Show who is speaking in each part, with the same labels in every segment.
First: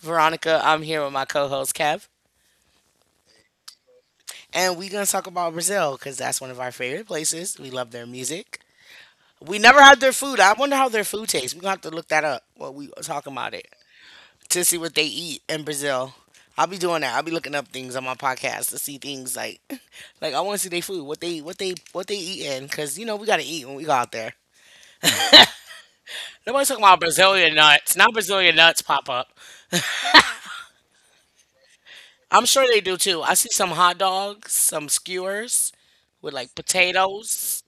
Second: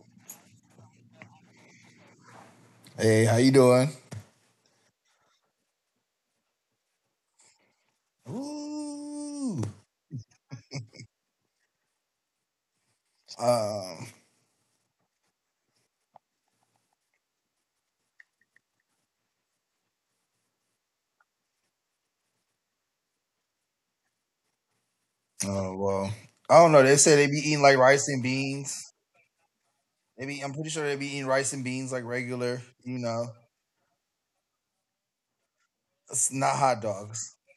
Speaker 1: Veronica. I'm here with my co host, Kev,
Speaker 2: Hey, how you doing?
Speaker 1: and we're going to talk about Brazil because that's one of our favorite places. We love their music.
Speaker 2: Ooh.
Speaker 1: We never had their food. I wonder how their food tastes. We're going to have to look that up while we talk about it
Speaker 2: Um,
Speaker 1: to see what they eat in Brazil. I'll be doing that. I'll be looking up things on my podcast to see things like, like I want to see their food, what they eat in, because you know we gotta eat when we go out there.
Speaker 2: oh well,
Speaker 1: Nobody's
Speaker 2: I don't
Speaker 1: talking
Speaker 2: know.
Speaker 1: about
Speaker 2: They say they be
Speaker 1: Brazilian
Speaker 2: eating like
Speaker 1: nuts. Now
Speaker 2: rice and
Speaker 1: Brazilian nuts
Speaker 2: beans.
Speaker 1: pop up.
Speaker 2: Maybe I'm pretty sure they be eating rice and beans like
Speaker 1: I'm sure
Speaker 2: regular.
Speaker 1: they do
Speaker 2: You
Speaker 1: too. I
Speaker 2: know,
Speaker 1: see some hot dogs, some skewers with
Speaker 2: it's
Speaker 1: like
Speaker 2: not hot dogs.
Speaker 1: potatoes.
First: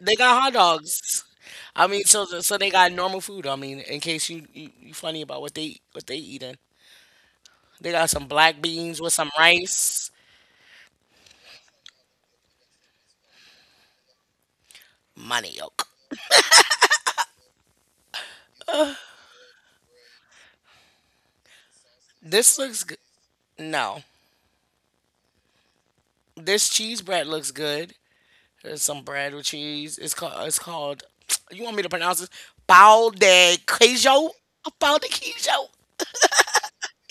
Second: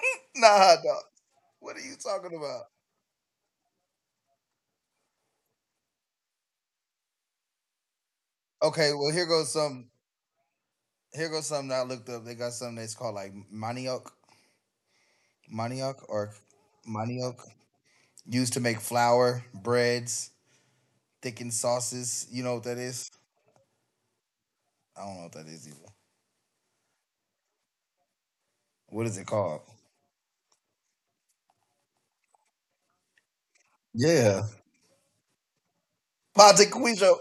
Speaker 1: They got hot
Speaker 2: Not hot dogs.
Speaker 1: dogs.
Speaker 2: What are
Speaker 1: I
Speaker 2: you
Speaker 1: mean, so
Speaker 2: talking
Speaker 1: so
Speaker 2: about?
Speaker 1: they got normal food. I mean, in case you funny about what they eating, they got some black
Speaker 2: Okay,
Speaker 1: beans
Speaker 2: well
Speaker 1: with
Speaker 2: here
Speaker 1: some
Speaker 2: goes some.
Speaker 1: rice,
Speaker 2: Here goes something that I looked up. They got something that's called like manioc,
Speaker 1: manioc.
Speaker 2: manioc or manioc, used to make flour, breads, thickened sauces. You know
Speaker 1: This
Speaker 2: what that
Speaker 1: looks good.
Speaker 2: is?
Speaker 1: No,
Speaker 2: I don't know what that is either.
Speaker 1: this cheese bread looks good. There's
Speaker 2: What
Speaker 1: some
Speaker 2: is it
Speaker 1: bread with
Speaker 2: called?
Speaker 1: cheese. It's called. You want me to pronounce it? Pão de queijo.
Speaker 2: Yeah,
Speaker 1: Pão de queijo.
Speaker 2: Pataquillo.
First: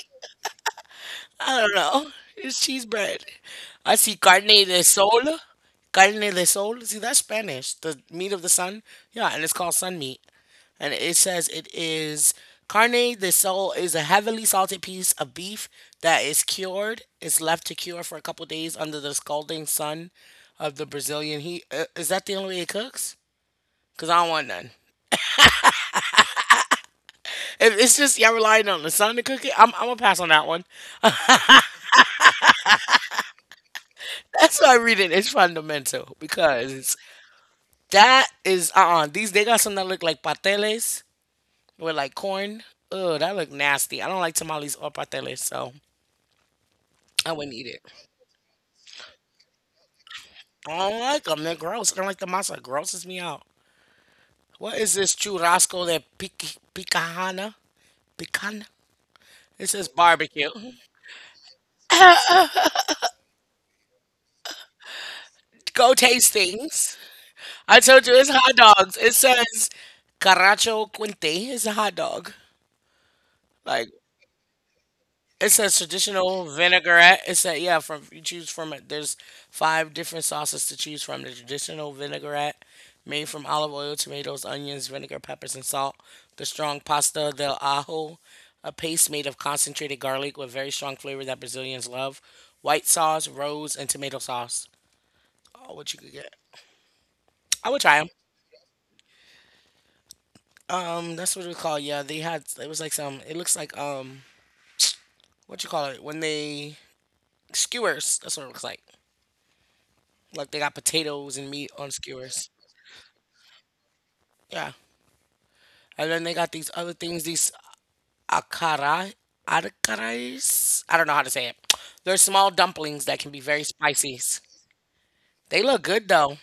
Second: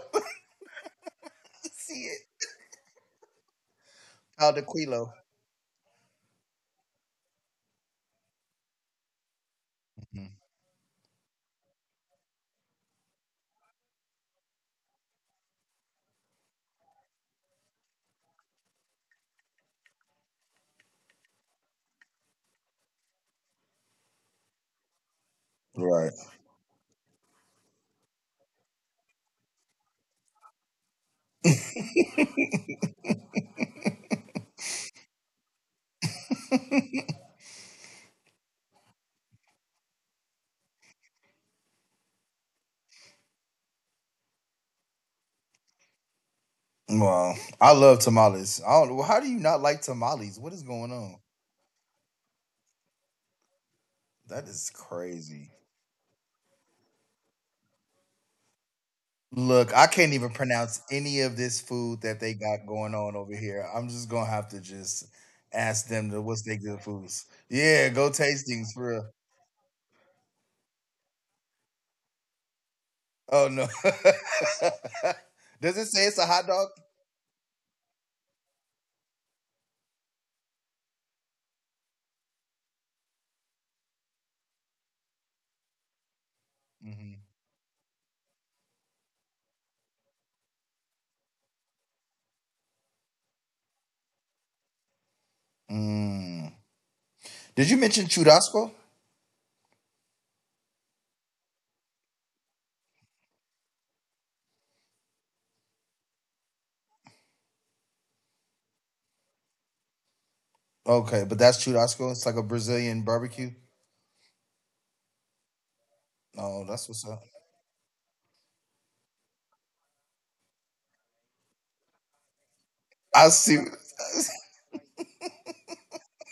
Speaker 1: I don't
Speaker 2: See
Speaker 1: know.
Speaker 2: it.
Speaker 1: It's cheese bread. I see carne de
Speaker 2: Pataquillo.
Speaker 1: sol. Carne de sol. See, that's Spanish. The meat of the sun. Yeah, and it's called sun meat. And it says it is carne de sol is a heavily salted piece of beef that is cured. It's left to cure for a couple days under the scalding sun of the Brazilian heat. Is that the only way it cooks? Cause I don't want none.
Speaker 2: Right.
Speaker 1: If it's just y'all relying on the sun to cook it, I'm gonna pass on that one. That's why reading is fundamental because that is these they got some that look like pateles with like corn. Ugh, that look nasty. I don't like tamales or pateles, so I
Speaker 2: Well,
Speaker 1: wouldn't eat
Speaker 2: I
Speaker 1: it.
Speaker 2: love tamales. I don't, how do you not like tamales? What is
Speaker 1: I
Speaker 2: going
Speaker 1: don't
Speaker 2: on?
Speaker 1: like them. They're gross. I don't like the masa. It grosses me out.
Speaker 2: That is
Speaker 1: What is this
Speaker 2: crazy.
Speaker 1: churrasco that picahana? Picana? It
Speaker 2: Look,
Speaker 1: says
Speaker 2: I can't even
Speaker 1: barbecue.
Speaker 2: pronounce any of this food that they got going on over here. I'm just gonna have to just
Speaker 1: Go
Speaker 2: ask them
Speaker 1: taste
Speaker 2: to what's their good
Speaker 1: things.
Speaker 2: foods.
Speaker 1: I
Speaker 2: Yeah,
Speaker 1: told you
Speaker 2: go
Speaker 1: it's hot
Speaker 2: tastings
Speaker 1: dogs.
Speaker 2: for
Speaker 1: It
Speaker 2: real.
Speaker 1: says caracho quinte. It's a hot dog.
Speaker 2: Oh no.
Speaker 1: Like it says
Speaker 2: Does it say it's a
Speaker 1: traditional
Speaker 2: hot dog?
Speaker 1: vinaigrette. It said yeah, from you choose from it. There's five different sauces to choose from. The traditional vinaigrette made from olive oil, tomatoes, onions, vinegar, peppers, and salt. The strong pasta
Speaker 2: Mhm.
Speaker 1: del ajo, a paste made of concentrated garlic with very strong flavor that Brazilians love. White sauce, rose, and tomato sauce. Oh, what you could get.
Speaker 2: Mm.
Speaker 1: I
Speaker 2: Did
Speaker 1: would
Speaker 2: you
Speaker 1: try them.
Speaker 2: mention churrasco?
Speaker 1: That's what it was called. Yeah, they had. It was like some. It looks like what you call it when they skewers. That's what it looks like. Like they got
Speaker 2: Okay,
Speaker 1: potatoes
Speaker 2: but
Speaker 1: and
Speaker 2: that's
Speaker 1: meat on
Speaker 2: churrasco. It's like
Speaker 1: skewers.
Speaker 2: a Brazilian barbecue.
Speaker 1: Yeah. And then they got these
Speaker 2: No,
Speaker 1: other
Speaker 2: that's what's
Speaker 1: things,
Speaker 2: up.
Speaker 1: these akara, akarais. I don't know how to say it. They're small dumplings that can be
Speaker 2: I
Speaker 1: very
Speaker 2: see.
Speaker 1: spicy. They look good though.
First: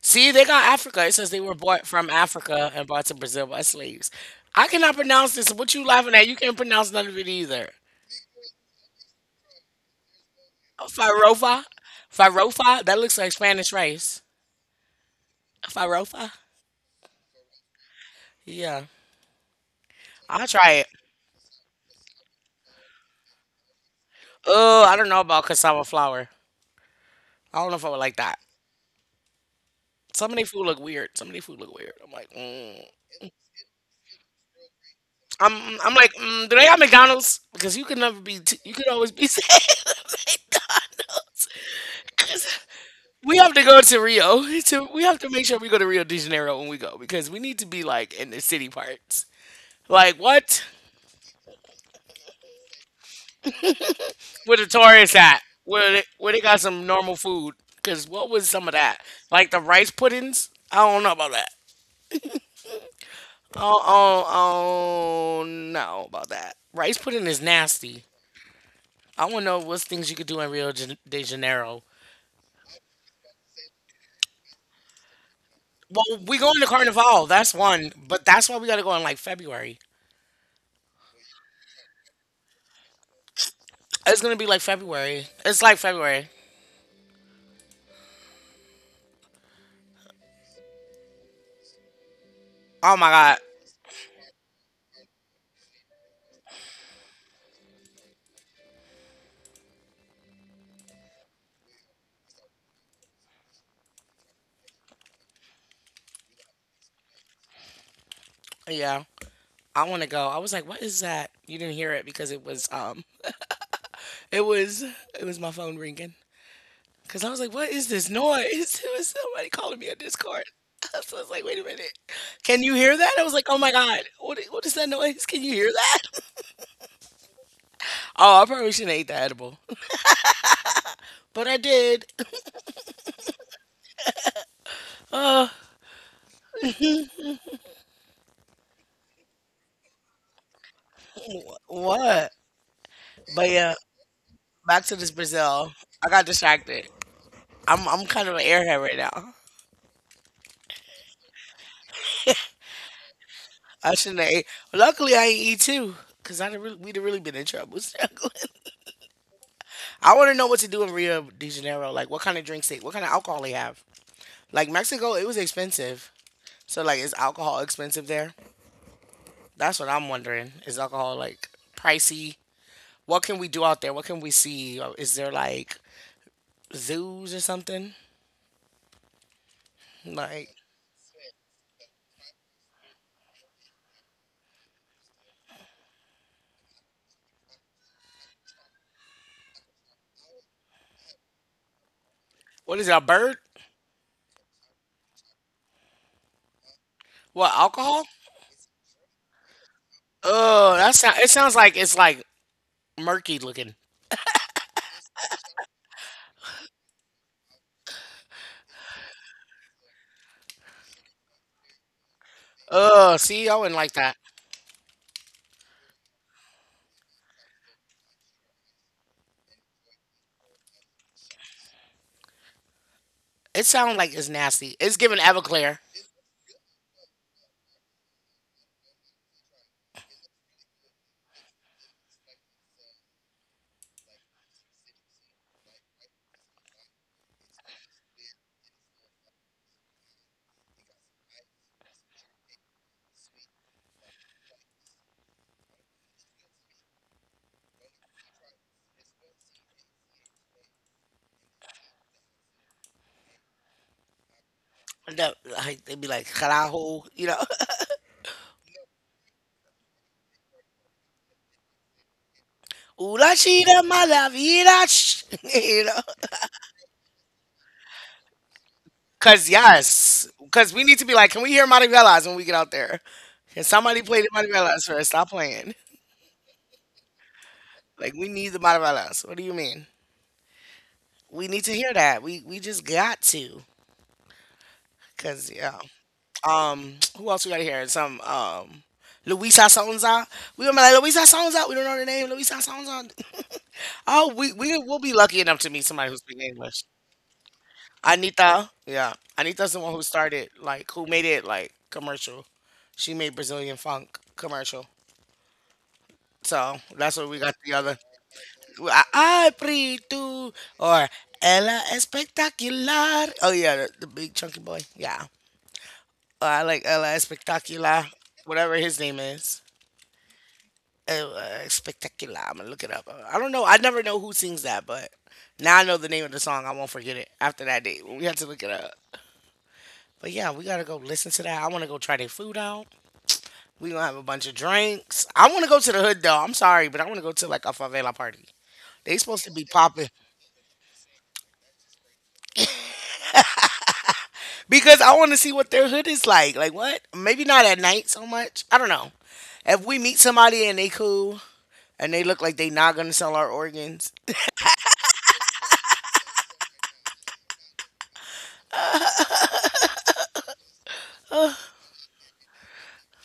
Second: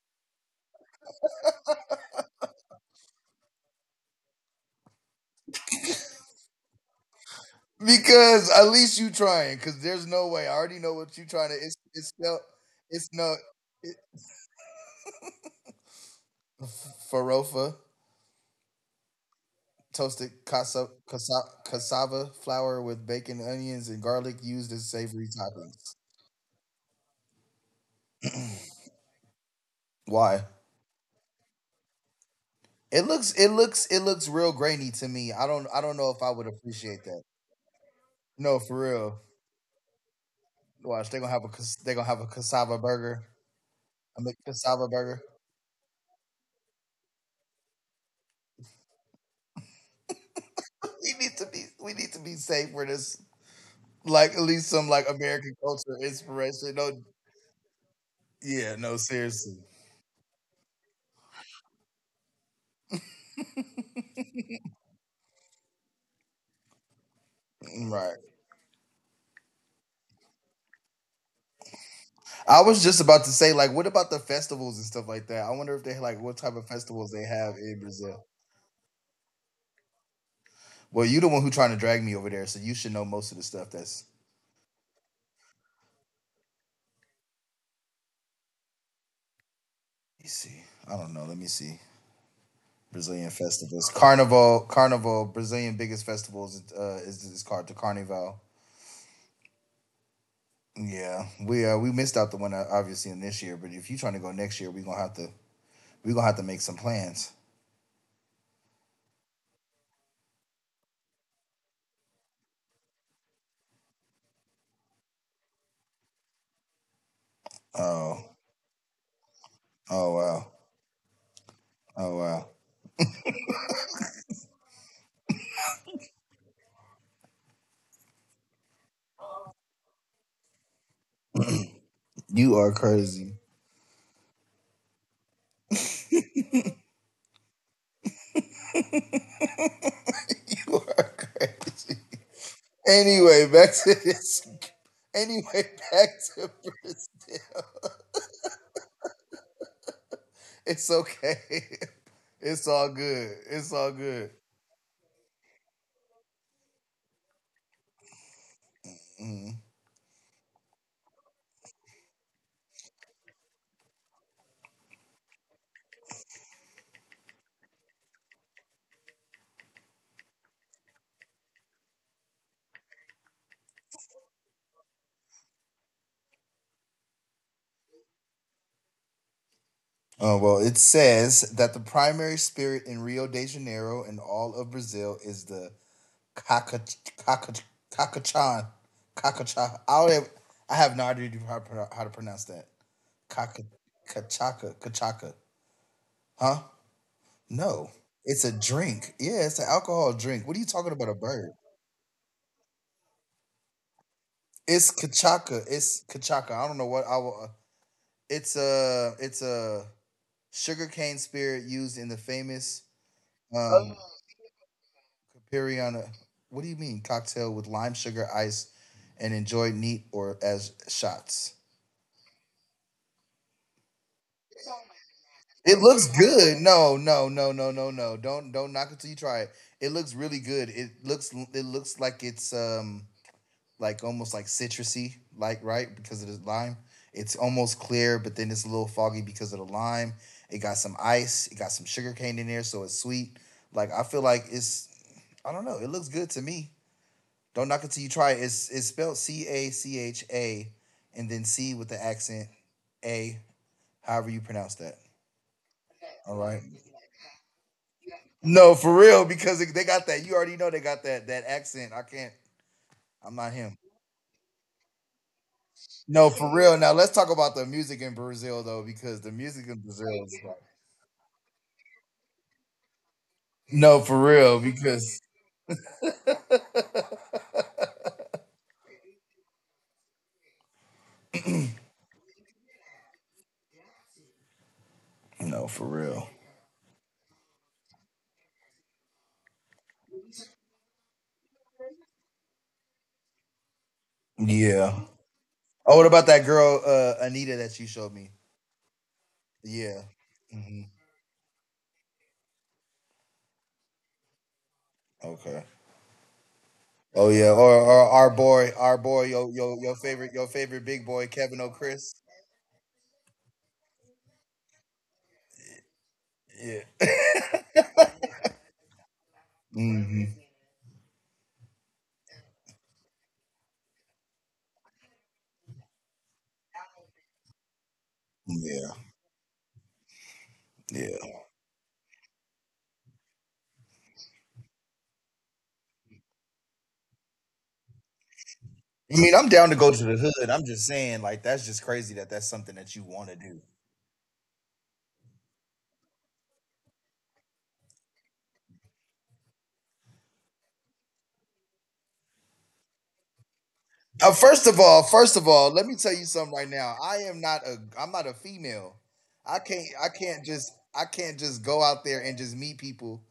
Speaker 1: See, they got Africa. It says they were bought from Africa and brought to Brazil by slaves. I cannot pronounce this. What you laughing at? You can't pronounce none of it either.
Speaker 2: Because at least you trying. Because there's no way. I already
Speaker 1: Oh,
Speaker 2: know what you trying to.
Speaker 1: Farofa?
Speaker 2: It's no.
Speaker 1: Farofa? That
Speaker 2: It's
Speaker 1: looks
Speaker 2: no.
Speaker 1: like Spanish
Speaker 2: It,
Speaker 1: rice. Farofa?
Speaker 2: farofa
Speaker 1: Yeah.
Speaker 2: toasted
Speaker 1: I'll try
Speaker 2: casa,
Speaker 1: it.
Speaker 2: casa, cassava flour with bacon, onions, and garlic used
Speaker 1: Oh,
Speaker 2: as
Speaker 1: I don't know
Speaker 2: savory
Speaker 1: about cassava
Speaker 2: toppings.
Speaker 1: flour. I don't know if I would like that. Some of
Speaker 2: Why?
Speaker 1: their food look weird. Some of their food look weird. I'm like, mm.
Speaker 2: It looks. It looks. It looks real grainy to me. I
Speaker 1: I'm
Speaker 2: don't. I don't
Speaker 1: I'm
Speaker 2: know
Speaker 1: like,
Speaker 2: if I would
Speaker 1: mm, do they have
Speaker 2: appreciate that.
Speaker 1: McDonald's? Because you can never be,
Speaker 2: No, for
Speaker 1: you could
Speaker 2: real.
Speaker 1: always be safe at
Speaker 2: Watch. They gonna have a.
Speaker 1: McDonald's.
Speaker 2: cas- They gonna have a
Speaker 1: 'Cause
Speaker 2: cassava burger.
Speaker 1: we have to go to
Speaker 2: I mean
Speaker 1: Rio.
Speaker 2: cassava
Speaker 1: To we
Speaker 2: burger.
Speaker 1: have to make sure we go to Rio de Janeiro when we go because we need to be like in the city parts. Like what?
Speaker 2: We need to be. We need to be safe for this. Like at least
Speaker 1: Where the
Speaker 2: some like
Speaker 1: tourists
Speaker 2: American
Speaker 1: at?
Speaker 2: culture
Speaker 1: Where they
Speaker 2: inspiration.
Speaker 1: got
Speaker 2: No,
Speaker 1: some normal food? Because what was
Speaker 2: yeah,
Speaker 1: some of
Speaker 2: no,
Speaker 1: that?
Speaker 2: seriously.
Speaker 1: Like the rice puddings? I don't know about that. Oh, oh, oh, no about that. Rice pudding is
Speaker 2: Mm, right.
Speaker 1: nasty. I want to know what's things you could do in Rio de Janeiro.
Speaker 2: I was just about to say, like, what about the festivals and stuff like that? I wonder if they like
Speaker 1: Well,
Speaker 2: what type
Speaker 1: we
Speaker 2: of
Speaker 1: going to
Speaker 2: festivals they
Speaker 1: Carnival.
Speaker 2: have
Speaker 1: That's
Speaker 2: in
Speaker 1: one,
Speaker 2: Brazil.
Speaker 1: but that's why we got to go in like February.
Speaker 2: Well, you the one who trying to drag me over there, so you should know most of the stuff that's,
Speaker 1: It's gonna be like February. It's like February.
Speaker 2: let me see. I don't know. Let me see.
Speaker 1: Oh my
Speaker 2: Brazilian
Speaker 1: god.
Speaker 2: festivals. Carnival. Carnival, Brazilian biggest festivals is called the Carnival. Yeah. We missed out the one obviously in this year, but if you trying to go next year, we're gonna have to we're gonna have to make some plans.
Speaker 1: Yeah, I want to go. I was like, what is that? You didn't hear it because it was it was it was my phone ringing. Cause I was like, what is this
Speaker 2: Oh.
Speaker 1: noise? It was somebody calling me on
Speaker 2: Oh
Speaker 1: Discord.
Speaker 2: wow.
Speaker 1: So I was like, wait a minute.
Speaker 2: Oh wow.
Speaker 1: Can you hear that? I was like, oh my God, what, what is that noise? Can you hear that? Oh, I probably shouldn't have ate that edible. But I did.
Speaker 2: You are crazy. You are crazy.
Speaker 1: What?
Speaker 2: Anyway,
Speaker 1: But
Speaker 2: back
Speaker 1: yeah,
Speaker 2: to this.
Speaker 1: back to this
Speaker 2: Anyway,
Speaker 1: Brazil. I
Speaker 2: back
Speaker 1: got
Speaker 2: to
Speaker 1: distracted.
Speaker 2: Brazil.
Speaker 1: I'm kind of an airhead right now.
Speaker 2: It's okay. It's all good. It's all
Speaker 1: I shouldn't have
Speaker 2: good.
Speaker 1: ate. Luckily, I ain't eat too, cause I'd have really, we'd have really been in trouble.
Speaker 2: Mm.
Speaker 1: I want to know what to do in Rio de Janeiro. Like, what kind of drinks they, what kind of alcohol they have. Like Mexico, it was expensive. So like, is alcohol expensive there? That's what I'm wondering. Is alcohol like pricey? What can we do out there? What can we see? Or is there like zoos or something?
Speaker 2: Oh
Speaker 1: Like,
Speaker 2: well, it says that the primary spirit in Rio de Janeiro and all of Brazil is the caca, caca, cacachan, cacacha. I don't have, I have no idea how to pronounce that.
Speaker 1: what is it? A bird?
Speaker 2: Caca, cachaca, cachaca. Huh?
Speaker 1: What
Speaker 2: No,
Speaker 1: alcohol?
Speaker 2: it's a drink. Yeah, it's an alcohol drink. What are you
Speaker 1: Oh, that
Speaker 2: talking about?
Speaker 1: sound,
Speaker 2: A
Speaker 1: it sounds
Speaker 2: bird?
Speaker 1: like it's like murky looking.
Speaker 2: It's cachaca. It's cachaca. I don't know what I will. It's a sugarcane spirit used in the famous
Speaker 1: Oh, see, I wouldn't like
Speaker 2: um
Speaker 1: that.
Speaker 2: Capiriana. What do you mean cocktail with lime sugar, ice, and enjoyed neat or as shots?
Speaker 1: It sounds like it's nasty. It's giving Everclear.
Speaker 2: It looks good. No, no, no, no, no, no. Don't knock it till you try it. It looks really good. It looks, it looks like it's like almost like citrusy, like right because of the lime. It's almost clear, but then it's a little foggy because of the lime. It got some ice. It got some sugar cane in there, so it's sweet. Like I feel like it's, I don't know. It looks good to me. Don't knock it till you try it. It's spelled CACHA, and then C with the accent A. However you pronounce that.
Speaker 1: Like, they'd be like,
Speaker 2: All right.
Speaker 1: carajo, you know,
Speaker 2: No, for real, because they got that. You already know they got that accent. I can't. I'm
Speaker 1: una
Speaker 2: not him.
Speaker 1: chida malavida, ch-" you know.
Speaker 2: No, for real. Now let's talk about the music in Brazil though, because the
Speaker 1: Because,
Speaker 2: music in Brazil
Speaker 1: yes,
Speaker 2: is like,
Speaker 1: because we need to be like, can we hear Marivelas when we get out there? Can somebody
Speaker 2: no, for
Speaker 1: play the
Speaker 2: real.
Speaker 1: Marivelas first?
Speaker 2: Because
Speaker 1: Stop playing. Like, we need the Marivelas. What do you mean? We need to hear that. We just got to. Because,
Speaker 2: no,
Speaker 1: yeah.
Speaker 2: for real.
Speaker 1: Who else we got here? Some Luisa Sonza. We gonna be like Luisa Sonza. We don't know the name. Luisa Sonza. Oh, we
Speaker 2: Yeah.
Speaker 1: will be lucky enough to meet
Speaker 2: Oh, what
Speaker 1: somebody who
Speaker 2: about that
Speaker 1: speaks
Speaker 2: girl
Speaker 1: English.
Speaker 2: Anita that you showed me?
Speaker 1: Anita. Yeah, Anita's the one
Speaker 2: Yeah.
Speaker 1: who started
Speaker 2: Hmm.
Speaker 1: like who made it like commercial. She made Brazilian funk commercial.
Speaker 2: Okay.
Speaker 1: So that's where
Speaker 2: Oh
Speaker 1: we got
Speaker 2: yeah.
Speaker 1: the
Speaker 2: Or,
Speaker 1: other.
Speaker 2: or our boy,
Speaker 1: I
Speaker 2: your favorite,
Speaker 1: Prito
Speaker 2: your favorite
Speaker 1: or
Speaker 2: big boy,
Speaker 1: Ella
Speaker 2: Kevin O'Chris.
Speaker 1: Espectacular. Oh yeah, the big chunky boy. Yeah, I like Ella
Speaker 2: Yeah.
Speaker 1: Espectacular. Whatever his name is.
Speaker 2: Hmm.
Speaker 1: Spectacular. I'm gonna look it up. I don't know. I never know who sings that, but now I know the name of the song. I won't forget it after that day. We have to look it up.
Speaker 2: Yeah.
Speaker 1: But yeah, we gotta go listen
Speaker 2: Yeah.
Speaker 1: to that. I want to go try their food out. We gonna have a bunch of drinks. I want to go to the hood though. I'm sorry, but I want to go to like a favela party. They
Speaker 2: I mean,
Speaker 1: supposed
Speaker 2: I'm
Speaker 1: to be
Speaker 2: down to go to
Speaker 1: popping
Speaker 2: the hood. I'm just saying, like, that's just crazy that that's something that you want to do.
Speaker 1: because I want to see what their hood is like. Like what? Maybe not at night so much. I don't know. If we meet somebody and they cool and they look like they not gonna sell our organs,
Speaker 2: First of all, let me tell you something right now. I'm not a female. I can't just go out there and just meet people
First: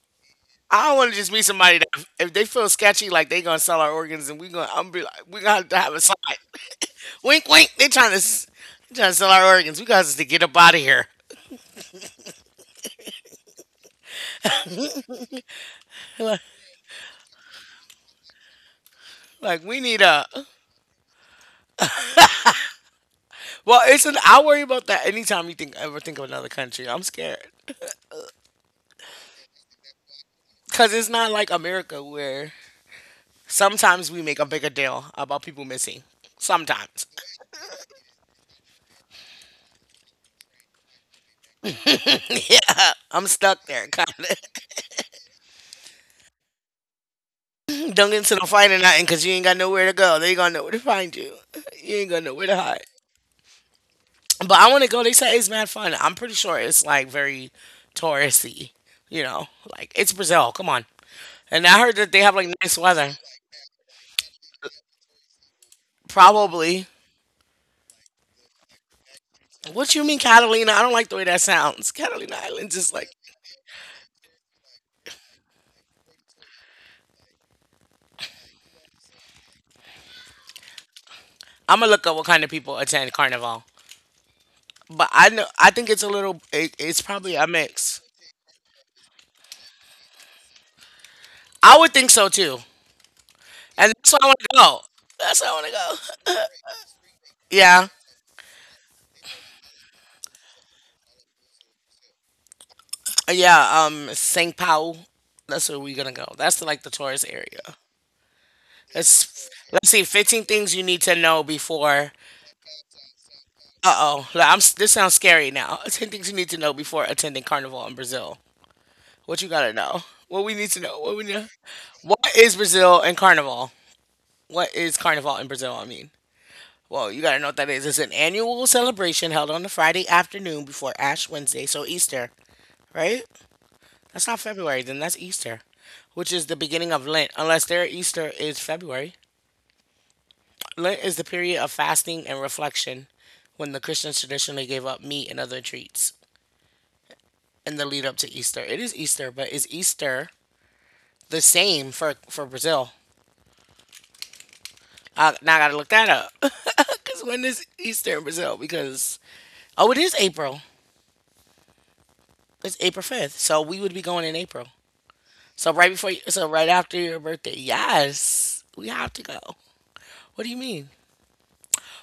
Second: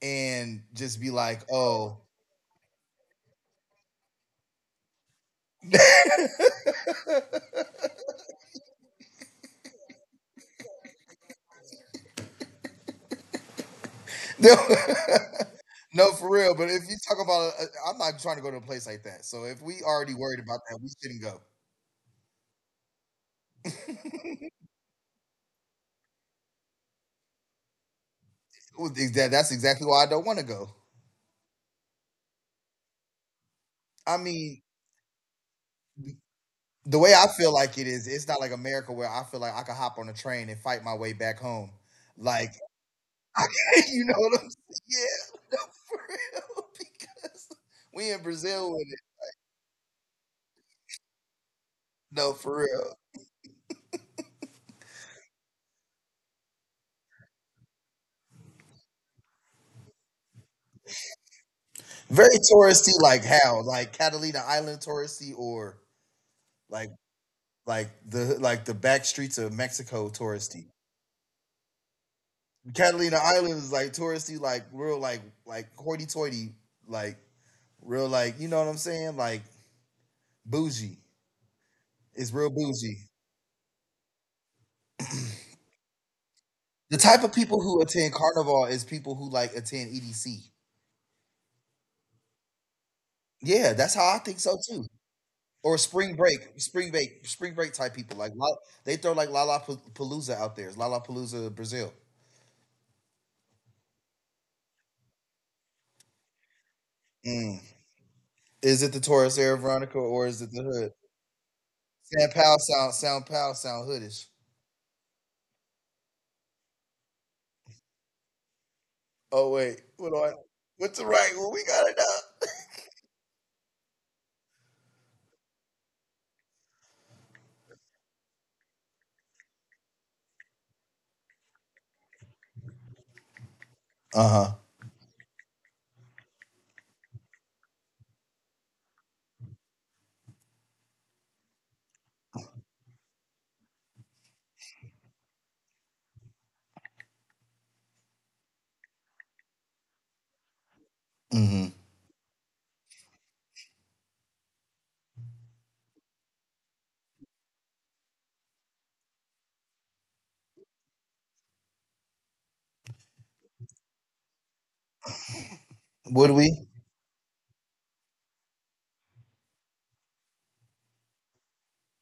Speaker 2: and
Speaker 1: I
Speaker 2: just be
Speaker 1: want to just
Speaker 2: like,
Speaker 1: meet somebody that
Speaker 2: oh,
Speaker 1: if they feel sketchy, like they gonna sell our organs, and we gonna I'm be like we gonna have to have a sign.
Speaker 2: no,
Speaker 1: Wink, wink. They trying to sell our organs. We got us to get up out of here.
Speaker 2: no, for real. But if you talk about, I'm not trying to go to a place like that. So if
Speaker 1: Like we
Speaker 2: we
Speaker 1: need
Speaker 2: already
Speaker 1: a.
Speaker 2: worried about that, we shouldn't go.
Speaker 1: Well, it's an. I worry about that anytime you think ever think of another country. I'm scared
Speaker 2: Well, that's exactly why I don't want to go.
Speaker 1: because it's not like America where sometimes
Speaker 2: I
Speaker 1: we make a
Speaker 2: mean,
Speaker 1: bigger deal about people missing.
Speaker 2: the
Speaker 1: Sometimes,
Speaker 2: way I feel like it is, it's not like America where I feel like I could hop on a train and fight my way back home. Like
Speaker 1: yeah, I'm stuck there.
Speaker 2: you
Speaker 1: Kind
Speaker 2: know
Speaker 1: of.
Speaker 2: what I'm saying? Yeah, no, for real. Because
Speaker 1: Don't get
Speaker 2: we in
Speaker 1: into no fight
Speaker 2: Brazil
Speaker 1: or
Speaker 2: with it.
Speaker 1: nothing because you ain't got nowhere to go. They gonna know where to find you. You ain't gonna know
Speaker 2: No,
Speaker 1: where to
Speaker 2: for
Speaker 1: hide.
Speaker 2: real.
Speaker 1: But I want to go. They said it's mad fun. I'm pretty sure it's like very touristy. You know, like it's Brazil. Come on. And I heard that they have
Speaker 2: Very
Speaker 1: like nice
Speaker 2: touristy,
Speaker 1: weather.
Speaker 2: like how? Like Catalina Island touristy or
Speaker 1: Probably.
Speaker 2: like like the, like the back streets of
Speaker 1: What you
Speaker 2: Mexico
Speaker 1: mean,
Speaker 2: touristy.
Speaker 1: Catalina? I don't like the way that sounds. Catalina Islands is like.
Speaker 2: Catalina Island is like touristy, like real like hoity toity, like real like, you know what I'm saying? Like bougie.
Speaker 1: I'm gonna look up what
Speaker 2: It's
Speaker 1: kind of
Speaker 2: real
Speaker 1: people attend
Speaker 2: bougie.
Speaker 1: Carnival. But I know. I think it's a little. It,
Speaker 2: The
Speaker 1: it's
Speaker 2: type
Speaker 1: probably
Speaker 2: of
Speaker 1: a
Speaker 2: people who
Speaker 1: mix.
Speaker 2: attend carnival is people who like attend EDC.
Speaker 1: I would think so too.
Speaker 2: Yeah,
Speaker 1: And
Speaker 2: that's
Speaker 1: that's
Speaker 2: how
Speaker 1: where I
Speaker 2: I
Speaker 1: want to
Speaker 2: think so
Speaker 1: go.
Speaker 2: too.
Speaker 1: That's where I want to
Speaker 2: Or
Speaker 1: go.
Speaker 2: spring break
Speaker 1: Yeah.
Speaker 2: type people. Like La-, they throw like Lollapalooza out there. It's Lollapalooza, Brazil.
Speaker 1: Yeah. Saint Paul. That's where we're gonna go. That's the, like the tourist area.
Speaker 2: Mm. Is it the Taurus
Speaker 1: It's
Speaker 2: Air
Speaker 1: let's
Speaker 2: Veronica
Speaker 1: see,
Speaker 2: or
Speaker 1: 15
Speaker 2: is it the
Speaker 1: things you
Speaker 2: hood?
Speaker 1: need to know before.
Speaker 2: San Pal sound, sound pal sound
Speaker 1: Uh
Speaker 2: hoodish.
Speaker 1: oh, I'm. This sounds scary now. 10 things you need to know before attending Carnival in Brazil. What you
Speaker 2: Oh
Speaker 1: gotta
Speaker 2: wait,
Speaker 1: know?
Speaker 2: what do I?
Speaker 1: What we need to
Speaker 2: What's
Speaker 1: know?
Speaker 2: the
Speaker 1: What we
Speaker 2: right?
Speaker 1: know?
Speaker 2: What we got it
Speaker 1: What
Speaker 2: up?
Speaker 1: is Brazil and Carnival? What is Carnival in Brazil? I mean, well, you gotta know what that is. It's an annual celebration held on the Friday afternoon before Ash Wednesday, so Easter, right? That's
Speaker 2: Uh
Speaker 1: not
Speaker 2: huh.
Speaker 1: February, then that's Easter, which is the beginning of Lent, unless their Easter is February. Lent is the period of fasting and reflection when the Christians traditionally gave up meat and other treats in the lead up to Easter. It is Easter, but is Easter the
Speaker 2: Mm-hmm.
Speaker 1: same for Brazil? Now I gotta look that up. Because when is Easter in Brazil? Because, oh, it is April. It's April 5th. So we would be going in April. So right before, you-
Speaker 2: Would
Speaker 1: so
Speaker 2: we?
Speaker 1: right after your birthday. Yes, we have to go. What do you mean?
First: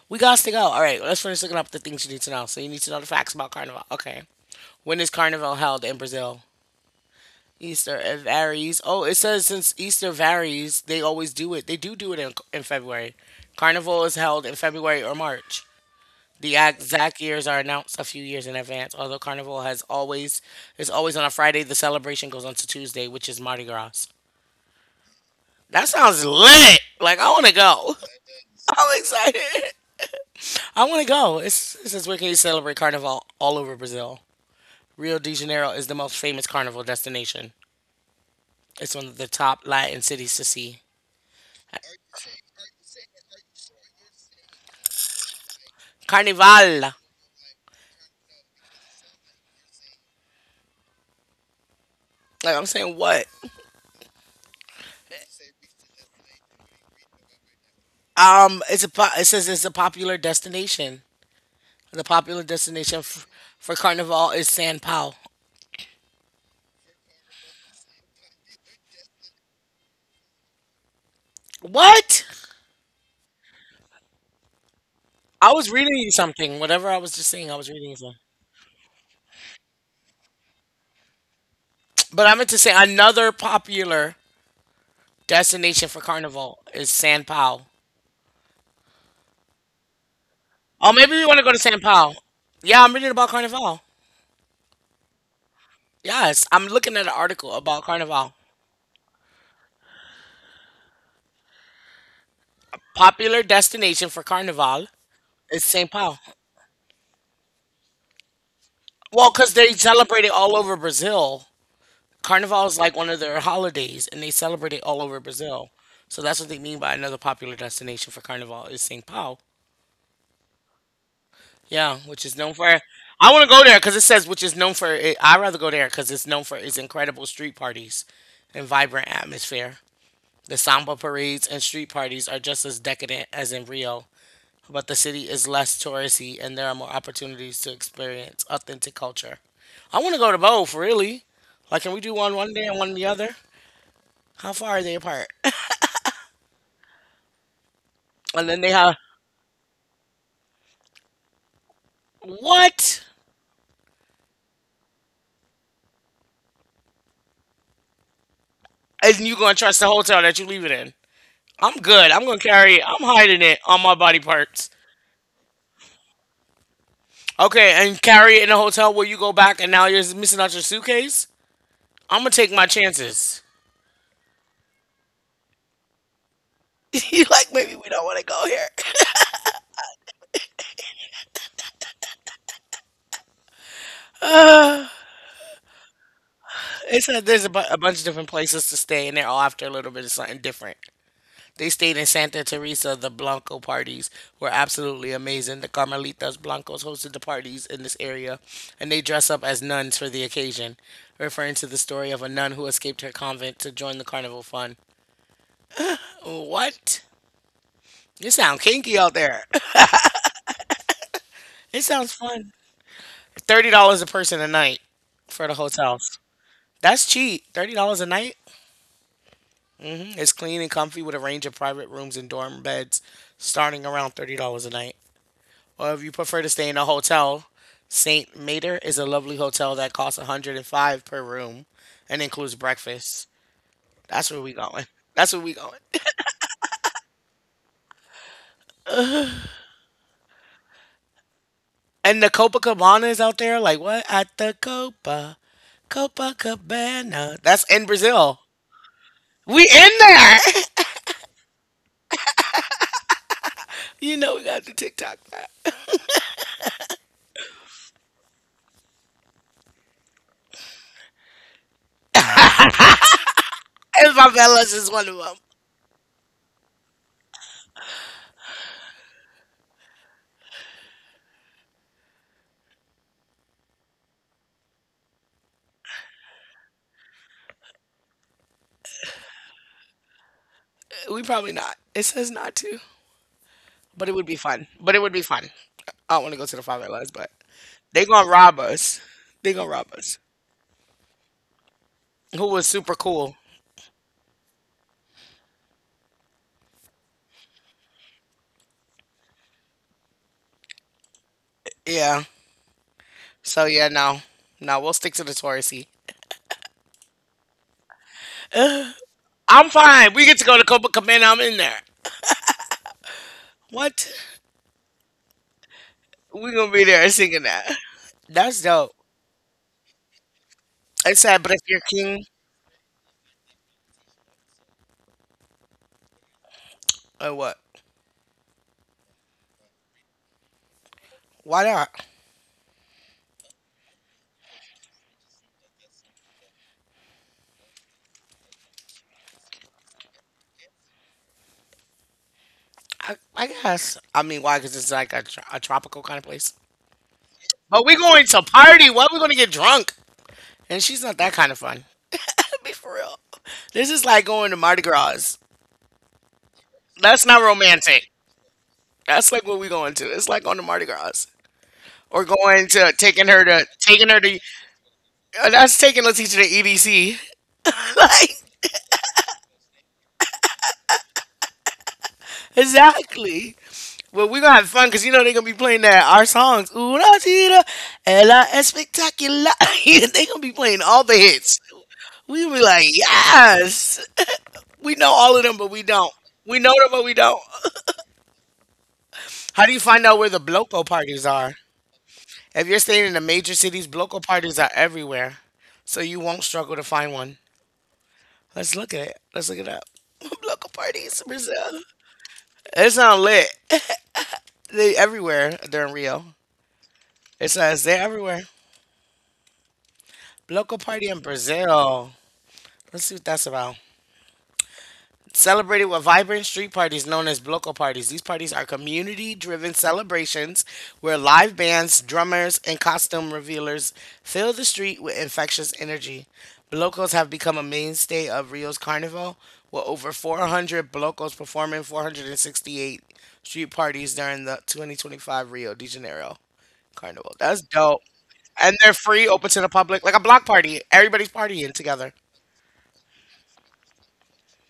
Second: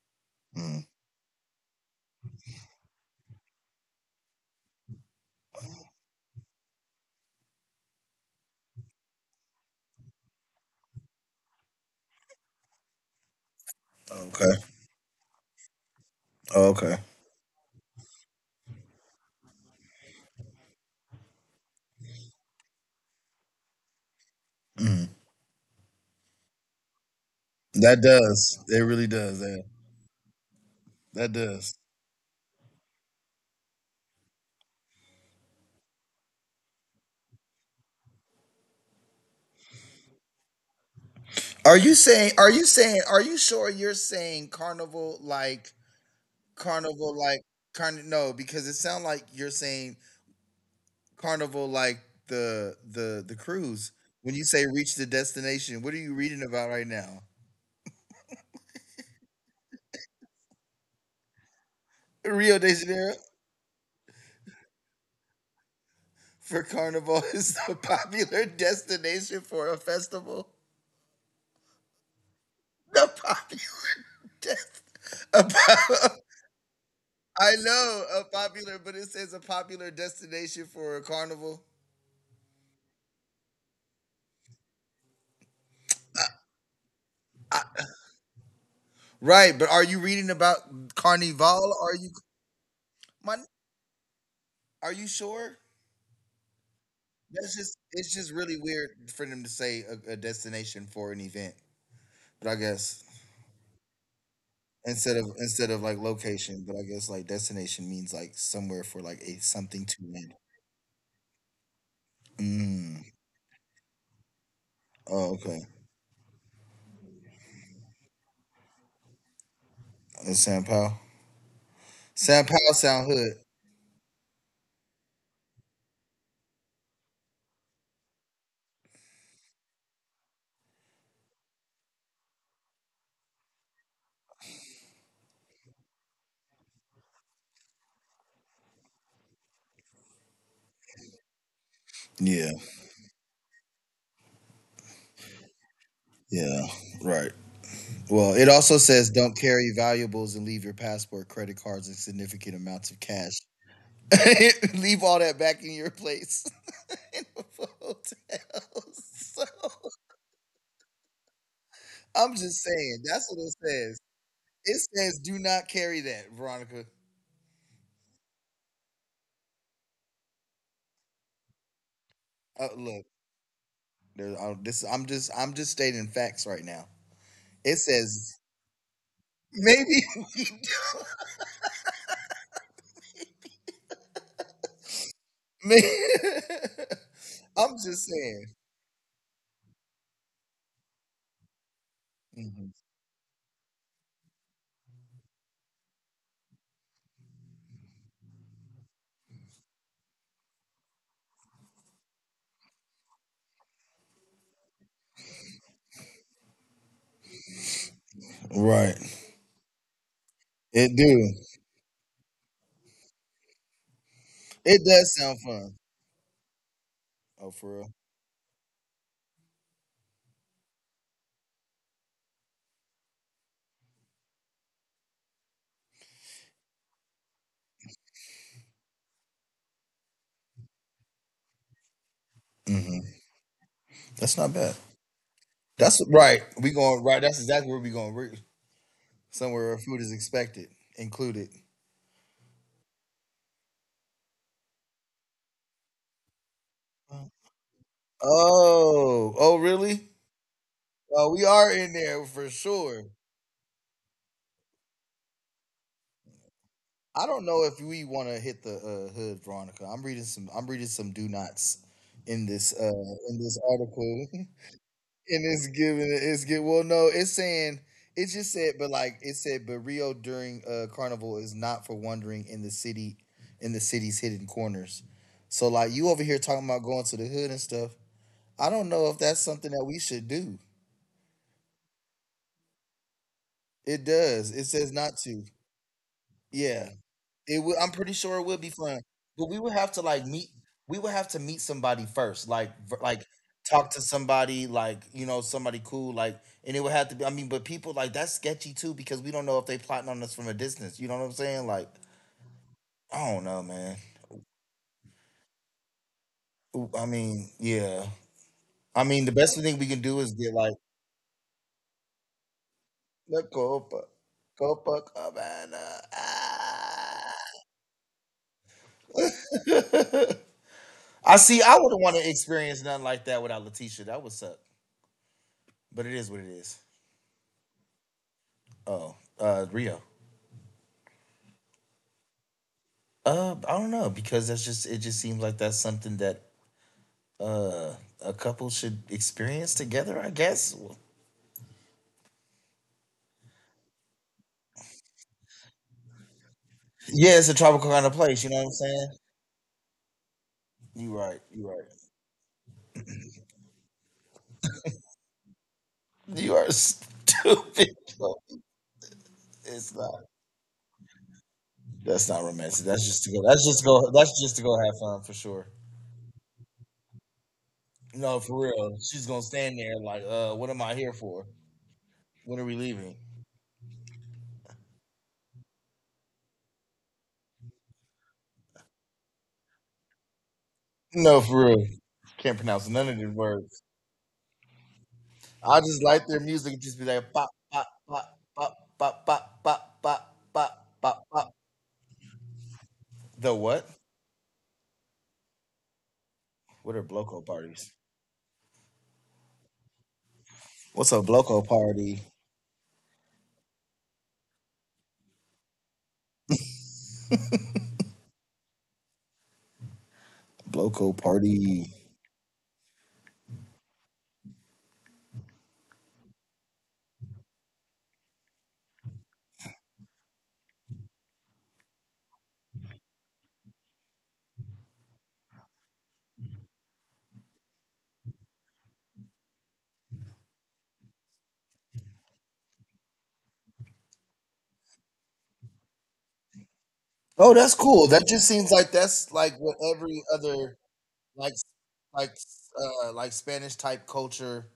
Speaker 1: We got to go. All
Speaker 2: Mm.
Speaker 1: right, let's finish looking up the things you need to know. So you need to know the facts about Carnival. Okay. When is Carnival held in Brazil? Easter it varies. Oh, it says since Easter varies, they always do it. They do do it in February. Carnival is held
Speaker 2: Okay.
Speaker 1: in February or March. The
Speaker 2: Oh, okay.
Speaker 1: exact years are announced a few years in advance. Although Carnival has always Is always on a Friday, the celebration goes on to Tuesday, which is Mardi Gras.
Speaker 2: Mm.
Speaker 1: That sounds lit. Like I want to go.
Speaker 2: That does. It
Speaker 1: I'm
Speaker 2: really does.
Speaker 1: excited.
Speaker 2: That,
Speaker 1: I want to
Speaker 2: that
Speaker 1: go. It's
Speaker 2: does.
Speaker 1: it says where can you celebrate Carnival all over Brazil? Rio de Janeiro is the most famous carnival destination. It's one of the top Latin cities to see.
Speaker 2: Are you sure you're saying
Speaker 1: Carnival.
Speaker 2: carnival like carn, no because it sounds like you're saying carnival like
Speaker 1: Like I'm
Speaker 2: the
Speaker 1: saying, what?
Speaker 2: the the cruise when you say reach the destination, what are you reading about right now?
Speaker 1: It's a it says it's a popular destination. The popular
Speaker 2: Rio de
Speaker 1: destination
Speaker 2: Janeiro
Speaker 1: for Carnival is San Pao.
Speaker 2: for carnival is the popular destination for a festival,
Speaker 1: What?
Speaker 2: the popular dest-,
Speaker 1: I
Speaker 2: a
Speaker 1: was reading you
Speaker 2: po-,
Speaker 1: something. Whatever I was just saying, I
Speaker 2: I
Speaker 1: was reading you
Speaker 2: know
Speaker 1: something.
Speaker 2: a popular, but it says a popular destination for a carnival.
Speaker 1: But I meant to say another popular destination for Carnival is San Pao.
Speaker 2: I, right but are you reading about
Speaker 1: Oh, maybe we want to go to San
Speaker 2: carnival, are
Speaker 1: Pao.
Speaker 2: you,
Speaker 1: Yeah, I'm reading about
Speaker 2: my,
Speaker 1: Carnival.
Speaker 2: are you sure?
Speaker 1: Yes, I'm looking at an article
Speaker 2: That's
Speaker 1: about
Speaker 2: just, it's
Speaker 1: Carnival.
Speaker 2: just really weird for them to say a destination for an event. But I guess
Speaker 1: Popular destination for Carnival
Speaker 2: instead of
Speaker 1: is
Speaker 2: instead
Speaker 1: San
Speaker 2: of like
Speaker 1: Pao.
Speaker 2: location, but I guess like destination means like somewhere for like
Speaker 1: Well,
Speaker 2: a
Speaker 1: because they
Speaker 2: something to
Speaker 1: celebrate it
Speaker 2: land.
Speaker 1: all over Brazil. Carnival is like one
Speaker 2: Mm.
Speaker 1: of their holidays, and they celebrate it all over
Speaker 2: Oh,
Speaker 1: Brazil.
Speaker 2: okay.
Speaker 1: So that's what they mean by another popular destination for Carnival is São Paulo.
Speaker 2: San Pao.
Speaker 1: Yeah, which is
Speaker 2: San
Speaker 1: known for.
Speaker 2: Pao sound
Speaker 1: I want
Speaker 2: hood.
Speaker 1: to go there because it says which is known for. It, I'd rather go there because it's known for its incredible street parties and vibrant atmosphere. The samba parades and street parties are just as decadent as in Rio, but the city is less touristy and there are more opportunities to experience authentic culture. I want to go to both, really. Like, can we do one one
Speaker 2: Yeah.
Speaker 1: day and one the other? How far are they apart?
Speaker 2: Yeah. Right. Well,
Speaker 1: And
Speaker 2: it
Speaker 1: then they
Speaker 2: also
Speaker 1: have
Speaker 2: says don't carry valuables and leave your passport, credit cards, and significant amounts of
Speaker 1: what?
Speaker 2: cash. Leave all that back in your place in the hotels.
Speaker 1: And you
Speaker 2: So
Speaker 1: gonna trust the hotel that you leave it in? I'm good. I'm
Speaker 2: I'm
Speaker 1: gonna
Speaker 2: just
Speaker 1: carry it.
Speaker 2: saying.
Speaker 1: I'm
Speaker 2: That's what
Speaker 1: hiding
Speaker 2: it
Speaker 1: it on
Speaker 2: says.
Speaker 1: my body parts.
Speaker 2: It says, "Do not carry that, Veronica."
Speaker 1: Okay, and carry it in a hotel where you go back and now you're missing out your suitcase. I'm gonna take my
Speaker 2: Look,
Speaker 1: chances.
Speaker 2: I'm just stating facts right now.
Speaker 1: You like
Speaker 2: It
Speaker 1: maybe we don't want to
Speaker 2: says
Speaker 1: go here.
Speaker 2: maybe, maybe
Speaker 1: It's a, there's a,
Speaker 2: I'm
Speaker 1: a bunch of
Speaker 2: just
Speaker 1: different
Speaker 2: saying.
Speaker 1: places to stay and they're all after a little bit of something different. They stayed in Santa
Speaker 2: Mhm.
Speaker 1: Teresa. The Blanco parties were absolutely amazing. The Carmelitas Blancos hosted the parties in this area, and they dress up as nuns for the occasion, referring to the story of a nun who escaped her convent to join the carnival fun. What? It sounds kinky
Speaker 2: Right.
Speaker 1: out there.
Speaker 2: It do.
Speaker 1: It sounds fun. $30 a person a night
Speaker 2: It does sound
Speaker 1: for the
Speaker 2: fun.
Speaker 1: hotels. That's cheap.
Speaker 2: Oh, for
Speaker 1: Thirty
Speaker 2: real.
Speaker 1: dollars a night. Mm, it's clean and comfy with a range of private rooms and dorm beds, starting around $30 a night, or if you prefer to stay in a hotel, St. Mater is a lovely hotel that costs 105 per room and includes breakfast.
Speaker 2: Hmm.
Speaker 1: That's where
Speaker 2: That's
Speaker 1: we
Speaker 2: not bad.
Speaker 1: going. That's where we going.
Speaker 2: That's right. We going right. That's exactly where we going. We somewhere where food is expected, included.
Speaker 1: And the Copacabana is out there. Like what? At the Copa, Copacabana. That's in Brazil.
Speaker 2: Oh, oh,
Speaker 1: We in
Speaker 2: really?
Speaker 1: there.
Speaker 2: Oh, we are in there for sure.
Speaker 1: You know we got the TikTok that.
Speaker 2: I don't know if we want to hit the hood, Veronica. I'm reading some do nots in this
Speaker 1: And
Speaker 2: article, and
Speaker 1: Favelas is one of them.
Speaker 2: it's giving it's get well. No, it's saying it just said, but like it said, but Rio during carnival is not for wandering in the city, in the city's hidden corners. So like you over here talking about going to the hood and stuff. I don't know if that's something that we should do.
Speaker 1: We probably not. It says not to,
Speaker 2: It
Speaker 1: but it would be
Speaker 2: does.
Speaker 1: fun.
Speaker 2: It
Speaker 1: But
Speaker 2: says
Speaker 1: it would
Speaker 2: not
Speaker 1: be
Speaker 2: to.
Speaker 1: fun. I don't want to go to the
Speaker 2: Yeah.
Speaker 1: Favelas, but
Speaker 2: It would. I'm
Speaker 1: they
Speaker 2: pretty
Speaker 1: gonna
Speaker 2: sure it
Speaker 1: rob
Speaker 2: would be fun,
Speaker 1: us.
Speaker 2: but
Speaker 1: They
Speaker 2: we
Speaker 1: gonna
Speaker 2: would
Speaker 1: rob
Speaker 2: have to
Speaker 1: us.
Speaker 2: like meet. We would have to meet somebody first,
Speaker 1: Who was
Speaker 2: like v-
Speaker 1: super
Speaker 2: like
Speaker 1: cool.
Speaker 2: talk to somebody, like you know somebody cool, like, and it would have to be. I mean, but people like that's sketchy too because we don't know if they plotting on us from a distance. You know what I'm saying? Like
Speaker 1: Yeah.
Speaker 2: I don't know,
Speaker 1: So yeah,
Speaker 2: man.
Speaker 1: no, no, we'll stick to the touristy.
Speaker 2: Ooh, I mean, yeah. I mean, the best
Speaker 1: I'm
Speaker 2: thing we can
Speaker 1: fine.
Speaker 2: do
Speaker 1: We
Speaker 2: is
Speaker 1: get to
Speaker 2: get
Speaker 1: go to
Speaker 2: like
Speaker 1: Copacabana. I'm in there.
Speaker 2: the Copa,
Speaker 1: What?
Speaker 2: Copacabana.
Speaker 1: We gonna be there
Speaker 2: Ah.
Speaker 1: singing that. That's dope. It's
Speaker 2: I
Speaker 1: sad, but
Speaker 2: see.
Speaker 1: if
Speaker 2: I
Speaker 1: you're
Speaker 2: wouldn't want
Speaker 1: king,
Speaker 2: to experience nothing like that without Letitia. That would suck. But it is what it is.
Speaker 1: or what?
Speaker 2: Oh, Rio.
Speaker 1: Why not?
Speaker 2: I don't know because that's just it. Just seems like that's something that uh a couple should experience together. I guess.
Speaker 1: I guess. I mean, why? Because it's like a, a tropical kind of place.
Speaker 2: Yeah, it's a
Speaker 1: But
Speaker 2: tropical
Speaker 1: we
Speaker 2: kind of
Speaker 1: going
Speaker 2: place.
Speaker 1: to
Speaker 2: You know what I'm
Speaker 1: party.
Speaker 2: saying?
Speaker 1: What? We gonna get drunk? And she's
Speaker 2: You
Speaker 1: not
Speaker 2: right.
Speaker 1: that kind of
Speaker 2: You right.
Speaker 1: fun. Be for real. This is like going to Mardi Gras.
Speaker 2: You are
Speaker 1: That's not
Speaker 2: stupid.
Speaker 1: romantic.
Speaker 2: No,
Speaker 1: That's like what we
Speaker 2: it's
Speaker 1: going to.
Speaker 2: not.
Speaker 1: It's like on the Mardi Gras.
Speaker 2: That's
Speaker 1: Or
Speaker 2: not
Speaker 1: going
Speaker 2: romantic.
Speaker 1: to
Speaker 2: That's just to go. That's just to go.
Speaker 1: taking her
Speaker 2: That's
Speaker 1: to
Speaker 2: just to go have fun for sure.
Speaker 1: that's taking a teacher to EDC.
Speaker 2: No,
Speaker 1: Like
Speaker 2: for real. She's gonna stand there like, what am I here for? When are we leaving?
Speaker 1: exactly. Well, we're gonna have fun because you know they're gonna be playing that our songs. Una tira, ella es espectacular. They gonna be playing all the
Speaker 2: No,
Speaker 1: hits.
Speaker 2: for real.
Speaker 1: We
Speaker 2: Can't
Speaker 1: gonna be
Speaker 2: pronounce
Speaker 1: like,
Speaker 2: none of these words.
Speaker 1: yes, we know all of them, but
Speaker 2: I
Speaker 1: we
Speaker 2: just
Speaker 1: don't.
Speaker 2: like their
Speaker 1: We
Speaker 2: music.
Speaker 1: know
Speaker 2: It
Speaker 1: them,
Speaker 2: just be
Speaker 1: but we
Speaker 2: like
Speaker 1: don't.
Speaker 2: pop pop pop pop pop pop
Speaker 1: How do you
Speaker 2: pop
Speaker 1: find out
Speaker 2: pop
Speaker 1: where the
Speaker 2: pop
Speaker 1: bloco
Speaker 2: pop
Speaker 1: parties
Speaker 2: pop.
Speaker 1: are? If you're staying in the major
Speaker 2: The
Speaker 1: cities,
Speaker 2: what?
Speaker 1: bloco parties are everywhere, so you won't struggle to
Speaker 2: What
Speaker 1: find
Speaker 2: are
Speaker 1: one.
Speaker 2: bloco parties?
Speaker 1: Let's look at it. Let's look it up. Local parties in
Speaker 2: What's a bloco
Speaker 1: Brazil.
Speaker 2: party?
Speaker 1: It's not lit. They everywhere. They're in Rio. It says they're everywhere. Local
Speaker 2: Bloco
Speaker 1: party in
Speaker 2: party.
Speaker 1: Brazil. Let's see what that's about. Celebrated with vibrant street parties known as bloco parties. These parties are community driven celebrations where live bands, drummers, and costume revealers fill the street with infectious energy. Blocos have become a mainstay of Rio's carnival, with over 400 blocos performing 468 street parties during the 2025 Rio de Janeiro carnival.
Speaker 2: Oh,
Speaker 1: That's
Speaker 2: that's
Speaker 1: dope.
Speaker 2: cool. That just seems
Speaker 1: And
Speaker 2: like
Speaker 1: they're
Speaker 2: that's
Speaker 1: free,
Speaker 2: like
Speaker 1: open to the
Speaker 2: what
Speaker 1: public, like
Speaker 2: every
Speaker 1: a block
Speaker 2: other
Speaker 1: party. Everybody's
Speaker 2: like
Speaker 1: partying together.
Speaker 2: like like Spanish type culture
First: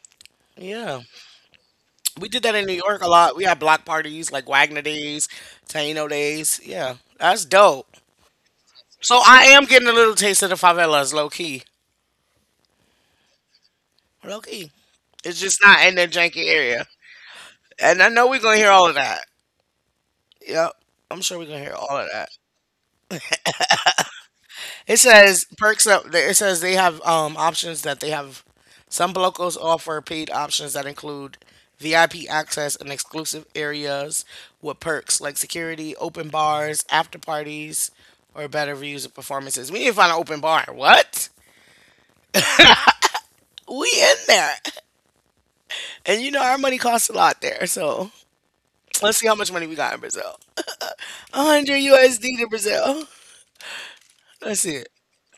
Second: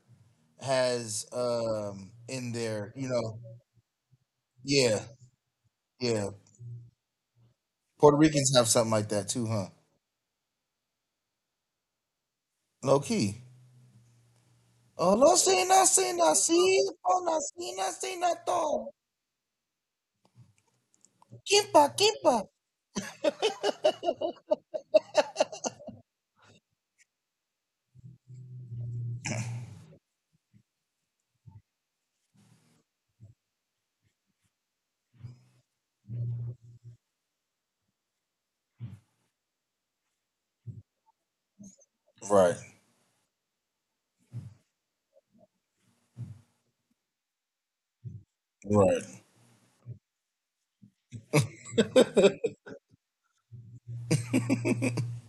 Speaker 1: Yeah.
Speaker 2: has
Speaker 1: We did
Speaker 2: in
Speaker 1: that in New
Speaker 2: their
Speaker 1: York a lot. We had block parties like Wagner
Speaker 2: yeah,
Speaker 1: Days, Taino
Speaker 2: yeah,
Speaker 1: Days. Yeah, that's dope.
Speaker 2: Puerto Ricans have something like
Speaker 1: So
Speaker 2: that
Speaker 1: I
Speaker 2: too,
Speaker 1: am
Speaker 2: huh?
Speaker 1: getting a little taste of the favelas, low key.
Speaker 2: Low key.
Speaker 1: Low key.
Speaker 2: Olo
Speaker 1: It's just
Speaker 2: sina
Speaker 1: not in the
Speaker 2: sina
Speaker 1: janky area.
Speaker 2: sipo na sina
Speaker 1: And I know
Speaker 2: sina
Speaker 1: we're gonna
Speaker 2: to.
Speaker 1: hear all of that. Yep. I'm sure we're gonna hear
Speaker 2: Kimpa
Speaker 1: all of that.
Speaker 2: kimpa.
Speaker 1: It says perks up. It says they have options that they have. Some Blocos offer paid options that include VIP access and exclusive areas with perks like security, open bars, after parties, or better views of performances. We need to find an open bar. What?
Speaker 2: Right,
Speaker 1: We in there, and you know our money costs a lot there. So let's see
Speaker 2: right.
Speaker 1: how much money we got in Brazil. 100 USD to Brazil. Let's see it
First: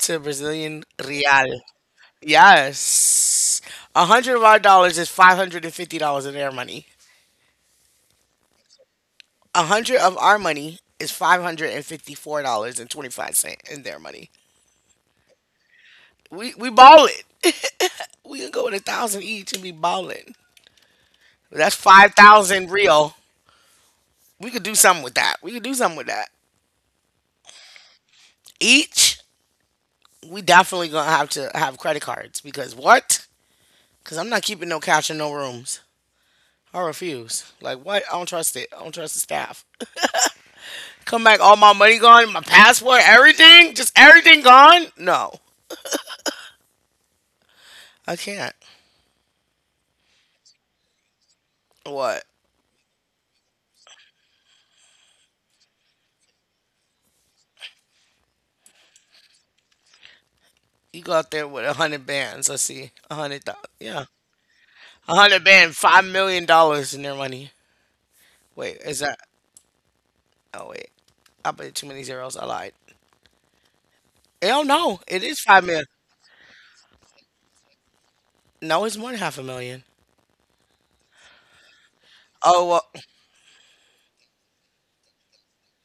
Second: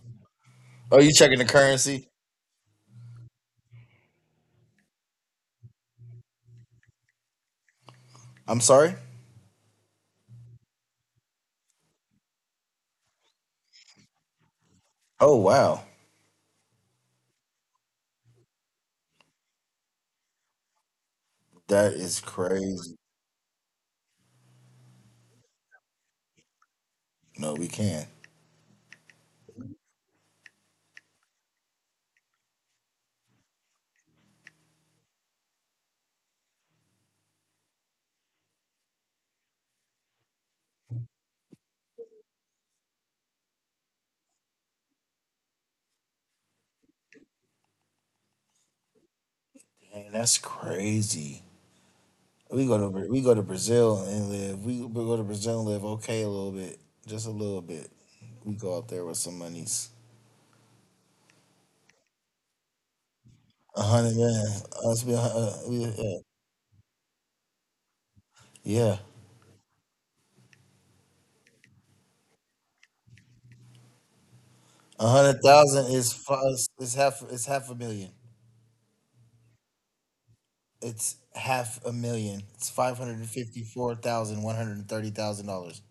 Speaker 1: to Brazilian
Speaker 2: Oh, you checking the
Speaker 1: real.
Speaker 2: currency?
Speaker 1: Yes. A hundred of our dollars is $550 of their money.
Speaker 2: I'm sorry.
Speaker 1: A hundred of our money is $554 and 25 cent in their money.
Speaker 2: Oh wow,
Speaker 1: We ball it. We can go with a thousand each and be balling. That's
Speaker 2: that is
Speaker 1: 5,000
Speaker 2: crazy.
Speaker 1: real. We could do something with that. We could do something with that.
Speaker 2: No, we can't.
Speaker 1: Each, we definitely gonna have to have credit cards because what? Because I'm not keeping no cash in no rooms. I refuse. Like what? I don't trust it. I don't trust the staff. Come back, all my money gone, my passport, everything, just everything gone. No, I can't.
Speaker 2: Man, that's crazy.
Speaker 1: What?
Speaker 2: We go to Brazil and live. We go to Brazil and live okay a little bit, just a little bit. We go out there with some monies.
Speaker 1: You go out there with a hundred bands. Let's see, a hundred.
Speaker 2: A
Speaker 1: Yeah,
Speaker 2: hundred, yeah. Us be,
Speaker 1: a hundred band, five
Speaker 2: yeah,
Speaker 1: million dollars in their money. Wait,
Speaker 2: yeah.
Speaker 1: is that? Oh wait, I put too many zeros. I lied. Hell no,
Speaker 2: A
Speaker 1: it
Speaker 2: hundred
Speaker 1: is five
Speaker 2: thousand
Speaker 1: million.
Speaker 2: is half a million.
Speaker 1: No, it's more than half a million.
Speaker 2: It's half a million. It's
Speaker 1: Oh well,
Speaker 2: five hundred and fifty four thousand one hundred and thirty thousand dollars.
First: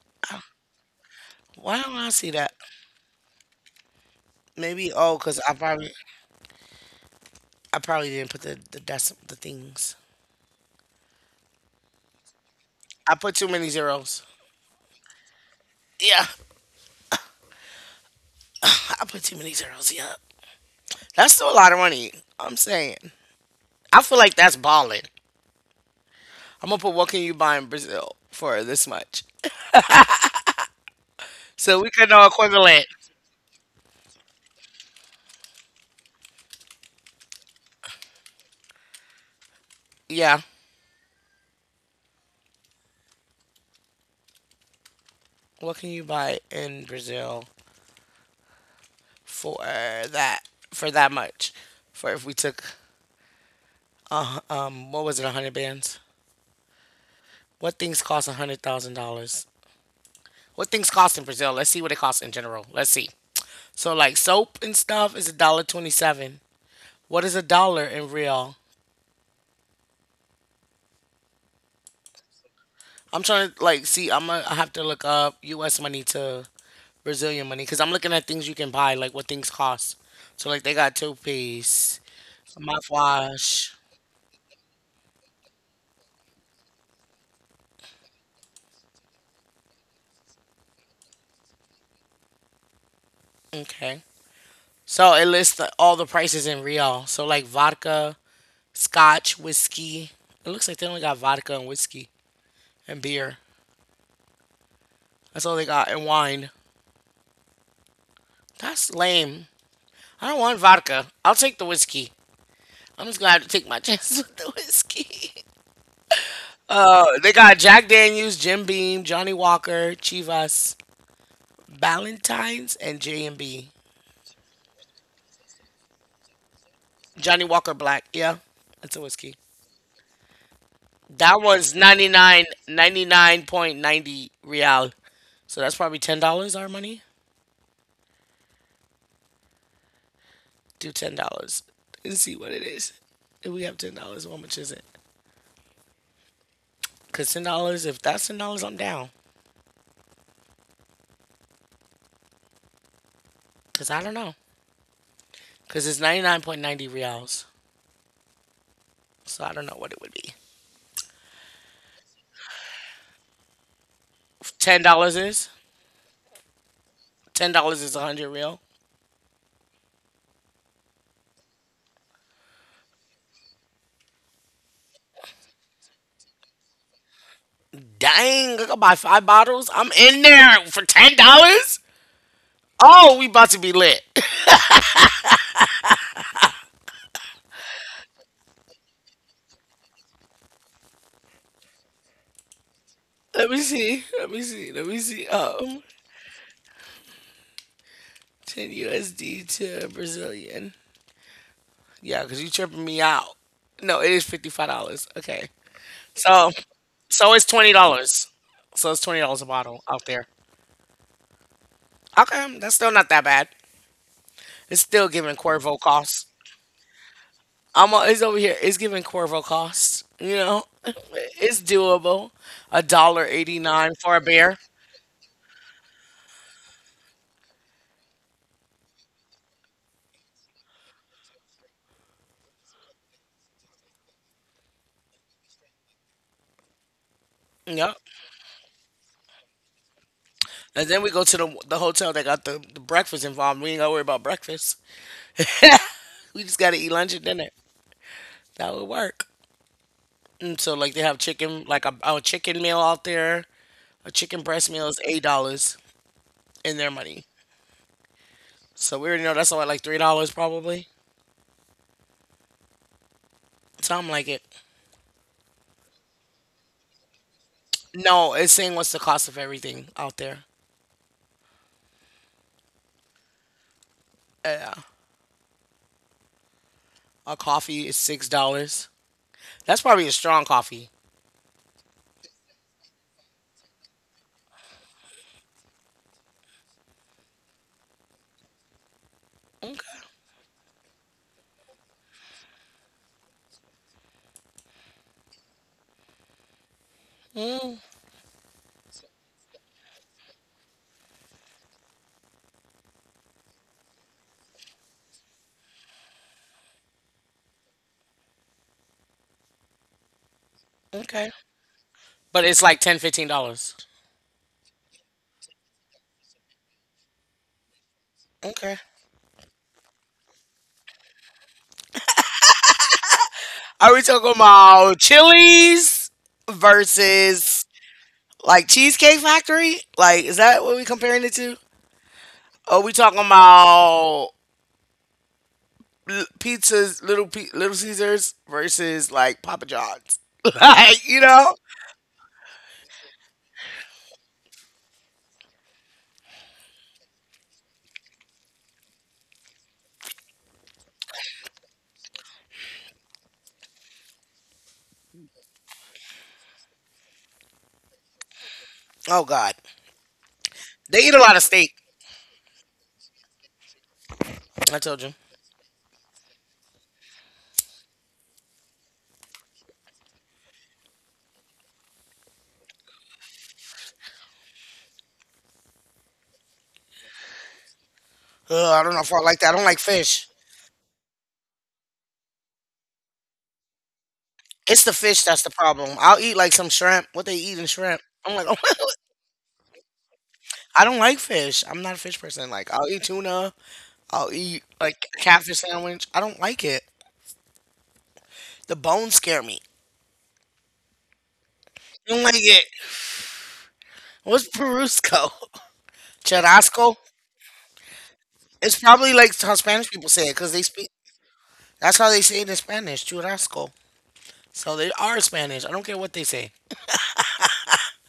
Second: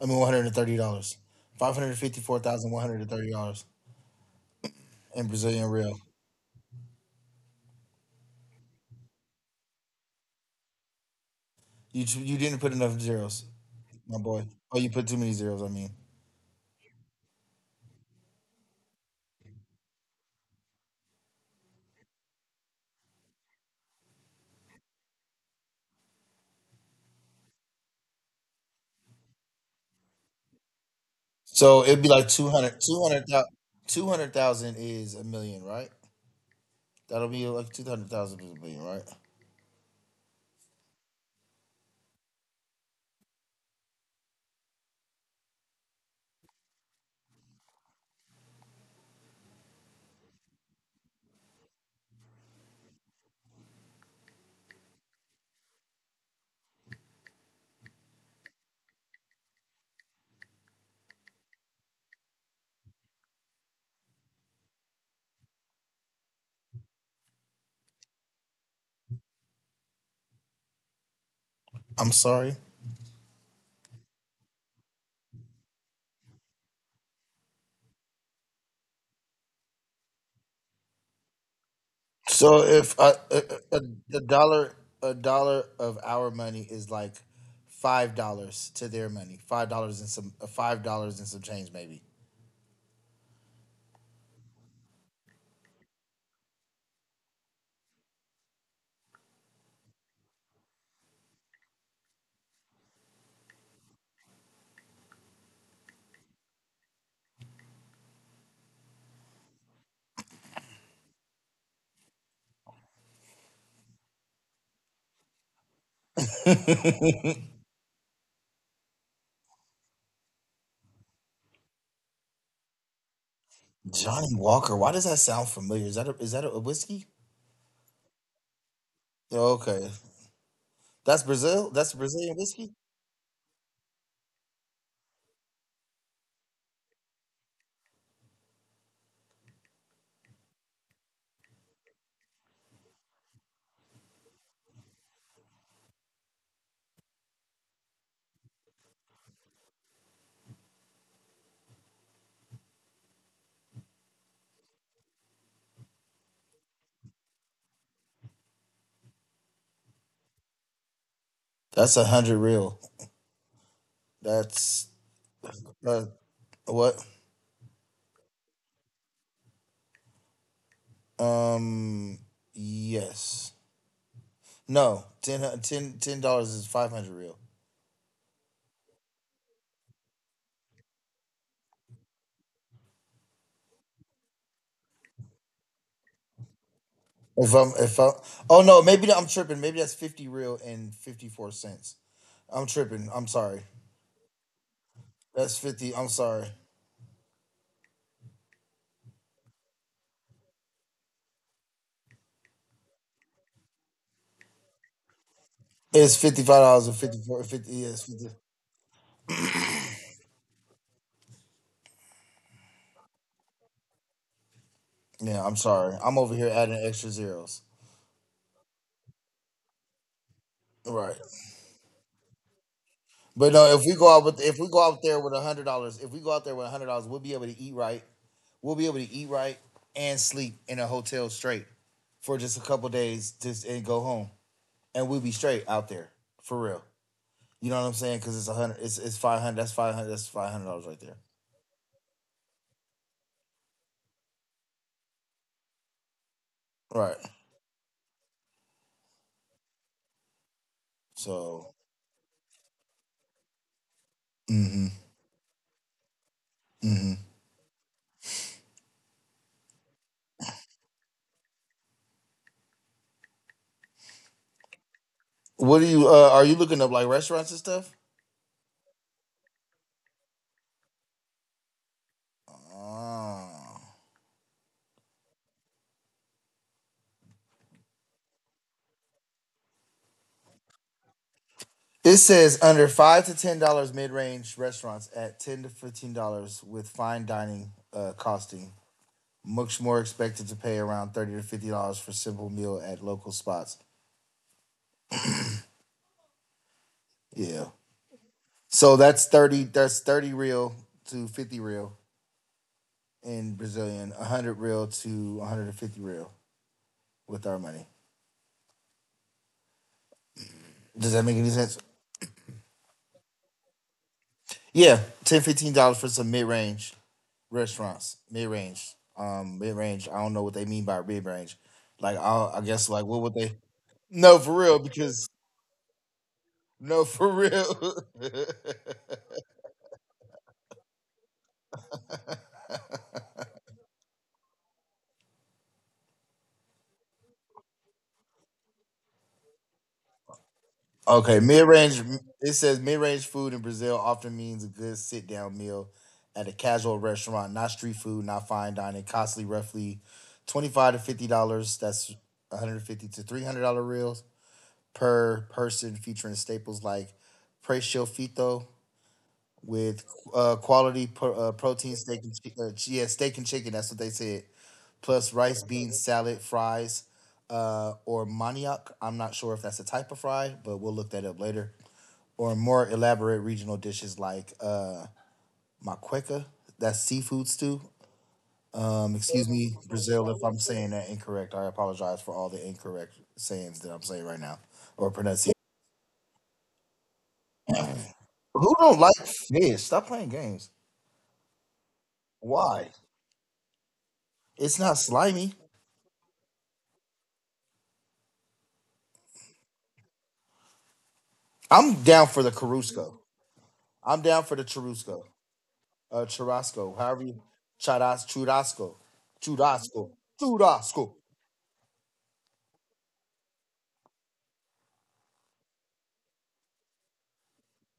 Speaker 2: I mean $130. Five
Speaker 1: why
Speaker 2: hundred
Speaker 1: don't
Speaker 2: and
Speaker 1: I
Speaker 2: fifty
Speaker 1: see
Speaker 2: four
Speaker 1: that?
Speaker 2: thousand one hundred and thirty dollars
Speaker 1: Maybe oh,
Speaker 2: in
Speaker 1: cause
Speaker 2: Brazilian real.
Speaker 1: I probably didn't put the the things.
Speaker 2: You didn't put enough
Speaker 1: I put too
Speaker 2: zeros,
Speaker 1: many
Speaker 2: my
Speaker 1: zeros.
Speaker 2: boy. Oh, you put too many zeros. I mean,
Speaker 1: Yeah, I put too many zeros. Yeah. That's still a lot of money. I'm saying. I feel like that's balling. I'm gonna put What can you buy in Brazil for this much? So
Speaker 2: so
Speaker 1: we
Speaker 2: it'd
Speaker 1: can
Speaker 2: be
Speaker 1: know
Speaker 2: like 200,
Speaker 1: equivalent.
Speaker 2: 200,000 is a million, right? That'll be like 200,000 is a million, right?
Speaker 1: Yeah. What can you buy in Brazil for that for that much? For if we took what was it, a hundred bands? What things cost $100,000? What things cost in Brazil? Let's see what it costs in general. Let's see. So like soap and stuff is a dollar 27. What is a dollar in real?
Speaker 2: I'm sorry.
Speaker 1: I'm trying to like see. I'm gonna I have to look up U.S. money to Brazilian money because I'm looking at things you can buy, like what things cost. So like they got toothpaste,
Speaker 2: So if a,
Speaker 1: mouthwash.
Speaker 2: a, a dollar a dollar of our money is like $5 to their money, $5 and some, $5 and some change maybe.
Speaker 1: Okay. So it lists the, all the prices in real. So like vodka, scotch, whiskey. It looks like they only got vodka and whiskey and beer. That's all they got and wine. That's lame. I don't want vodka. I'll take the whiskey. I'm just gonna have to take my chances with the whiskey. They got Jack Daniels, Jim Beam, Johnny Walker, Chivas, Ballantines, and J and B.
Speaker 2: Johnny Walker, why does that sound familiar? Is that a whiskey?
Speaker 1: Johnny Walker Black. Yeah, that's a whiskey.
Speaker 2: Oh, okay, that's
Speaker 1: That one's
Speaker 2: Brazil. That's
Speaker 1: ninety
Speaker 2: Brazilian
Speaker 1: nine,
Speaker 2: whiskey.
Speaker 1: 90 9.90, 99.90 real. So that's probably $10 our money. Do $10 and see what it is. If we have $10, how much is it? Because $10, if that's $10, I'm down. Because I don't know. Because it's 99.90 reals. So I don't know what it would be.
Speaker 2: That's a hundred real. That's
Speaker 1: $10 is?
Speaker 2: uh, what?
Speaker 1: $10 is 100 real.
Speaker 2: Um, yes. No, $10 is 500 real.
Speaker 1: Dang, I could buy five bottles. I'm in there for $10? Oh, we about to be lit.
Speaker 2: If I'm, if I, Oh no, maybe I'm tripping. Maybe that's 50 real and 54 cents. I'm tripping. I'm
Speaker 1: Let me
Speaker 2: sorry.
Speaker 1: see. Let me see. Let me see.
Speaker 2: That's 50. I'm sorry.
Speaker 1: 10 USD to Brazilian. Yeah, because you tripping me out. No, it is $55. Okay.
Speaker 2: It's fifty
Speaker 1: So,
Speaker 2: five dollars and fifty
Speaker 1: so it's
Speaker 2: four. 50. Yeah, it's
Speaker 1: $20.
Speaker 2: 50.
Speaker 1: So it's $20 a bottle out there. Okay. That's still not that bad. It's still giving
Speaker 2: Yeah, I'm
Speaker 1: Cuervo
Speaker 2: sorry. I'm
Speaker 1: costs.
Speaker 2: over here adding extra zeros.
Speaker 1: It's over here. It's giving Cuervo costs.
Speaker 2: Right.
Speaker 1: It's doable. A dollar
Speaker 2: But
Speaker 1: eighty
Speaker 2: no, if
Speaker 1: nine
Speaker 2: we
Speaker 1: for
Speaker 2: go
Speaker 1: a
Speaker 2: out with,
Speaker 1: beer.
Speaker 2: if we go out there with $100, if we go out there with $100, we'll be able to eat right. We'll be able to eat right and sleep in a hotel straight for just a couple days, just and go home, and we'll be straight out there for real. You know what I'm
Speaker 1: Yep.
Speaker 2: saying? Because it's a hundred. It's 500. That's 500. That's five hundred
Speaker 1: And
Speaker 2: dollars
Speaker 1: then
Speaker 2: right
Speaker 1: we
Speaker 2: there.
Speaker 1: go to the hotel that got the breakfast involved. We ain't gotta worry about breakfast. We just gotta eat lunch
Speaker 2: Right.
Speaker 1: and dinner. That would work. And so like they have chicken,
Speaker 2: So.
Speaker 1: like a chicken meal out there. A chicken breast meal
Speaker 2: Mm-hmm.
Speaker 1: is $8 in their money.
Speaker 2: Mm-hmm.
Speaker 1: So we already know that's only like $3 probably. Something like it.
Speaker 2: What do you? Are you looking up like restaurants and stuff?
Speaker 1: No, it's saying what's the cost of everything out there.
Speaker 2: Oh.
Speaker 1: Yeah, a coffee is $6. That's probably a strong coffee.
Speaker 2: It says under $5 to $10 mid-range restaurants at $10 to $15 with fine dining costing much more
Speaker 1: Okay.
Speaker 2: expected to pay around $30 to $50 for simple meal at local spots. Yeah.
Speaker 1: Mm,
Speaker 2: So that's 30. That's 30 real to 50 real in Brazilian, 100 real to 150 real with our money. Does that
Speaker 1: okay.
Speaker 2: make any sense?
Speaker 1: But it's like ten, $15.
Speaker 2: Yeah, $10, $15 for some mid range restaurants. Mid
Speaker 1: Okay.
Speaker 2: range. Mid range. I don't know what they mean by mid range. Like, I guess, like, what would they?
Speaker 1: Are we talking
Speaker 2: No, for real,
Speaker 1: about
Speaker 2: because,
Speaker 1: Chili's
Speaker 2: no, for
Speaker 1: versus
Speaker 2: real.
Speaker 1: like Cheesecake Factory? Like, is that what we comparing it to? Or we talking about pizzas, Little Caesars versus like Papa John's? like, you know?
Speaker 2: Okay, mid range. It says mid range food in Brazil often means a good sit down meal at a casual restaurant, not street food, not fine dining. Costly, roughly $25 to $50. That's $150 to $300 reels per person, featuring staples like precio fito
Speaker 1: Oh God,
Speaker 2: with
Speaker 1: they
Speaker 2: quality
Speaker 1: eat a
Speaker 2: pro,
Speaker 1: lot of steak.
Speaker 2: protein steak and yeah steak and chicken. That's what they said.
Speaker 1: I told you.
Speaker 2: Plus rice, beans, salad, fries, or manioc. I'm not sure if that's a type of fry, but we'll look that up later or more elaborate regional dishes like maqueca, that's seafood stew.
Speaker 1: Ugh, I don't know if
Speaker 2: Um,
Speaker 1: I like
Speaker 2: excuse
Speaker 1: that. I don't like
Speaker 2: me,
Speaker 1: fish.
Speaker 2: Brazil, if I'm saying that incorrect. I apologize for all the incorrect sayings that I'm saying right now
Speaker 1: It's the
Speaker 2: or
Speaker 1: fish that's the
Speaker 2: pronunciation.
Speaker 1: problem. I'll eat like some shrimp. What they eat in shrimp? I'm like,
Speaker 2: Who don't like fish? Stop playing games.
Speaker 1: I don't like fish. I'm not a fish person. Like, I'll
Speaker 2: Why?
Speaker 1: eat tuna. I'll eat
Speaker 2: It's not
Speaker 1: like
Speaker 2: slimy.
Speaker 1: catfish sandwich. I don't like it. The bones scare me.
Speaker 2: I'm
Speaker 1: I don't
Speaker 2: down
Speaker 1: like
Speaker 2: for the
Speaker 1: it.
Speaker 2: Carusco. I'm down
Speaker 1: What's
Speaker 2: for the Churrusco.
Speaker 1: Perusco? Churrasco.
Speaker 2: Churrasco, however you, charas,
Speaker 1: It's
Speaker 2: churrasco,
Speaker 1: probably like how Spanish people
Speaker 2: churrasco,
Speaker 1: say it because they speak.
Speaker 2: churrasco.
Speaker 1: That's how they say it in Spanish. Churrasco. So they are Spanish. I don't care what they say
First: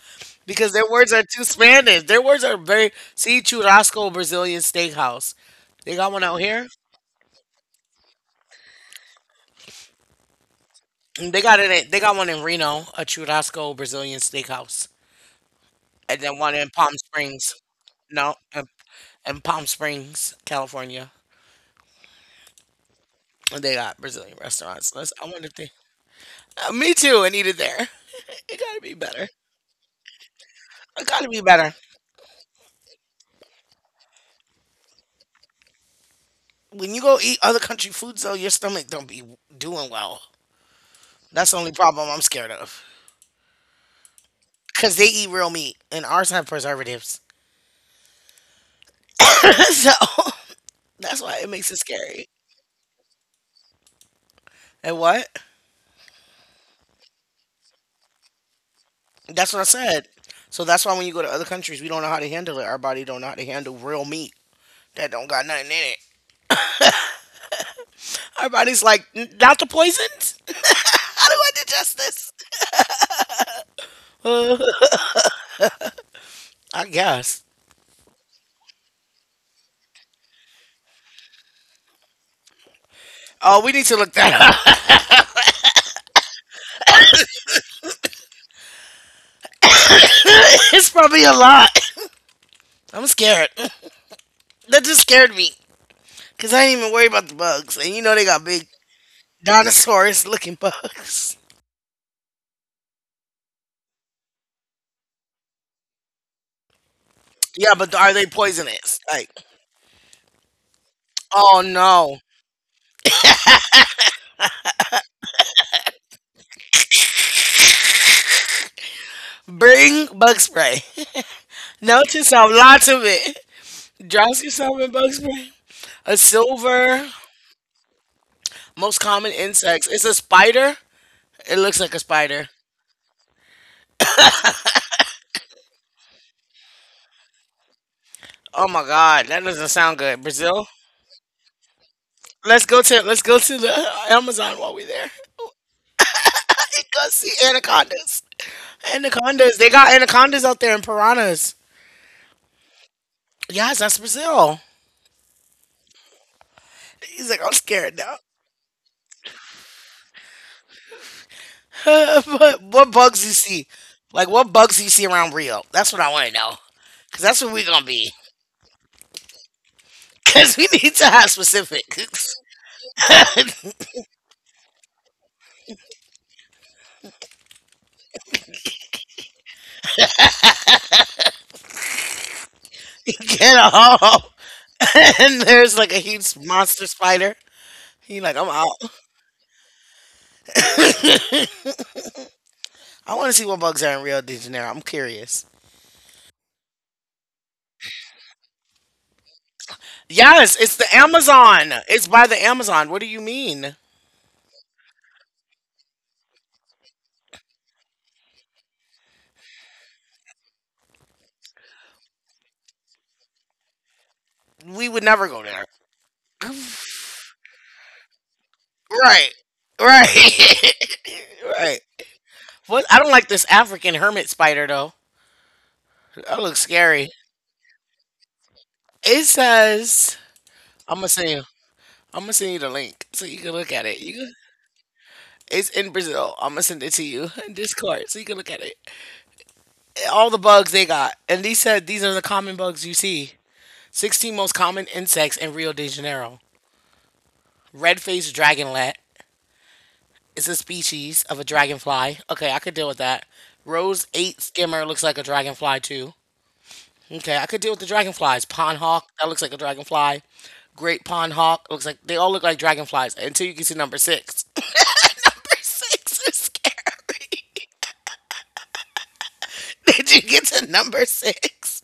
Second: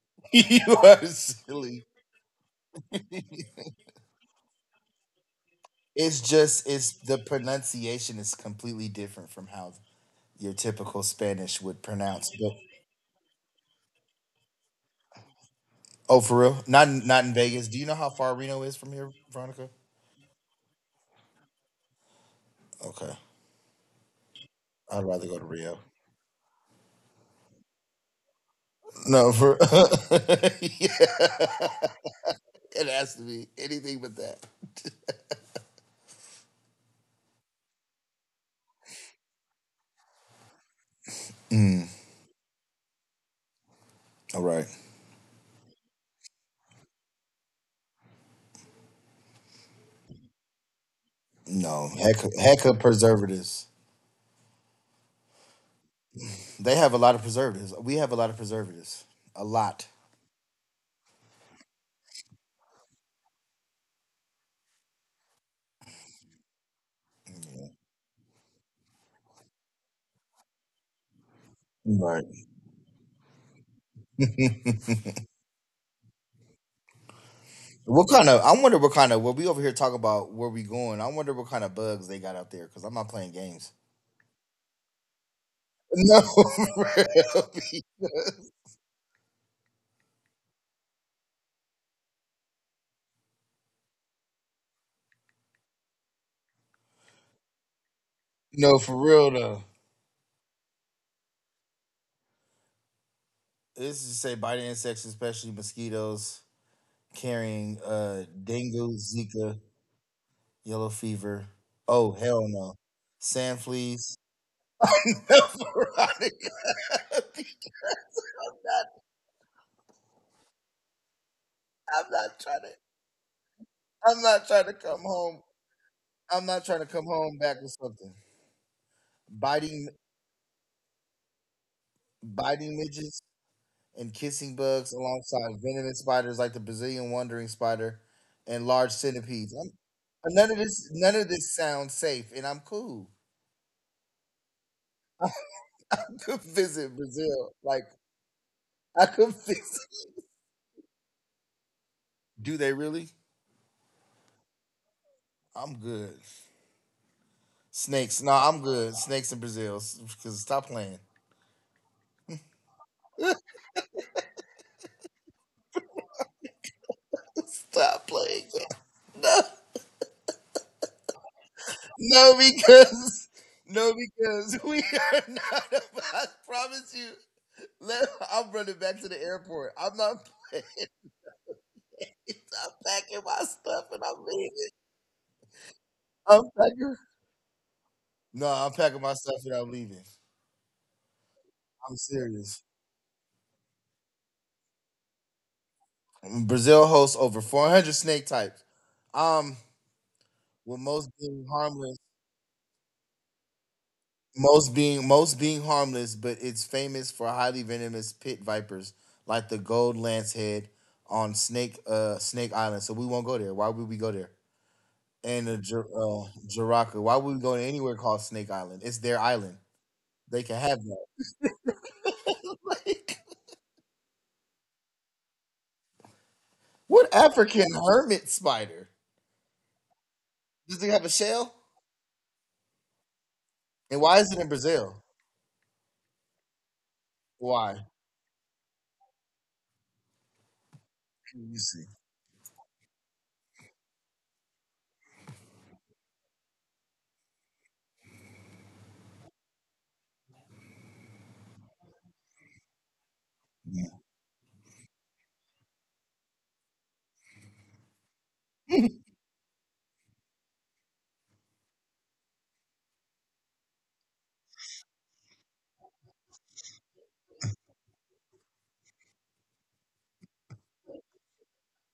Speaker 1: because
Speaker 2: You
Speaker 1: their
Speaker 2: are
Speaker 1: words are too
Speaker 2: silly.
Speaker 1: Spanish. Their words are very. See Churrasco Brazilian Steakhouse. They got one
Speaker 2: It's
Speaker 1: out here.
Speaker 2: just it's the pronunciation is completely different from how your typical
Speaker 1: And they got
Speaker 2: Spanish
Speaker 1: it.
Speaker 2: would
Speaker 1: They got one
Speaker 2: pronounce.
Speaker 1: in
Speaker 2: But
Speaker 1: Reno, a Churrasco Brazilian Steakhouse,
Speaker 2: oh,
Speaker 1: and
Speaker 2: for
Speaker 1: then one
Speaker 2: real?
Speaker 1: in
Speaker 2: Not
Speaker 1: Palm
Speaker 2: in- not in
Speaker 1: Springs.
Speaker 2: Vegas. Do you know how far
Speaker 1: No,
Speaker 2: Reno
Speaker 1: in,
Speaker 2: is from here,
Speaker 1: in
Speaker 2: Veronica?
Speaker 1: Palm Springs, California.
Speaker 2: Okay,
Speaker 1: And they got Brazilian restaurants.
Speaker 2: I'd rather
Speaker 1: I
Speaker 2: go to
Speaker 1: wonder if they.
Speaker 2: Rio.
Speaker 1: Me too. I need it there. It gotta be
Speaker 2: No,
Speaker 1: better.
Speaker 2: for
Speaker 1: It
Speaker 2: Yeah,
Speaker 1: gotta be better.
Speaker 2: it has to be anything but that.
Speaker 1: When you go eat other country foods, though, your stomach don't be doing well. That's the only
Speaker 2: Mm,
Speaker 1: problem I'm scared of.
Speaker 2: all right.
Speaker 1: Cause they eat real meat, and ours have preservatives. So that's why it makes it
Speaker 2: No, heck,
Speaker 1: scary.
Speaker 2: heck of preservatives.
Speaker 1: And what?
Speaker 2: They have a lot of preservatives. We have a lot of preservatives.
Speaker 1: That's what
Speaker 2: A
Speaker 1: I
Speaker 2: lot.
Speaker 1: said. So that's why when you go to other countries, we don't know how to handle it. Our body don't know how to handle real meat that don't got nothing in it. Our body's like, Not the poisons. How do I digest
Speaker 2: Right.
Speaker 1: this?" I guess.
Speaker 2: What kind of? I wonder what kind of. What we over here talking about? Where we going? I wonder what kind of bugs they got out there. Cause I'm not playing
Speaker 1: Oh, we
Speaker 2: games.
Speaker 1: need to look that up.
Speaker 2: No, for real.
Speaker 1: It's probably a lot. I'm scared. That just scared me. Cause I ain't even worry about the bugs, and you know they got big
Speaker 2: No, for real though.
Speaker 1: dinosaurs-looking bugs.
Speaker 2: This is say by the insects, especially mosquitoes
Speaker 1: Yeah,
Speaker 2: carrying
Speaker 1: but are they
Speaker 2: dengue,
Speaker 1: poisonous? Like,
Speaker 2: Zika, yellow fever.
Speaker 1: oh
Speaker 2: Oh
Speaker 1: no!
Speaker 2: hell no, sand fleas. No, for real. I'm not.
Speaker 1: Bring bug spray.
Speaker 2: I'm
Speaker 1: Note to
Speaker 2: not
Speaker 1: self,
Speaker 2: trying to.
Speaker 1: lots of it.
Speaker 2: I'm not
Speaker 1: Drowse
Speaker 2: trying to
Speaker 1: yourself in
Speaker 2: come
Speaker 1: bug
Speaker 2: home.
Speaker 1: spray. A
Speaker 2: I'm not trying to come
Speaker 1: silver,
Speaker 2: home back with something
Speaker 1: most common
Speaker 2: biting,
Speaker 1: insects. It's a spider. It looks like a spider.
Speaker 2: biting midges and kissing bugs alongside venomous spiders like the Brazilian wandering spider and
Speaker 1: Oh my
Speaker 2: large
Speaker 1: god, that
Speaker 2: centipedes.
Speaker 1: doesn't sound good.
Speaker 2: None of
Speaker 1: Brazil.
Speaker 2: this none of this sounds safe and I'm
Speaker 1: Let's go to
Speaker 2: cool.
Speaker 1: let's go to the Amazon while we're there.
Speaker 2: I could visit
Speaker 1: Go see
Speaker 2: Brazil. Like
Speaker 1: anacondas.
Speaker 2: I could
Speaker 1: Anacondas.
Speaker 2: visit.
Speaker 1: They got anacondas out there and piranhas.
Speaker 2: Do they really?
Speaker 1: Yes, that's Brazil.
Speaker 2: I'm good.
Speaker 1: He's like, I'm scared
Speaker 2: Snakes.
Speaker 1: now.
Speaker 2: No, I'm good. Snakes in Brazil. Because stop playing.
Speaker 1: But what bugs you see? Like, what bugs you see around Rio? That's what I want to know. Because that's what we're going to
Speaker 2: Stop
Speaker 1: be.
Speaker 2: playing.
Speaker 1: Because we need to have
Speaker 2: No,
Speaker 1: specifics.
Speaker 2: because no, because we are not. I promise you. Let, I'm running back to the airport. I'm not playing. I'm packing my
Speaker 1: Get a
Speaker 2: stuff and I'm
Speaker 1: haul.
Speaker 2: leaving.
Speaker 1: And there's like a huge
Speaker 2: I'm
Speaker 1: monster
Speaker 2: packing.
Speaker 1: spider. He like,
Speaker 2: No,
Speaker 1: I'm
Speaker 2: I'm
Speaker 1: out.
Speaker 2: packing my stuff and I'm leaving. I'm serious.
Speaker 1: I want to see what bugs are in Rio de Janeiro. I'm curious.
Speaker 2: Brazil hosts over 400 snake types. Um,
Speaker 1: Yes,
Speaker 2: with
Speaker 1: it's the
Speaker 2: most being
Speaker 1: Amazon.
Speaker 2: harmless,
Speaker 1: It's by the Amazon. What do you mean?
Speaker 2: most being harmless, but it's famous for highly venomous pit vipers like the gold lancehead on Snake Island. So we won't go there. Why would we go there?
Speaker 1: We would never
Speaker 2: And
Speaker 1: go
Speaker 2: the
Speaker 1: there.
Speaker 2: Jiraka. Why would we go anywhere called Snake Island? It's their
Speaker 1: Right.
Speaker 2: island. They can have
Speaker 1: Right. Right. What? I
Speaker 2: that.
Speaker 1: don't like this African hermit spider though. That looks
Speaker 2: What
Speaker 1: scary.
Speaker 2: African hermit spider?
Speaker 1: It says
Speaker 2: Does it have
Speaker 1: I'm
Speaker 2: a
Speaker 1: gonna send you.
Speaker 2: shell?
Speaker 1: I'm gonna send you the link so you can look at
Speaker 2: And
Speaker 1: it.
Speaker 2: why is it in Brazil?
Speaker 1: It's in Brazil. I'm gonna send it to you in
Speaker 2: Why?
Speaker 1: Discord so you can look at it. All the bugs they got,
Speaker 2: Let
Speaker 1: and
Speaker 2: me
Speaker 1: they
Speaker 2: see.
Speaker 1: said these are the common bugs you see. 16 most common insects in Rio de Janeiro. Red-faced dragonlet is a species of a dragonfly. Okay, I could deal with that. Rose eight skimmer looks like a dragonfly too. Okay, I could deal with the dragonflies.
Speaker 2: Yeah.
Speaker 1: Pondhawk, that looks like a dragonfly. Great pondhawk looks like they all look like dragonflies until you get to number six. Number six is scary. Did you get to number six?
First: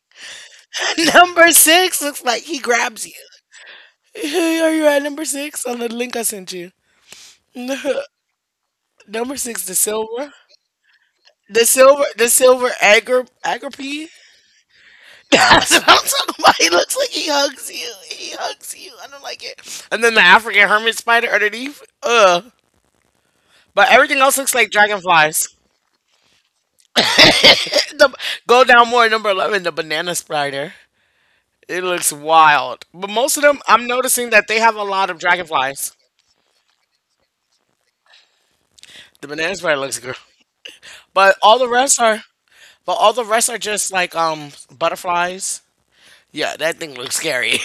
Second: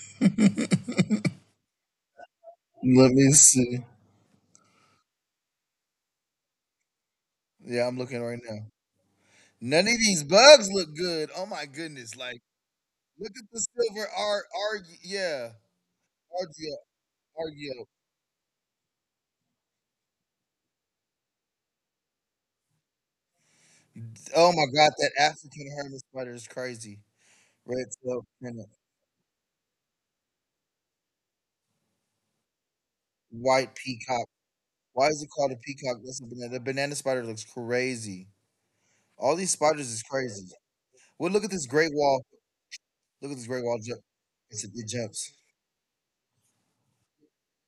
Speaker 2: Let
Speaker 1: Number six looks like he grabs you.
Speaker 2: me see.
Speaker 1: Are you at number six on the link I sent you?
Speaker 2: Yeah, I'm looking right now.
Speaker 1: Number six,
Speaker 2: None of these bugs look good. Oh my goodness!
Speaker 1: the
Speaker 2: Like,
Speaker 1: silver
Speaker 2: look at the silver
Speaker 1: agripy.
Speaker 2: R R. Yeah,
Speaker 1: That's what I'm talking about. He
Speaker 2: Argio,
Speaker 1: looks like he hugs
Speaker 2: Argio.
Speaker 1: you. He hugs you. I don't like it. And then the African hermit spider underneath. Ugh. But everything else
Speaker 2: Oh
Speaker 1: looks
Speaker 2: my
Speaker 1: like
Speaker 2: god, that
Speaker 1: dragonflies.
Speaker 2: African hermit spider is crazy. Red
Speaker 1: The,
Speaker 2: tail
Speaker 1: Go
Speaker 2: pennant,
Speaker 1: down more. Number 11, the banana spider. It looks wild. But most of them,
Speaker 2: white
Speaker 1: I'm
Speaker 2: peacock.
Speaker 1: noticing that they have a
Speaker 2: Why
Speaker 1: lot of
Speaker 2: is it called a
Speaker 1: dragonflies.
Speaker 2: peacock? That's a banana. The banana spider looks crazy.
Speaker 1: The
Speaker 2: All these
Speaker 1: banana spider
Speaker 2: spiders
Speaker 1: looks
Speaker 2: is
Speaker 1: good.
Speaker 2: crazy. Well,
Speaker 1: But
Speaker 2: look at
Speaker 1: all
Speaker 2: this
Speaker 1: the
Speaker 2: great
Speaker 1: rest
Speaker 2: wall.
Speaker 1: are. But all the
Speaker 2: Look at this
Speaker 1: rest are
Speaker 2: great wall
Speaker 1: just
Speaker 2: jump.
Speaker 1: like
Speaker 2: It jumps.
Speaker 1: butterflies. Yeah, that thing looks scary.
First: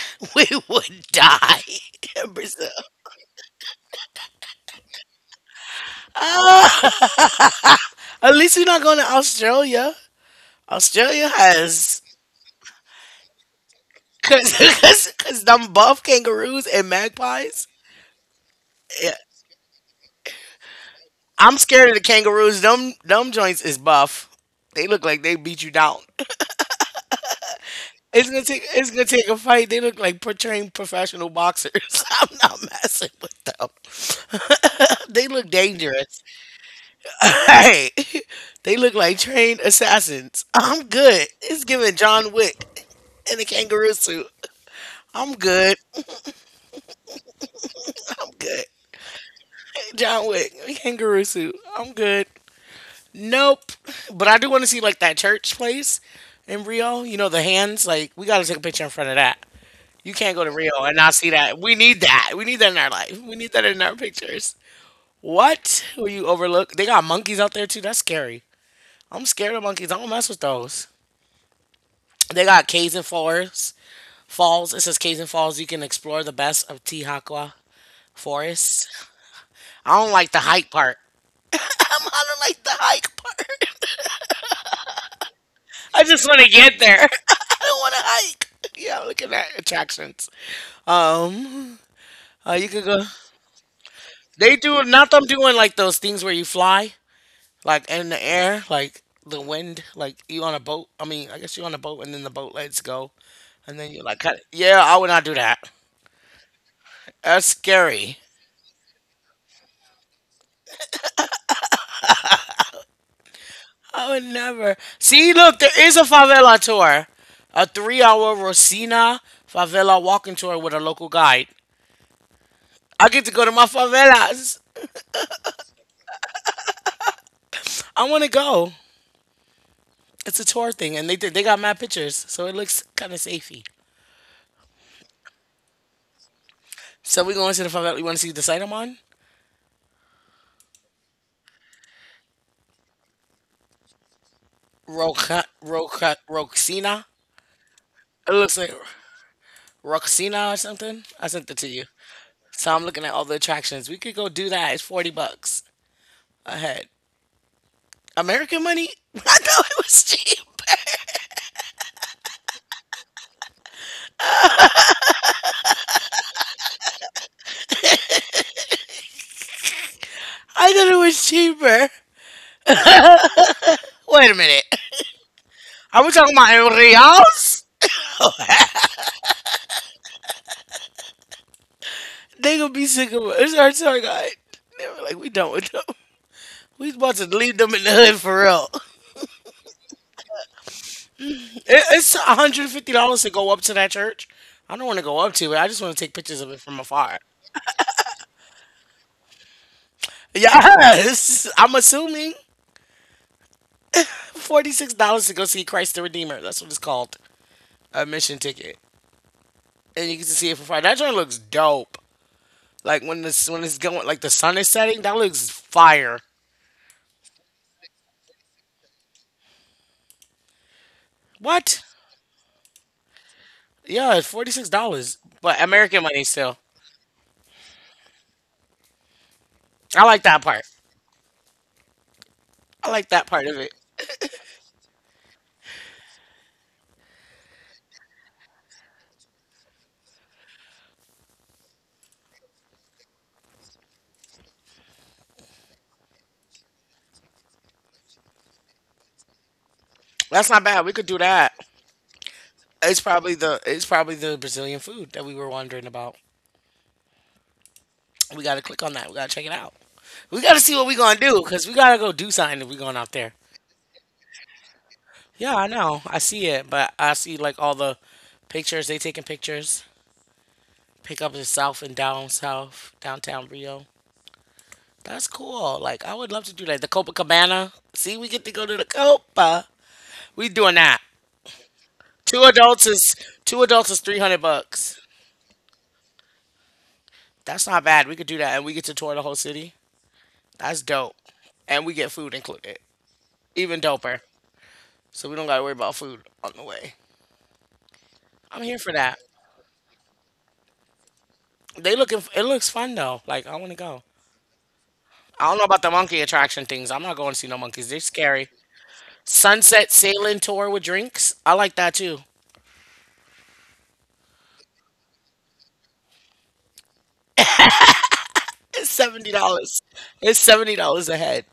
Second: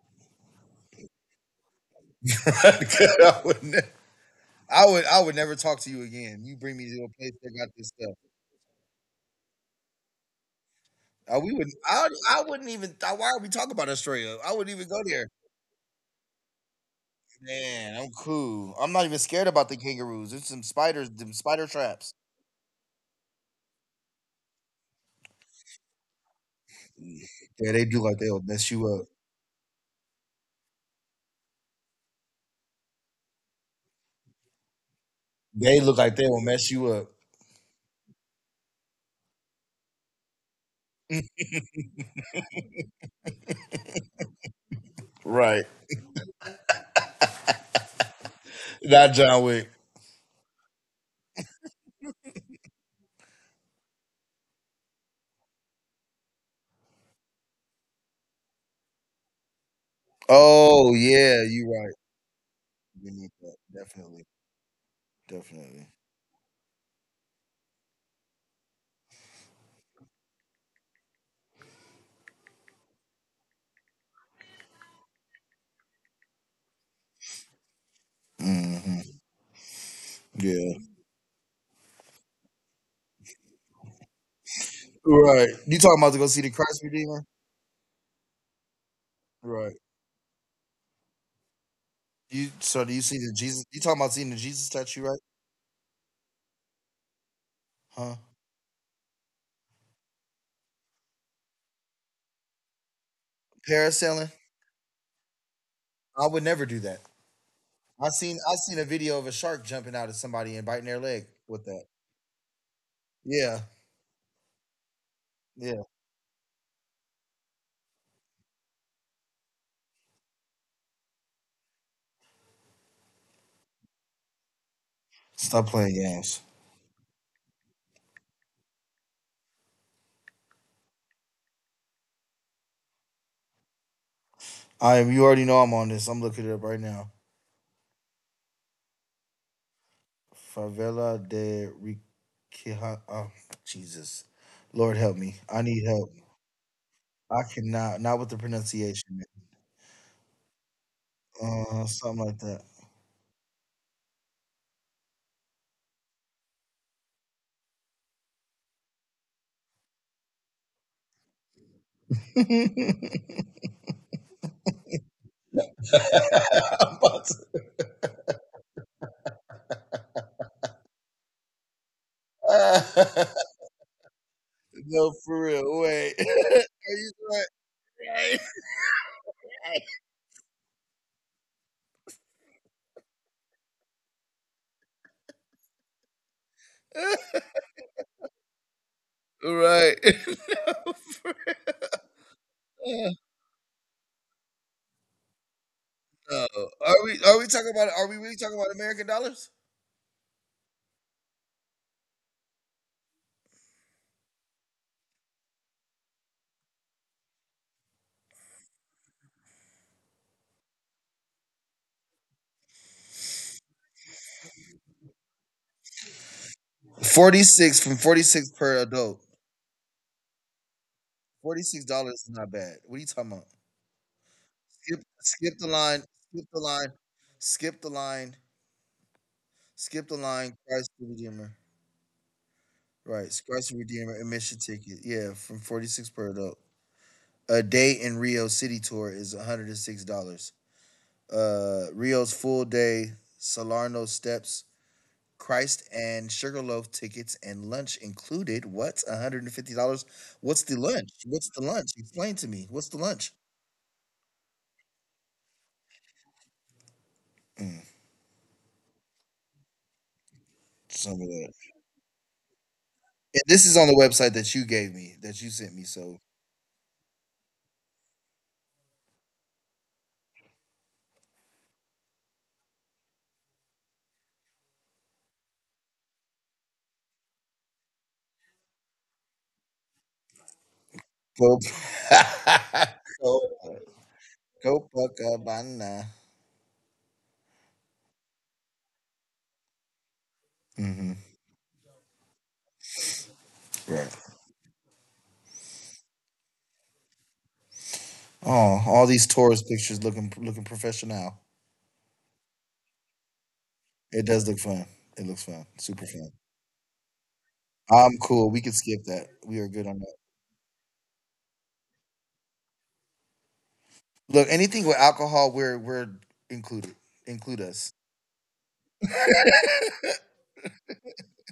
Speaker 1: We would die. Brazil.
Speaker 2: I, would ne- I would never talk to you again. You bring me
Speaker 1: Ah.
Speaker 2: to a place that got this stuff.
Speaker 1: At least you're not going to Australia. Australia
Speaker 2: We would
Speaker 1: has
Speaker 2: I wouldn't even why are we talking about Australia? I
Speaker 1: cause,
Speaker 2: wouldn't even go
Speaker 1: cause,
Speaker 2: there.
Speaker 1: cause them buff kangaroos and magpies.
Speaker 2: Man, I'm cool. I'm not
Speaker 1: Yeah,
Speaker 2: even scared about the kangaroos. There's some spiders, them
Speaker 1: I'm
Speaker 2: spider
Speaker 1: scared of the
Speaker 2: traps.
Speaker 1: kangaroos. Them joints is buff. They look like they beat you down.
Speaker 2: Yeah, they do like
Speaker 1: It's gonna
Speaker 2: they'll
Speaker 1: take
Speaker 2: mess you
Speaker 1: it's gonna
Speaker 2: up.
Speaker 1: take a fight. They look like trained professional boxers. I'm not messing with them. They look
Speaker 2: They look like they
Speaker 1: dangerous.
Speaker 2: will mess you up.
Speaker 1: Hey, they look like trained assassins. I'm good. It's giving John Wick in a kangaroo suit. I'm
Speaker 2: Right.
Speaker 1: good. I'm good.
Speaker 2: Not John Wick.
Speaker 1: John Wick, kangaroo suit. I'm good. Nope. But I do want to see like that church place in Rio. You know the hands. Like we got to take a picture in front of that. You can't go to Rio
Speaker 2: Oh
Speaker 1: and not see
Speaker 2: yeah,
Speaker 1: that.
Speaker 2: you
Speaker 1: We
Speaker 2: right.
Speaker 1: need that. We need that in our
Speaker 2: We
Speaker 1: life.
Speaker 2: need
Speaker 1: We need
Speaker 2: that.
Speaker 1: that in our
Speaker 2: Definitely.
Speaker 1: pictures. What
Speaker 2: Definitely.
Speaker 1: will you overlook? They got monkeys out there too. That's scary. I'm scared of monkeys. I don't mess with those. They got caves and forests. Falls. It says caves and falls. You can explore the best of Tihakwa Forest.
Speaker 2: Hmm.
Speaker 1: I don't like the hike
Speaker 2: Yeah.
Speaker 1: part. I don't like the hike part.
Speaker 2: Right. You talking
Speaker 1: I
Speaker 2: about to go
Speaker 1: just
Speaker 2: see
Speaker 1: want to
Speaker 2: the
Speaker 1: get
Speaker 2: Christ
Speaker 1: there.
Speaker 2: Redeemer?
Speaker 1: I don't want to hike. Yeah, I'm looking at
Speaker 2: Right.
Speaker 1: attractions. Um,
Speaker 2: You
Speaker 1: you
Speaker 2: so
Speaker 1: could
Speaker 2: Do you
Speaker 1: go.
Speaker 2: see the Jesus, you talking about seeing the
Speaker 1: They
Speaker 2: Jesus
Speaker 1: do
Speaker 2: statue,
Speaker 1: not
Speaker 2: right?
Speaker 1: them doing like those things where you fly, like in
Speaker 2: Huh?
Speaker 1: the air, like the wind, like you on a boat. I mean, I guess you on a boat and then the boat lets go, and then you like,
Speaker 2: Parasailing?
Speaker 1: cut. Yeah, I would not do that.
Speaker 2: I would never do that.
Speaker 1: That's
Speaker 2: I
Speaker 1: scary.
Speaker 2: seen I seen a video of a shark jumping out at somebody and biting their leg with that. Yeah.
Speaker 1: I would never. See, look, there
Speaker 2: Yeah.
Speaker 1: is a favela tour, a 3-hour Rosina favela walking tour with a local guide. I get to go to my favelas.
Speaker 2: Stop playing games.
Speaker 1: I want to go. It's a tour thing, and they got mad pictures, so it looks kind of safety.
Speaker 2: I am You already know I'm on this. I'm looking it up right now.
Speaker 1: So we going to the farm we want to see the site I'm on.
Speaker 2: Favela de Riquija, oh Jesus. Lord help me. I need help.
Speaker 1: Roxina.
Speaker 2: I cannot not with
Speaker 1: It
Speaker 2: the
Speaker 1: looks like
Speaker 2: pronunciation. Man.
Speaker 1: Roxina or something. I sent it to you.
Speaker 2: Something like
Speaker 1: So I'm looking at all the attractions. We could go do that. It's 40 bucks a head. American money? I thought it was cheap.
Speaker 2: that. I'm about to—
Speaker 1: I thought it was cheaper. Wait a minute.
Speaker 2: No, for real.
Speaker 1: Are we
Speaker 2: Wait. Are
Speaker 1: talking about in
Speaker 2: you
Speaker 1: reals?
Speaker 2: right?
Speaker 1: They gonna be sick of us. It's our tour guide. They were like, we done with them. We about to leave them in the hood for real.
Speaker 2: Right. No, for
Speaker 1: It's one hundred fifty
Speaker 2: real.
Speaker 1: dollars to go up to that church. I don't want to go up to it. I just want to take pictures
Speaker 2: No.
Speaker 1: of it from afar.
Speaker 2: Are we really talking about American dollars?
Speaker 1: Yes, I'm assuming $46 to go see Christ the Redeemer. That's what it's called, a mission ticket, and you get to see it for fire. That joint looks dope. Like when it's going, like the sun is setting, that looks fire.
Speaker 2: 46 from 46 per adult.
Speaker 1: What?
Speaker 2: $46 is not bad. What are you talking about?
Speaker 1: Yeah, it's forty six
Speaker 2: Skip
Speaker 1: dollars, but
Speaker 2: skip the
Speaker 1: American
Speaker 2: line.
Speaker 1: money
Speaker 2: Skip
Speaker 1: still.
Speaker 2: the line. Skip the line.
Speaker 1: I
Speaker 2: Skip the
Speaker 1: like that
Speaker 2: line.
Speaker 1: part.
Speaker 2: Christ the Redeemer.
Speaker 1: I like that
Speaker 2: Right.
Speaker 1: part of it.
Speaker 2: Christ the Redeemer admission ticket. Yeah, from 46 per adult. A day in Rio City Tour is $106. Rio's full day, Salerno Steps, Christ and Sugarloaf tickets and lunch included. What? $150?
Speaker 1: That's
Speaker 2: What's
Speaker 1: not
Speaker 2: the
Speaker 1: bad. We could
Speaker 2: lunch?
Speaker 1: do
Speaker 2: What's
Speaker 1: that.
Speaker 2: the lunch? Explain to me. What's the
Speaker 1: It's
Speaker 2: lunch?
Speaker 1: probably the it's probably the Brazilian food that we were wondering about.
Speaker 2: Mm,
Speaker 1: We got to click on that. We got to check it out. We got to see what we
Speaker 2: some
Speaker 1: going to
Speaker 2: of
Speaker 1: do
Speaker 2: that.
Speaker 1: because we got to go do something if we going out there.
Speaker 2: And this is on the website that you gave me, that you
Speaker 1: Yeah, I
Speaker 2: sent me.
Speaker 1: know.
Speaker 2: So
Speaker 1: I see it, but I see like all the pictures. They taking pictures. Pick up the south and down south, downtown Rio. That's cool. Like I would love to do that. The Copacabana. See, we get to go to the Copa. We doing that.
Speaker 2: go,
Speaker 1: Two adults is
Speaker 2: go,
Speaker 1: two adults is three hundred
Speaker 2: go,
Speaker 1: bucks.
Speaker 2: Buckabana.
Speaker 1: That's not bad. We could do that, and we get to tour the whole city. That's
Speaker 2: Mm-hmm.
Speaker 1: dope, and we get food included. Even doper.
Speaker 2: Right.
Speaker 1: So we don't gotta worry about food on the way. I'm here
Speaker 2: Oh,
Speaker 1: for
Speaker 2: all
Speaker 1: that.
Speaker 2: these tourist pictures looking professional.
Speaker 1: They looking. It looks fun though. Like I want to go.
Speaker 2: It does look fun. It looks
Speaker 1: I don't know
Speaker 2: fun.
Speaker 1: about the
Speaker 2: Super
Speaker 1: monkey
Speaker 2: fun.
Speaker 1: attraction things. I'm not going to see no monkeys. They're
Speaker 2: I'm
Speaker 1: scary.
Speaker 2: cool. We can skip that. We are good
Speaker 1: Sunset
Speaker 2: on that.
Speaker 1: sailing tour with drinks. I like that too.
Speaker 2: Look, anything with alcohol, we're included. Include us.
Speaker 1: It's $70. It's $70 a head.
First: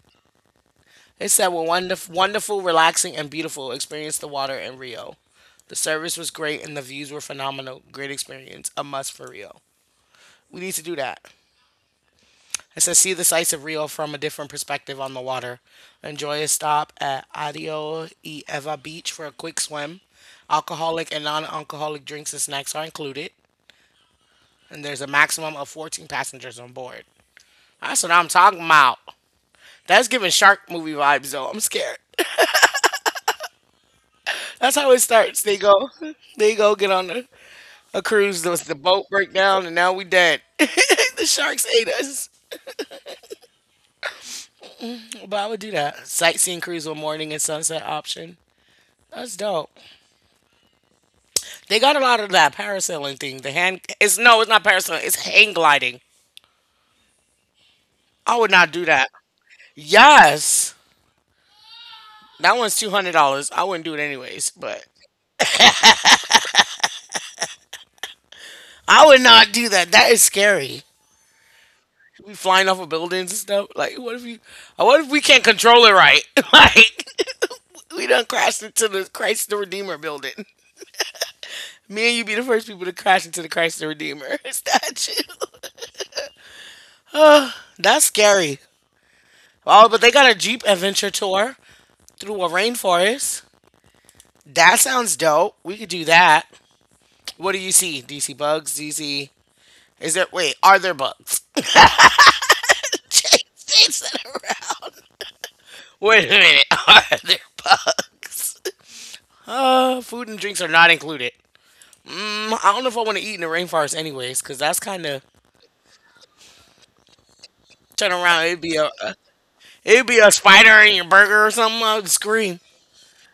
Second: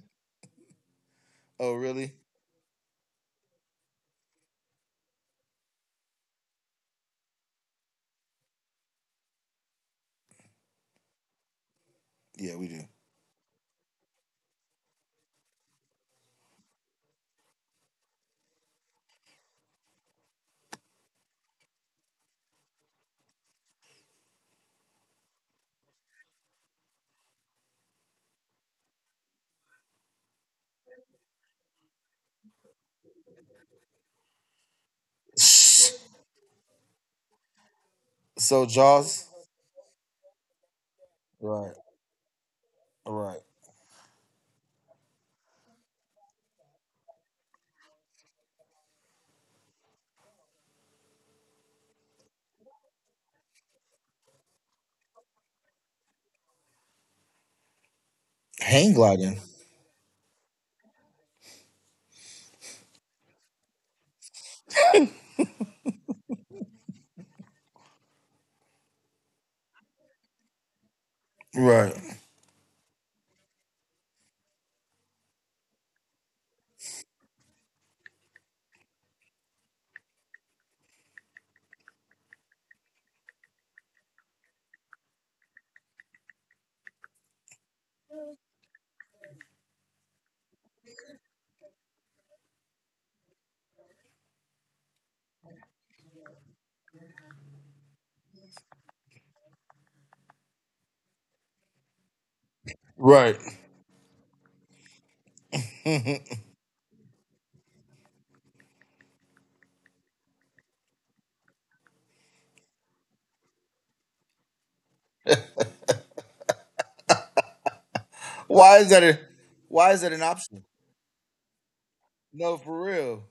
Speaker 1: It said, "Well,
Speaker 2: Oh,
Speaker 1: wonderful,
Speaker 2: really?
Speaker 1: wonderful, relaxing, and beautiful. Experience the water in Rio. The service was great, and the views were phenomenal. Great experience. A must for Rio. We need to do that."
Speaker 2: Yeah, we do.
Speaker 1: It says, see the sights of Rio from a different perspective on the water. Enjoy a stop at Adio y Eva Beach for a quick swim. Alcoholic and non alcoholic drinks and snacks are included. And there's a maximum of 14 passengers on board. That's what I'm talking about. That's giving shark movie vibes, though. I'm scared. That's how it starts. They go, they go get on a cruise. The,
Speaker 2: So
Speaker 1: the boat
Speaker 2: Jaws.
Speaker 1: break down, and now we dead. The sharks
Speaker 2: Right.
Speaker 1: ate us.
Speaker 2: Right.
Speaker 1: But I would do that. Sightseeing cruise with morning and sunset option. That's dope. They got a lot of that parasailing thing. The hand it's no, it's not parasailing. It's hang gliding. I would not do
Speaker 2: Hang
Speaker 1: that.
Speaker 2: gliding.
Speaker 1: Yes, that one's $200. I wouldn't do it anyways, but I would not do that. That is scary.
Speaker 2: Right.
Speaker 1: We flying off of buildings and stuff. Like, what if you? What if we can't control it right? Like, we done crashed into the Christ the Redeemer building. Me and you be the first people to crash into the Christ the Redeemer statue. That's scary. Oh, but they got a Jeep adventure tour through a rainforest. That sounds dope. We could do that. What do you see? Do you see bugs? Do you see? Is there? Wait, are there bugs?
Speaker 2: Right.
Speaker 1: Chase Jason around. Wait a minute. Are there bugs? Food and drinks are not included. I don't know if I want to eat in the rainforest, anyways, because that's kind of turn around. It'd be
Speaker 2: why is that a why is
Speaker 1: it'd
Speaker 2: that
Speaker 1: be
Speaker 2: an
Speaker 1: a
Speaker 2: option?
Speaker 1: spider in your burger or something. I would scream.
Speaker 2: No, for real.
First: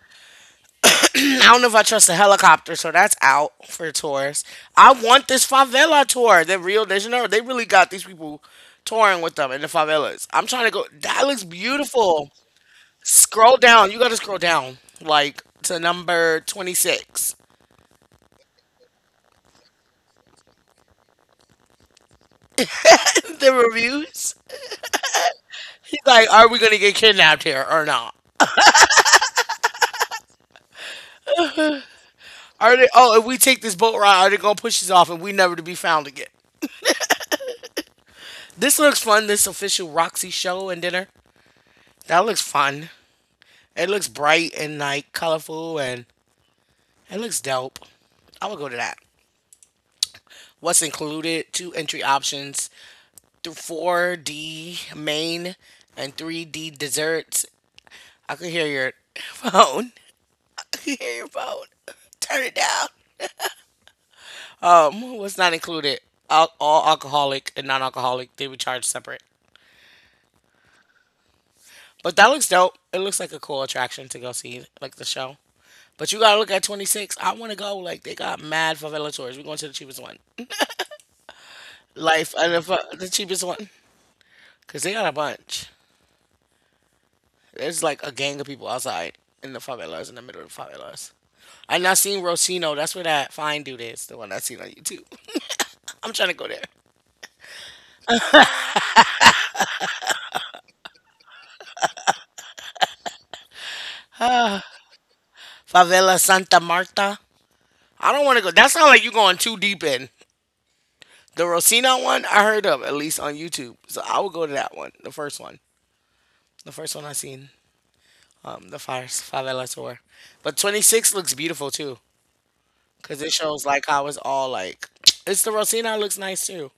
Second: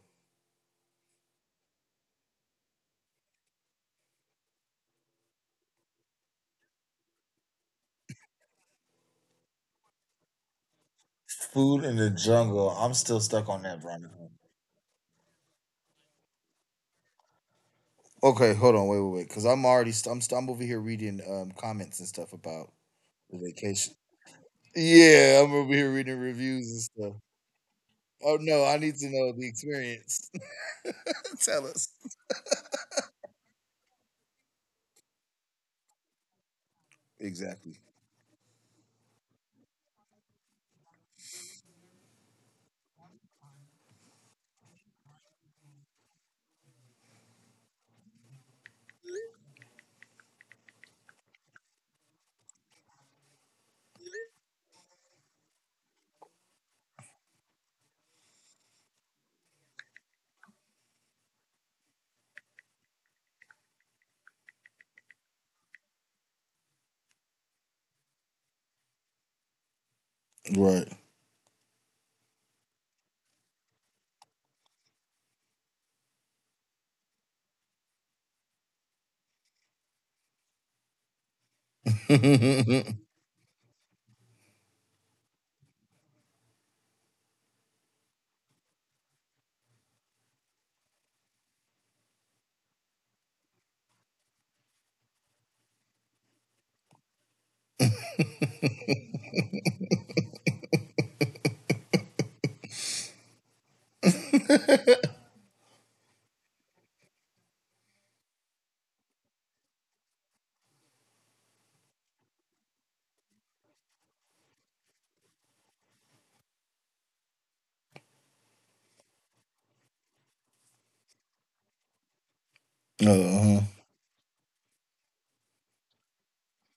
Speaker 1: I don't know if I trust the helicopter, so that's out for tours. I want this favela tour The Rio de Janeiro. They really got these people touring with them in the favelas. I'm trying to go. That looks
Speaker 2: Food in the
Speaker 1: beautiful.
Speaker 2: jungle. I'm still stuck
Speaker 1: Scroll
Speaker 2: on that,
Speaker 1: down. You
Speaker 2: Veronica.
Speaker 1: got to scroll down, like to number 26.
Speaker 2: Okay, hold on, wait, wait, wait, because I'm already st- I'm over here reading comments and stuff about the
Speaker 1: The
Speaker 2: vacation.
Speaker 1: reviews.
Speaker 2: Yeah, I'm over here
Speaker 1: He's
Speaker 2: reading
Speaker 1: like, are we
Speaker 2: reviews and
Speaker 1: gonna get
Speaker 2: stuff.
Speaker 1: kidnapped here or not?
Speaker 2: Oh no, I need to know the experience. Tell us.
Speaker 1: Are they? Oh, if we take this boat ride, are they gonna push us off and we never to be found again?
Speaker 2: Exactly.
Speaker 1: This looks fun. This official Roxy show and dinner. That looks fun. It looks bright and like colorful and it looks dope. I would go to that. What's included? Two entry options, 4D main and 3D desserts. I could hear your phone. I could hear your phone. Turn it down. What's not included? All alcoholic and non-alcoholic. They would charge separate.
Speaker 2: Right.
Speaker 1: But that looks dope. It looks like a cool attraction to go see, like the show. But you gotta look at 26. I want to go. Like they got mad favela tours. We're going to the cheapest one. Life and the cheapest one, cause they got a bunch. There's like a gang of people outside in the favelas, in the middle of the favelas. I not seen Rosino. That's where that fine dude is, the one I seen on YouTube. I'm trying to go there.
Speaker 2: Uh-huh.
Speaker 1: Favela Santa Marta. I don't want to go. That sounds like you're going too deep in. The Rosino one I heard of at least on YouTube, so I would go to that one, the first one, the first one I seen, the Fires Favela tour. But 26 looks beautiful too, cause it shows like how it's all like. It's the Rosino looks nice too.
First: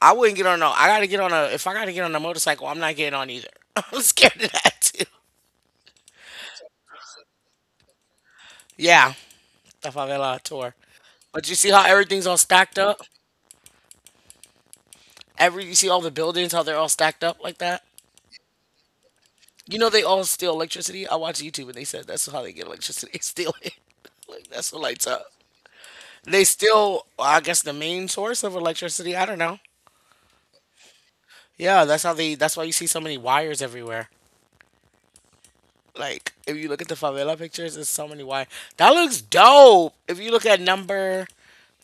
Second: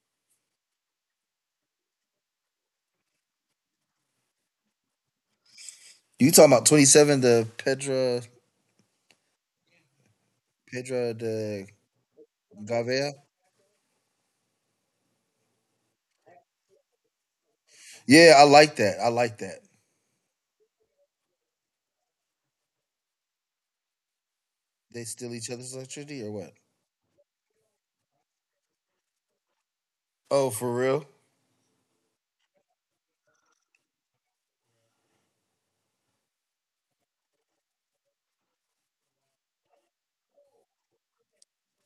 Speaker 1: I wouldn't get on no. I gotta get on a. If I gotta get on a motorcycle, I'm not getting on either. I'm scared of that too.
Speaker 2: You talking about 27 the Pedra
Speaker 1: Yeah, the favela tour.
Speaker 2: Pedra
Speaker 1: But you
Speaker 2: de
Speaker 1: see how everything's all stacked up.
Speaker 2: Gavea?
Speaker 1: Every you see all the buildings, how they're all stacked up like that.
Speaker 2: Yeah, I like that. I like that.
Speaker 1: You know they all steal electricity. I watched YouTube and they said that's how they get electricity. They steal it. Like that's what
Speaker 2: They
Speaker 1: lights up.
Speaker 2: steal each other's electricity or
Speaker 1: They
Speaker 2: what?
Speaker 1: still, I guess, the main source of electricity. I don't know.
Speaker 2: Oh, for real?
Speaker 1: Yeah, that's how they. That's why you see so many wires everywhere. Like if you look at the favela pictures, there's so many wire. That looks dope. If you look at number,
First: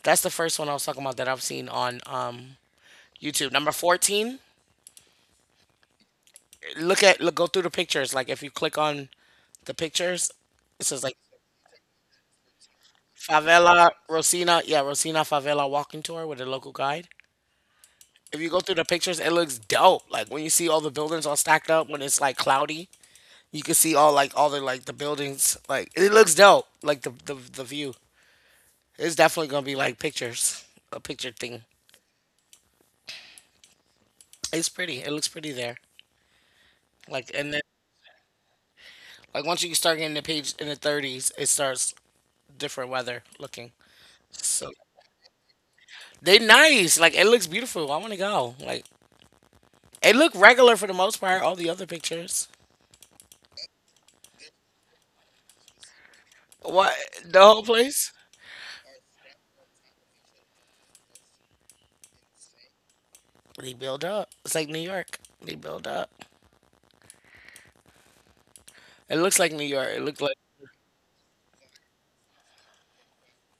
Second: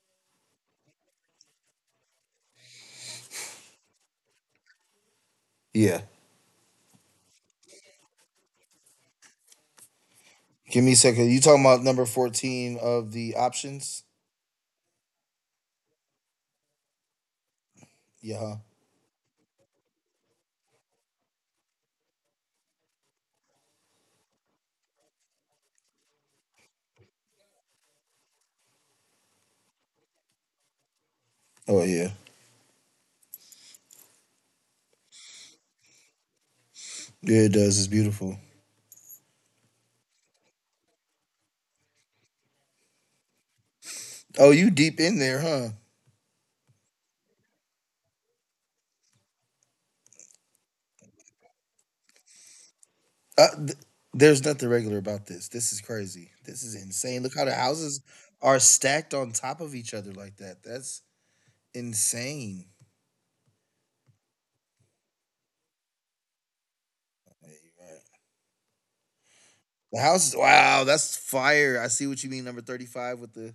Speaker 1: that's the first one I was talking about that I've seen on YouTube. Number 14.
Speaker 2: Yeah.
Speaker 1: Look at look go through the pictures. Like if you click on the pictures,
Speaker 2: Give
Speaker 1: it
Speaker 2: me a
Speaker 1: says like
Speaker 2: second. You talking about number 14 of the
Speaker 1: favela
Speaker 2: options?
Speaker 1: Rosina. Yeah, Rosina favela walking tour with a local guide.
Speaker 2: Yeah.
Speaker 1: If you
Speaker 2: Huh?
Speaker 1: go through the pictures, it looks dope. Like when you see all the buildings all stacked up when it's like cloudy, you can see all like all the like the buildings. Like it looks dope. Like the view. It's definitely gonna be like pictures, a picture thing.
Speaker 2: Oh yeah.
Speaker 1: It's pretty. It looks pretty there. Like
Speaker 2: Yeah,
Speaker 1: and
Speaker 2: it
Speaker 1: then
Speaker 2: does. It's beautiful.
Speaker 1: like once you start getting the page in the 30s, it starts different weather looking.
Speaker 2: Oh,
Speaker 1: So
Speaker 2: you deep in there, huh?
Speaker 1: they nice. Like it looks beautiful. I want to go. Like it looked regular for the most part. All the other pictures.
Speaker 2: Uh, th- there's nothing regular about this. This is crazy. This is
Speaker 1: What
Speaker 2: insane. Look
Speaker 1: the
Speaker 2: how the
Speaker 1: whole
Speaker 2: houses
Speaker 1: place?
Speaker 2: are stacked on top of each other like that. That's insane.
Speaker 1: They build up. It's like New York. They build up.
Speaker 2: Yeah, you're right.
Speaker 1: It looks like New York. It
Speaker 2: The
Speaker 1: looked like
Speaker 2: house, wow, that's fire. I see what you mean. Number 35 with the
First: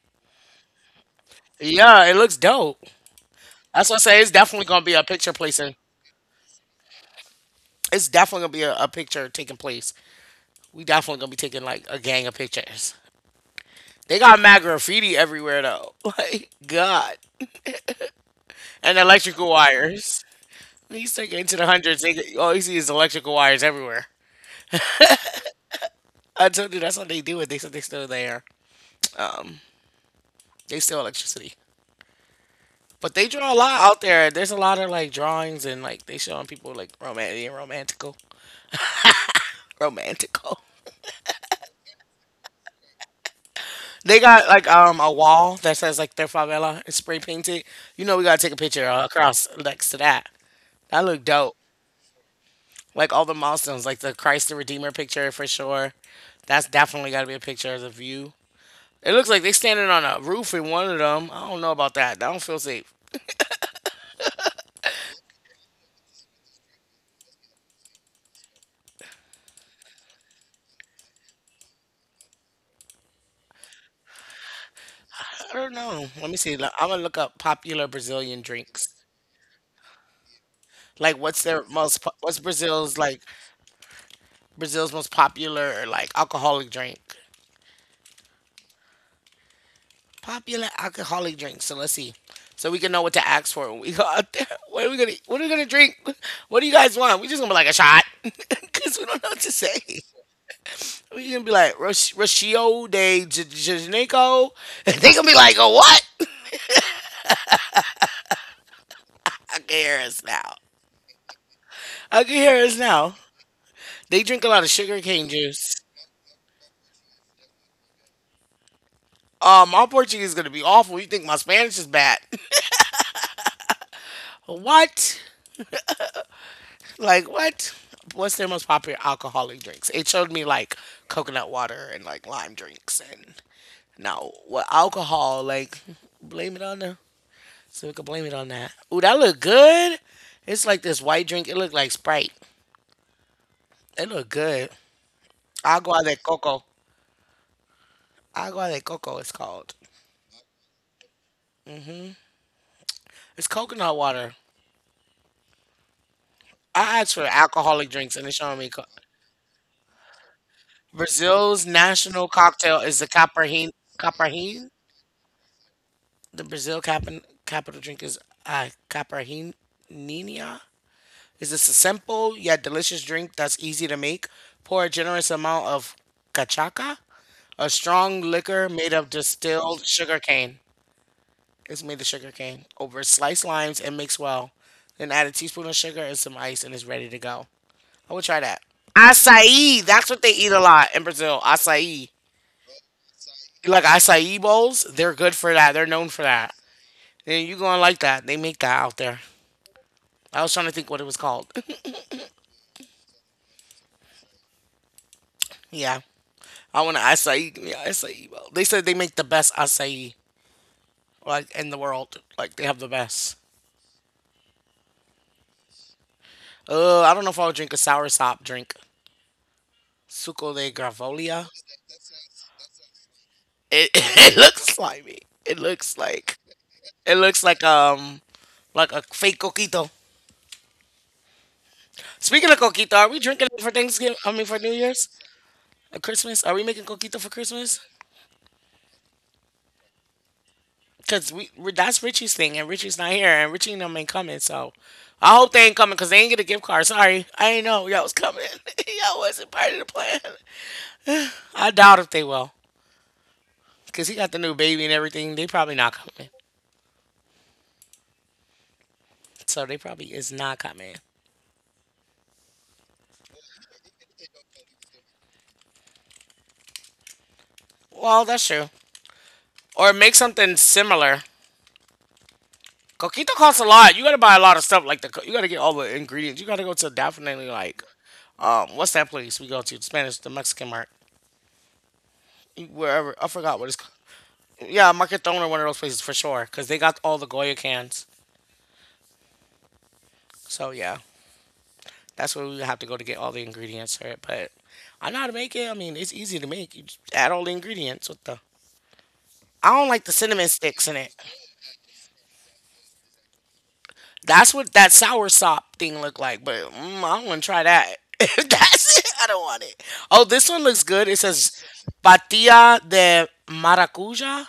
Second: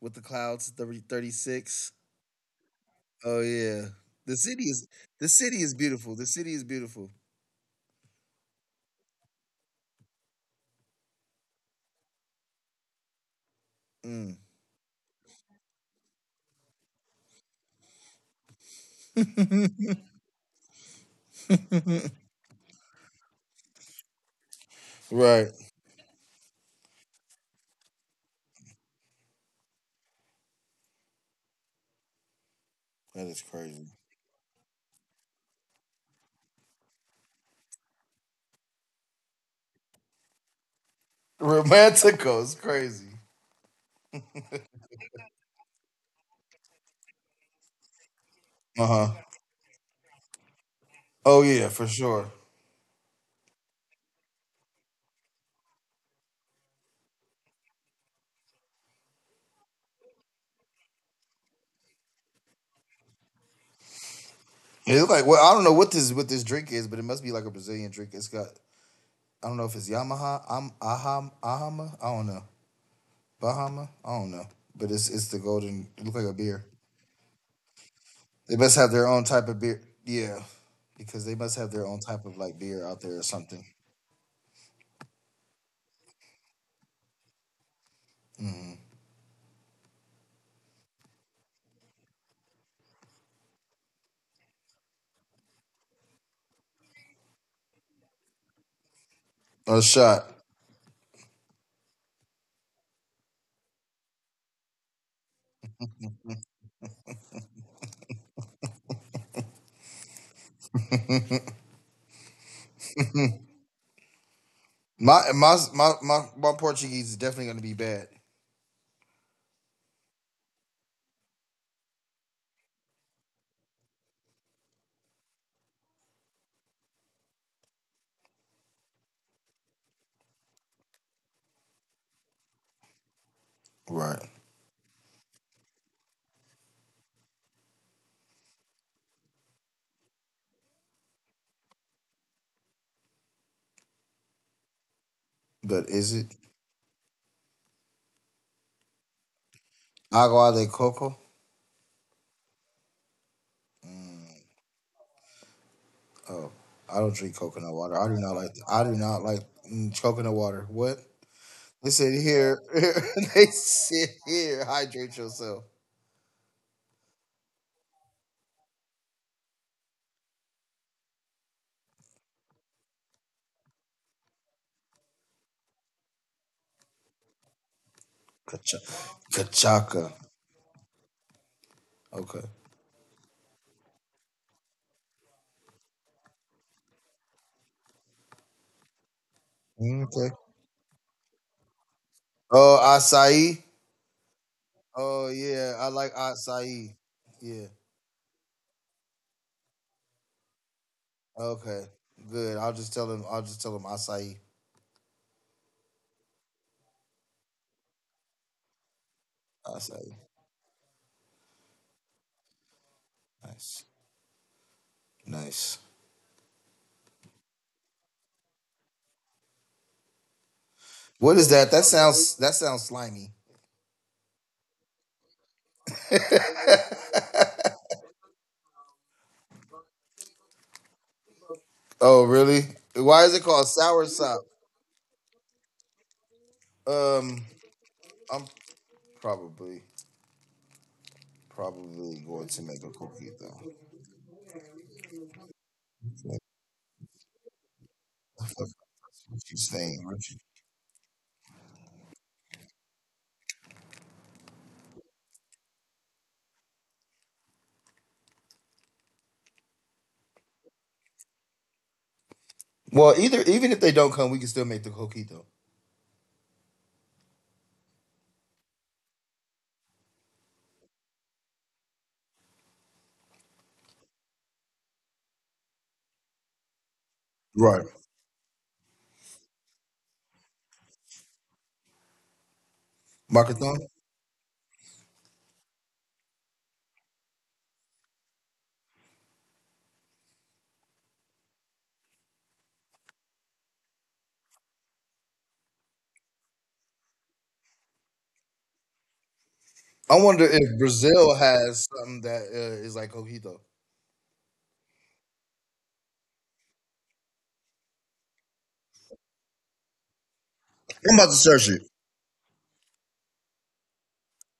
Speaker 2: with the clouds. Thirty-six.
Speaker 1: yeah. It looks dope.
Speaker 2: Oh
Speaker 1: That's
Speaker 2: yeah,
Speaker 1: what I say. It's
Speaker 2: the
Speaker 1: definitely
Speaker 2: city
Speaker 1: gonna
Speaker 2: is
Speaker 1: be a
Speaker 2: the
Speaker 1: picture place,
Speaker 2: city
Speaker 1: and
Speaker 2: is beautiful. The city is beautiful.
Speaker 1: it's definitely gonna be a picture taking place we definitely gonna be taking like a gang of pictures. They
Speaker 2: Mm.
Speaker 1: got mad graffiti everywhere though. Like God, and electrical wires. When you start getting to the hundreds, they get, all you see is electrical wires everywhere.
Speaker 2: Right,
Speaker 1: I told you that's what they do. It. They said they still there. They still electricity. But
Speaker 2: that
Speaker 1: they
Speaker 2: is
Speaker 1: draw a lot
Speaker 2: crazy.
Speaker 1: out there. There's a lot of like drawings and like they showing people like romantic and romantical. Romantical.
Speaker 2: Romantico is crazy.
Speaker 1: They got like a wall that says like their favela. It's spray painted. You know we gotta take a
Speaker 2: Uh
Speaker 1: picture
Speaker 2: huh.
Speaker 1: across next to that. That look
Speaker 2: Oh
Speaker 1: dope.
Speaker 2: yeah, for sure.
Speaker 1: Like all the milestones, like the Christ the Redeemer picture for sure. That's definitely got to be a picture of the view. It looks like they standing on a roof in one of them. I don't know about that. I don't feel safe.
Speaker 2: It look like well, I don't know what this drink is, but it must be like a Brazilian drink. It's got I don't know if it's Yamaha, I Aham, Ahama, I don't know, Bahama, I don't know, but it's the
Speaker 1: I don't
Speaker 2: golden. It
Speaker 1: know.
Speaker 2: look like a
Speaker 1: Let me see.
Speaker 2: beer.
Speaker 1: I'm gonna look up popular Brazilian
Speaker 2: They must have
Speaker 1: drinks.
Speaker 2: their own type of beer, yeah,
Speaker 1: Like,
Speaker 2: because they
Speaker 1: what's
Speaker 2: must
Speaker 1: their
Speaker 2: have their own
Speaker 1: most?
Speaker 2: type of
Speaker 1: What's
Speaker 2: like beer out
Speaker 1: Brazil's
Speaker 2: there or
Speaker 1: like?
Speaker 2: something.
Speaker 1: Brazil's most popular like alcoholic drink.
Speaker 2: Hmm.
Speaker 1: Popular alcoholic drink. So let's see. So we can know what to ask for when we go out there. What are we gonna? What are we gonna drink? What do you guys want? We just gonna be like a shot because we don't know what to
Speaker 2: Or a
Speaker 1: say.
Speaker 2: shot.
Speaker 1: We gonna be like Rashio de Janeko. And they gonna be like, oh, what? I can hear us now. I can hear us now. They drink a lot of sugar
Speaker 2: My
Speaker 1: cane
Speaker 2: my
Speaker 1: juice.
Speaker 2: my my my Portuguese is definitely gonna be bad.
Speaker 1: My Portuguese is gonna be awful. You think my Spanish is bad? What? Like what? What's their most popular alcoholic drinks? It showed me like coconut water and like lime drinks and
Speaker 2: Right,
Speaker 1: no, what alcohol? Like blame it on the so we can blame it on that. Ooh, that look good. It's like this white drink. It looked like Sprite. It looked good.
Speaker 2: but
Speaker 1: Agua
Speaker 2: is
Speaker 1: de
Speaker 2: it
Speaker 1: coco. Agua de coco is called.
Speaker 2: agua de coco?
Speaker 1: It's coconut water.
Speaker 2: Oh, I
Speaker 1: I
Speaker 2: don't
Speaker 1: asked for
Speaker 2: drink coconut water.
Speaker 1: alcoholic drinks and they're showing me.
Speaker 2: I do
Speaker 1: Co-
Speaker 2: not like coconut water. What?
Speaker 1: Brazil's
Speaker 2: They said
Speaker 1: national
Speaker 2: here.
Speaker 1: cocktail is the
Speaker 2: They
Speaker 1: caparrin.
Speaker 2: said here.
Speaker 1: Caparrin?
Speaker 2: Hydrate yourself.
Speaker 1: The Brazil capital drink is caparrinha. Is this a simple yet delicious drink that's easy to make? Pour a generous amount of cachaca, a strong liquor
Speaker 2: Kacha-
Speaker 1: made of distilled
Speaker 2: Kachaka.
Speaker 1: sugar cane. Is made of sugar
Speaker 2: Okay.
Speaker 1: cane over sliced limes and mix well. Then add a teaspoon of sugar and some ice and it's ready to go. I would try that. Acai, that's
Speaker 2: Okay.
Speaker 1: what they eat a lot in Brazil. Acai.
Speaker 2: Oh, acai.
Speaker 1: Like acai bowls, they're
Speaker 2: Oh
Speaker 1: good for
Speaker 2: yeah,
Speaker 1: that.
Speaker 2: I
Speaker 1: They're
Speaker 2: like
Speaker 1: known for that.
Speaker 2: acai.
Speaker 1: And
Speaker 2: Yeah.
Speaker 1: you gonna like that. They make that out there. I was trying to think what it was called.
Speaker 2: Okay. Good. I'll just tell him. I'll just tell him acai.
Speaker 1: Yeah. I want an acai. Give me an acai bowl. They said they make the best
Speaker 2: Acai.
Speaker 1: acai like in the world. Like they have the best.
Speaker 2: Nice. Nice.
Speaker 1: I don't know if I would drink a sour sop drink. Suco de
Speaker 2: What is
Speaker 1: gravolia.
Speaker 2: that? That sounds slimy.
Speaker 1: It, it looks slimy. It looks like it looks like um like a fake coquito.
Speaker 2: Oh
Speaker 1: Speaking
Speaker 2: really?
Speaker 1: of coquito, are
Speaker 2: Why
Speaker 1: we
Speaker 2: is it
Speaker 1: drinking
Speaker 2: called
Speaker 1: it for
Speaker 2: sour
Speaker 1: Thanksgiving? I
Speaker 2: sop?
Speaker 1: mean, for New Year's, or Christmas? Are we making coquito for
Speaker 2: Um,
Speaker 1: Christmas?
Speaker 2: I'm probably
Speaker 1: Cause that's
Speaker 2: probably
Speaker 1: Richie's
Speaker 2: going to
Speaker 1: thing, and
Speaker 2: make a
Speaker 1: Richie's not
Speaker 2: cookie
Speaker 1: here, and
Speaker 2: though.
Speaker 1: Richie and them ain't coming. So I hope they ain't coming, cause they ain't get a gift card. Sorry, I ain't know y'all was coming. Y'all wasn't
Speaker 2: She's
Speaker 1: part of the
Speaker 2: staying, aren't
Speaker 1: plan.
Speaker 2: you?
Speaker 1: I doubt if they will, cause he got the new baby and everything. They probably not coming. So they probably is not coming.
Speaker 2: Well, either even if they don't come, we can still make the coquito.
Speaker 1: Well, that's true. Or make something similar. Coquito costs a lot. You gotta buy a lot of stuff. Like you gotta get all the ingredients. You gotta go to definitely
Speaker 2: Right.
Speaker 1: like what's that place we go to? The Spanish, the Mexican market, wherever. I forgot what
Speaker 2: Makathon?
Speaker 1: it's called. Yeah, Marketón or one of those places for sure, because they got all the Goya cans. So yeah, that's where we have to go to get all the ingredients for it. But I know how to make it. I mean, it's easy to make. You just add all the ingredients with the. I don't
Speaker 2: I
Speaker 1: like the
Speaker 2: wonder
Speaker 1: cinnamon
Speaker 2: if
Speaker 1: sticks in it.
Speaker 2: Brazil has something that is like coquito.
Speaker 1: That's what that sour sop thing looked like, but I don't want to try that. That's it. I don't want it. Oh, this one looks
Speaker 2: I'm
Speaker 1: good.
Speaker 2: about
Speaker 1: It
Speaker 2: to
Speaker 1: says
Speaker 2: search it.
Speaker 1: patilla de maracuja.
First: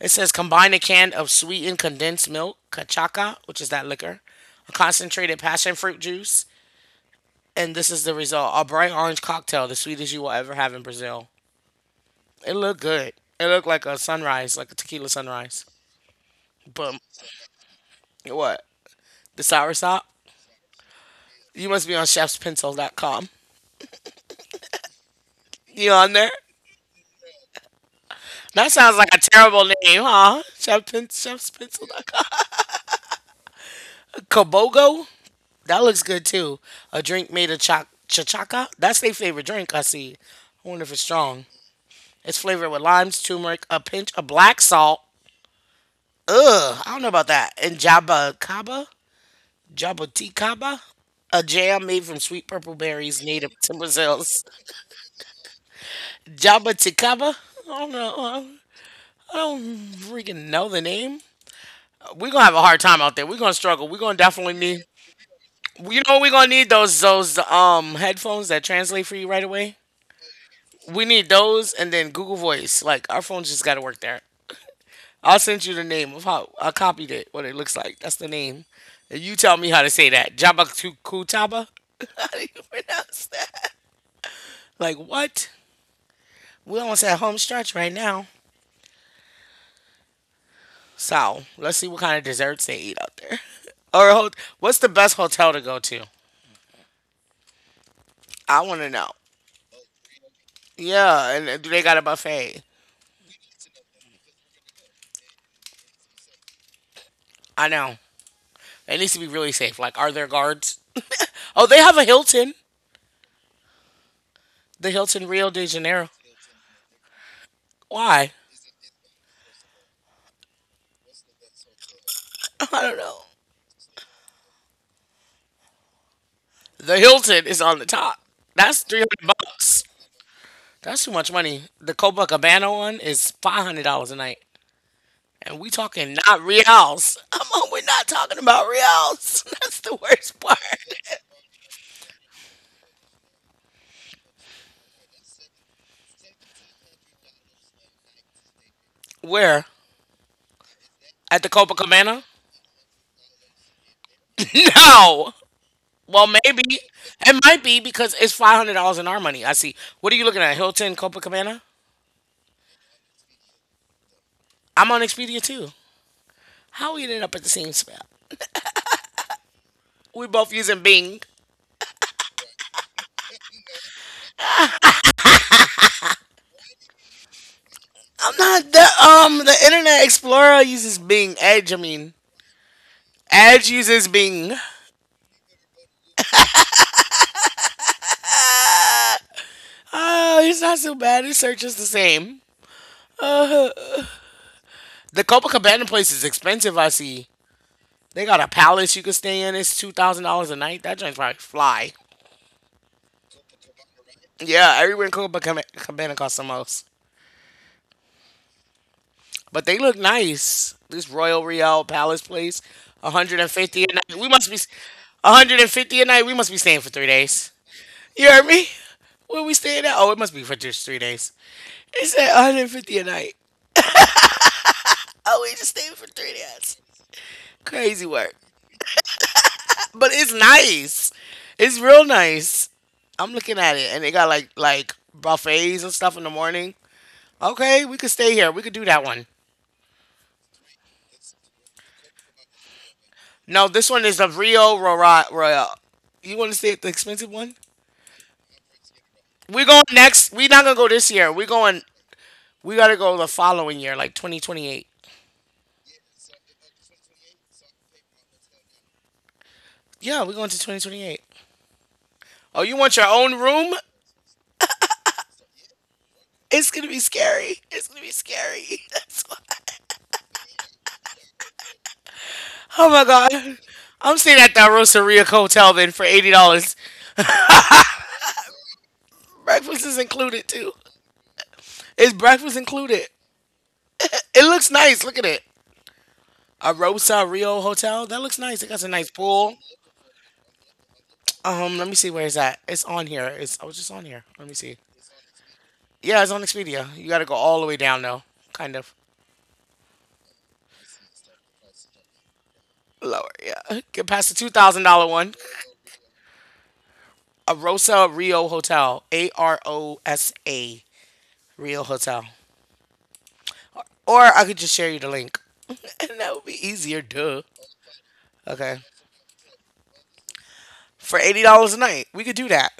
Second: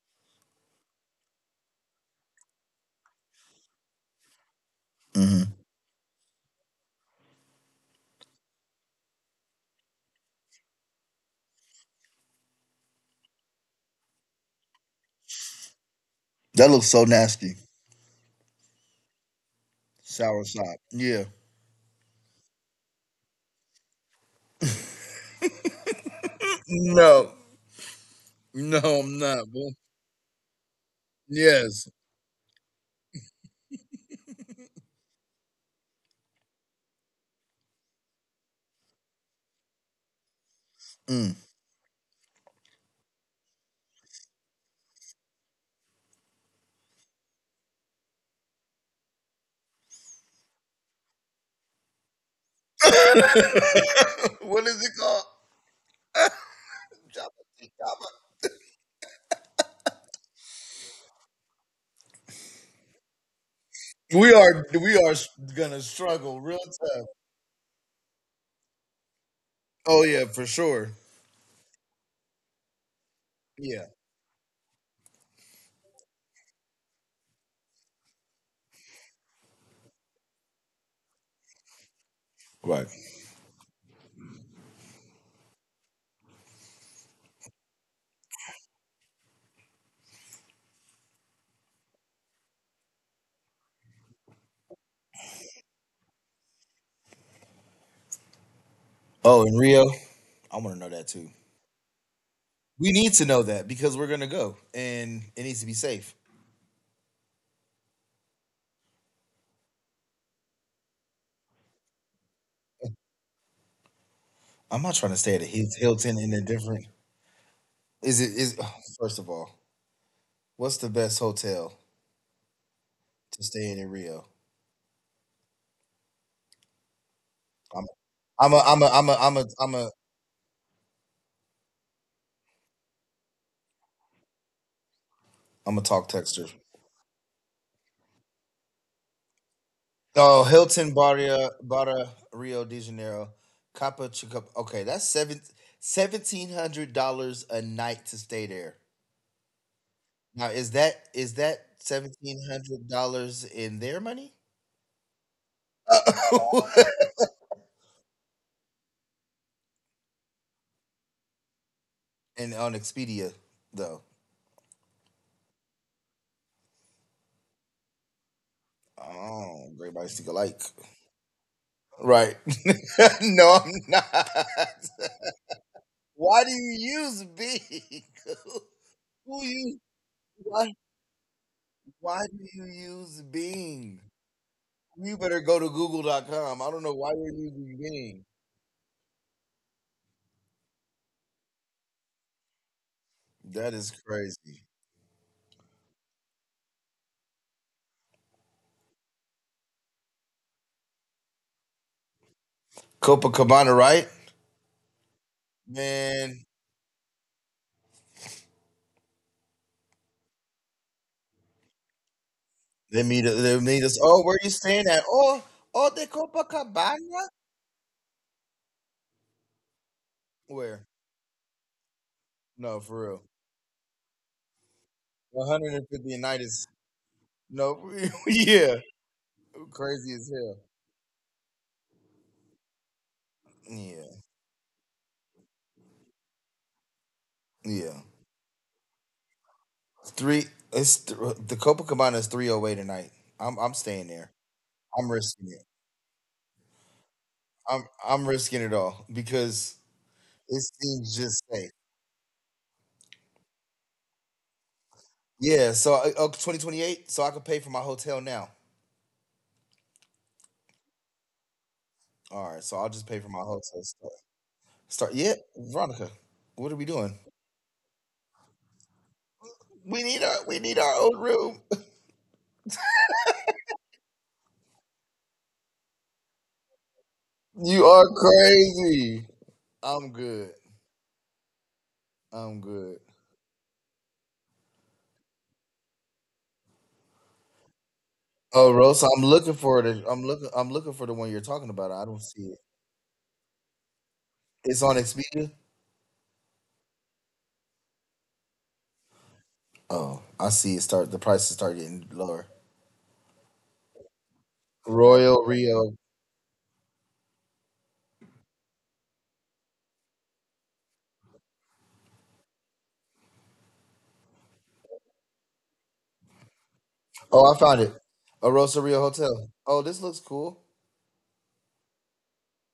Speaker 1: It says combine a can of sweetened condensed milk, cachaca, which is that liquor, a concentrated
Speaker 2: Hmm.
Speaker 1: passion fruit juice, and this is the result: a bright orange cocktail, the sweetest you will ever have in Brazil. It looked good. It looked like a sunrise, like a tequila sunrise.
Speaker 2: That looks
Speaker 1: But
Speaker 2: so nasty.
Speaker 1: what? The sour sop?
Speaker 2: Sour sop. Yeah.
Speaker 1: You must be on chefspencil.com. You on there?
Speaker 2: No,
Speaker 1: That
Speaker 2: no,
Speaker 1: sounds like a
Speaker 2: I'm not.
Speaker 1: terrible
Speaker 2: Bro.
Speaker 1: name, huh? Chef's Pencil. Dot
Speaker 2: Yes.
Speaker 1: com. Kabogo? That looks good too. A drink made of chachaca? That's their favorite drink, I see. I wonder if it's strong.
Speaker 2: Mm.
Speaker 1: It's flavored with limes, turmeric, a pinch of black salt. Ugh, I don't know about that. And jabacaba? Jabuticaba? A jam made from sweet purple berries native to Brazil's.
Speaker 2: What is it called?
Speaker 1: Jabuticaba? I don't know. I don't freaking know the name. We're going to have a hard time out there. We're going to struggle. We're going to
Speaker 2: We
Speaker 1: definitely
Speaker 2: are
Speaker 1: need.
Speaker 2: we are gonna
Speaker 1: You know we're gonna
Speaker 2: struggle
Speaker 1: need
Speaker 2: real
Speaker 1: those
Speaker 2: tough.
Speaker 1: those um headphones that translate for you right away.
Speaker 2: Oh yeah, for sure.
Speaker 1: We need those and then Google Voice. Like our phones just gotta work
Speaker 2: Yeah.
Speaker 1: there. I'll send you the name of how I copied it, what it looks like. That's the name. And you tell me how to say that. Jabakutaba? How do you
Speaker 2: Right.
Speaker 1: pronounce that? Like what? We almost at home stretch right now. So let's see what kind of desserts they eat out there. Or what's the best hotel to go to? I want to know.
Speaker 2: Oh, in Rio? I want to know
Speaker 1: Yeah,
Speaker 2: that
Speaker 1: and
Speaker 2: too.
Speaker 1: do they got a buffet?
Speaker 2: We need to know that because we're gonna go, and it needs to be safe.
Speaker 1: I know. It needs to be really safe. Like, are there guards? Oh, they have a Hilton. The
Speaker 2: I'm not
Speaker 1: Hilton
Speaker 2: trying to
Speaker 1: Rio
Speaker 2: stay at
Speaker 1: de
Speaker 2: a
Speaker 1: Janeiro.
Speaker 2: Hilton in a different.
Speaker 1: Why?
Speaker 2: Is it is first of all, what's the best hotel
Speaker 1: I don't know.
Speaker 2: to stay in Rio?
Speaker 1: The Hilton is on the
Speaker 2: I'm
Speaker 1: top.
Speaker 2: I'm a
Speaker 1: That's three
Speaker 2: I'm a I'm
Speaker 1: hundred
Speaker 2: a
Speaker 1: bucks. That's too much money. The Copacabana one is $500 a night, and we talking
Speaker 2: talk
Speaker 1: not
Speaker 2: texter.
Speaker 1: reals. I'm on, we're not talking about reals. That's the worst
Speaker 2: Oh,
Speaker 1: part.
Speaker 2: Hilton Barria Barra Rio de Janeiro, Capa Chica. Okay, that's seventeen hundred dollars a night to stay there.
Speaker 1: Where
Speaker 2: Now, is that
Speaker 1: at the
Speaker 2: is that
Speaker 1: Copacabana?
Speaker 2: $1,700 in their money?
Speaker 1: No. Well, maybe it might be because it's $500 in our money. I see. What are you looking at? Hilton Copacabana?
Speaker 2: And on Expedia though.
Speaker 1: I'm on Expedia too. How we ended up at the same spot?
Speaker 2: Oh, great
Speaker 1: We
Speaker 2: minds think
Speaker 1: both
Speaker 2: alike.
Speaker 1: using Bing.
Speaker 2: Right. No, I'm not. Why do you use Bing?
Speaker 1: I'm not the the
Speaker 2: Who you
Speaker 1: Internet Explorer
Speaker 2: why
Speaker 1: uses Bing. Edge, I mean.
Speaker 2: why do you use
Speaker 1: Edge uses
Speaker 2: Bing?
Speaker 1: Bing.
Speaker 2: You better go to Google.com. I don't know why you're using Bing.
Speaker 1: Oh, it's not so bad. His search is the same.
Speaker 2: That is crazy.
Speaker 1: The Copacabana place is expensive, I see. They got a palace you can stay in. It's $2,000 a night. That joint's probably fly.
Speaker 2: Copacabana, right?
Speaker 1: Yeah, everywhere in Copacabana costs the
Speaker 2: Man,
Speaker 1: most. But they look nice. This Royal Real Palace place,
Speaker 2: they meet they
Speaker 1: 150 a
Speaker 2: meet us.
Speaker 1: night. We
Speaker 2: Oh, where
Speaker 1: must be
Speaker 2: you staying at? Oh,
Speaker 1: 150
Speaker 2: oh,
Speaker 1: a
Speaker 2: the
Speaker 1: night. We must be staying for three
Speaker 2: Copacabana?
Speaker 1: days. You heard me? Where we staying at? Oh, it must be for just three
Speaker 2: Where?
Speaker 1: days. It said 150
Speaker 2: No,
Speaker 1: a
Speaker 2: for
Speaker 1: night.
Speaker 2: real.
Speaker 1: Oh, we just staying for three
Speaker 2: 150 a night
Speaker 1: days.
Speaker 2: is.
Speaker 1: Crazy
Speaker 2: No,
Speaker 1: work.
Speaker 2: yeah,
Speaker 1: But it's
Speaker 2: crazy as hell.
Speaker 1: nice. It's real nice. I'm looking at it, and they got
Speaker 2: Yeah,
Speaker 1: like buffets and stuff in the morning. Okay, we could
Speaker 2: yeah.
Speaker 1: stay here. We could do that one.
Speaker 2: Three. It's the Copacabana is 308 tonight.
Speaker 1: No,
Speaker 2: I'm
Speaker 1: this
Speaker 2: I'm
Speaker 1: one is
Speaker 2: staying
Speaker 1: the
Speaker 2: there.
Speaker 1: Rio
Speaker 2: I'm
Speaker 1: Royal.
Speaker 2: risking it.
Speaker 1: You want to stay at the expensive one?
Speaker 2: I'm risking it all
Speaker 1: We're going
Speaker 2: because
Speaker 1: next. We're not gonna
Speaker 2: it
Speaker 1: go this year.
Speaker 2: seems
Speaker 1: We're
Speaker 2: just
Speaker 1: going.
Speaker 2: safe.
Speaker 1: We gotta go the following year, like 2028.
Speaker 2: Yeah. So oh, 2028. So I could pay for my hotel now.
Speaker 1: Yeah, we're going to 2028. Oh,
Speaker 2: All
Speaker 1: you
Speaker 2: right.
Speaker 1: want
Speaker 2: So
Speaker 1: your
Speaker 2: I'll just
Speaker 1: own
Speaker 2: pay for my
Speaker 1: room?
Speaker 2: hotel stuff. Start. Yeah, Veronica. What are we doing?
Speaker 1: It's gonna be scary. That's why.
Speaker 2: We need our own room.
Speaker 1: Oh my god. I'm staying at that Rosaria Hotel then for $80.
Speaker 2: You are crazy.
Speaker 1: Breakfast is
Speaker 2: I'm
Speaker 1: included
Speaker 2: good.
Speaker 1: too. Is breakfast
Speaker 2: I'm
Speaker 1: included?
Speaker 2: good.
Speaker 1: It looks nice. Look at it. A Rosario Hotel. That looks nice. It got
Speaker 2: Oh,
Speaker 1: a nice
Speaker 2: Rosa, I'm
Speaker 1: pool.
Speaker 2: looking for it. I'm looking. I'm looking for the one you're talking
Speaker 1: Let me
Speaker 2: about.
Speaker 1: see
Speaker 2: I
Speaker 1: where is
Speaker 2: don't see
Speaker 1: that.
Speaker 2: it.
Speaker 1: It's on here. It's I was just on here. Let me see.
Speaker 2: It's on Expedia.
Speaker 1: Yeah, it's on Expedia. You got to go all the way down though, kind of
Speaker 2: Oh, I see it. Start The prices start getting lower.
Speaker 1: lower. Yeah, get past the $2,000 one.
Speaker 2: Royal Rio.
Speaker 1: Arosa Rio Hotel, AROSA Rio Hotel. Or I could just share you the link, and that would be easier. Duh.
Speaker 2: Oh, I found it. A
Speaker 1: Okay,
Speaker 2: Rosa Rio Hotel. Oh, this looks cool.
Speaker 1: for $80 a night, we could do that.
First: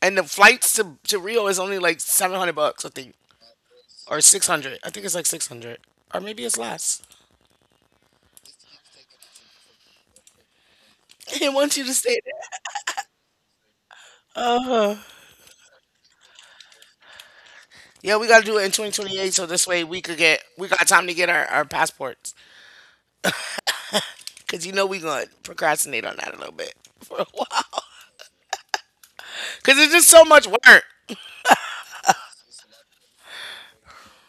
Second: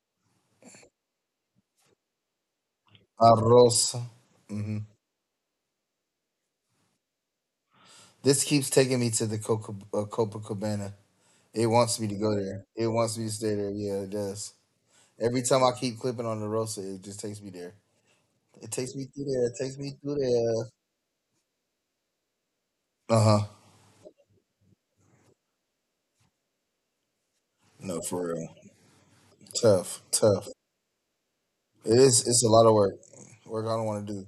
Speaker 1: And the flights to Rio is only like $700, I think,
Speaker 2: A Rosa.
Speaker 1: or six
Speaker 2: Hmm.
Speaker 1: hundred. I think it's like 600, or maybe it's less.
Speaker 2: This keeps taking me to the Copacabana.
Speaker 1: They
Speaker 2: It
Speaker 1: want you to
Speaker 2: wants me to
Speaker 1: stay
Speaker 2: go
Speaker 1: there.
Speaker 2: there. It wants me to stay there. Yeah, it does. Every time I keep clipping on the Rosa, it just takes me there.
Speaker 1: Yeah, we gotta do it
Speaker 2: It
Speaker 1: in
Speaker 2: takes me through
Speaker 1: 2028, so
Speaker 2: there. It
Speaker 1: this
Speaker 2: takes
Speaker 1: way
Speaker 2: me
Speaker 1: we could
Speaker 2: through
Speaker 1: get
Speaker 2: there.
Speaker 1: we got time to get our passports.
Speaker 2: Uh huh.
Speaker 1: Cause you know we gonna procrastinate on that a little bit for a while.
Speaker 2: No, for real.
Speaker 1: Cause it's
Speaker 2: Tough.
Speaker 1: just so much
Speaker 2: Tough.
Speaker 1: work.
Speaker 2: It is. It's a lot of work. Work I don't want to do.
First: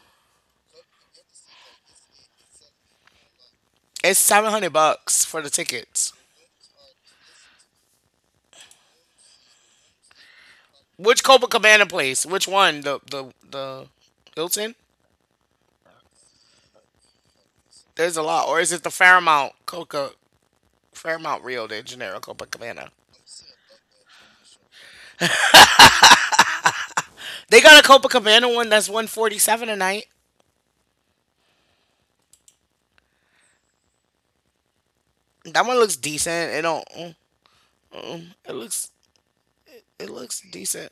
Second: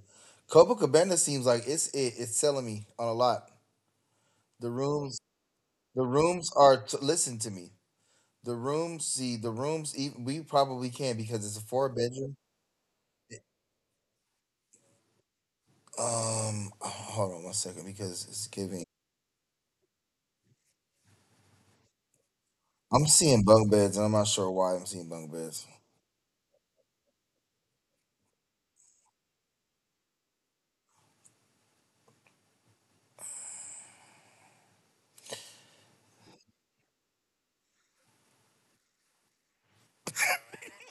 Speaker 2: Copacabana seems like it's it. It's selling me on a lot.
Speaker 1: It's seven
Speaker 2: The
Speaker 1: hundred
Speaker 2: rooms.
Speaker 1: bucks for the
Speaker 2: The
Speaker 1: tickets.
Speaker 2: rooms are. Listen to me. The rooms. See the rooms. We probably can
Speaker 1: Which
Speaker 2: because it's a
Speaker 1: Copacabana
Speaker 2: four
Speaker 1: place?
Speaker 2: bedroom.
Speaker 1: Which one? The Hilton?
Speaker 2: Hold on one second
Speaker 1: There's a
Speaker 2: because it's
Speaker 1: lot, or is it
Speaker 2: giving.
Speaker 1: the Fairmount Coca Fairmount Rio de Janeiro Copacabana?
Speaker 2: I'm seeing bunk beds and I'm not sure why I'm seeing bunk beds.
Speaker 1: They got a Copacabana one that's 147 a night. That one looks decent. It don't. Looks it looks decent.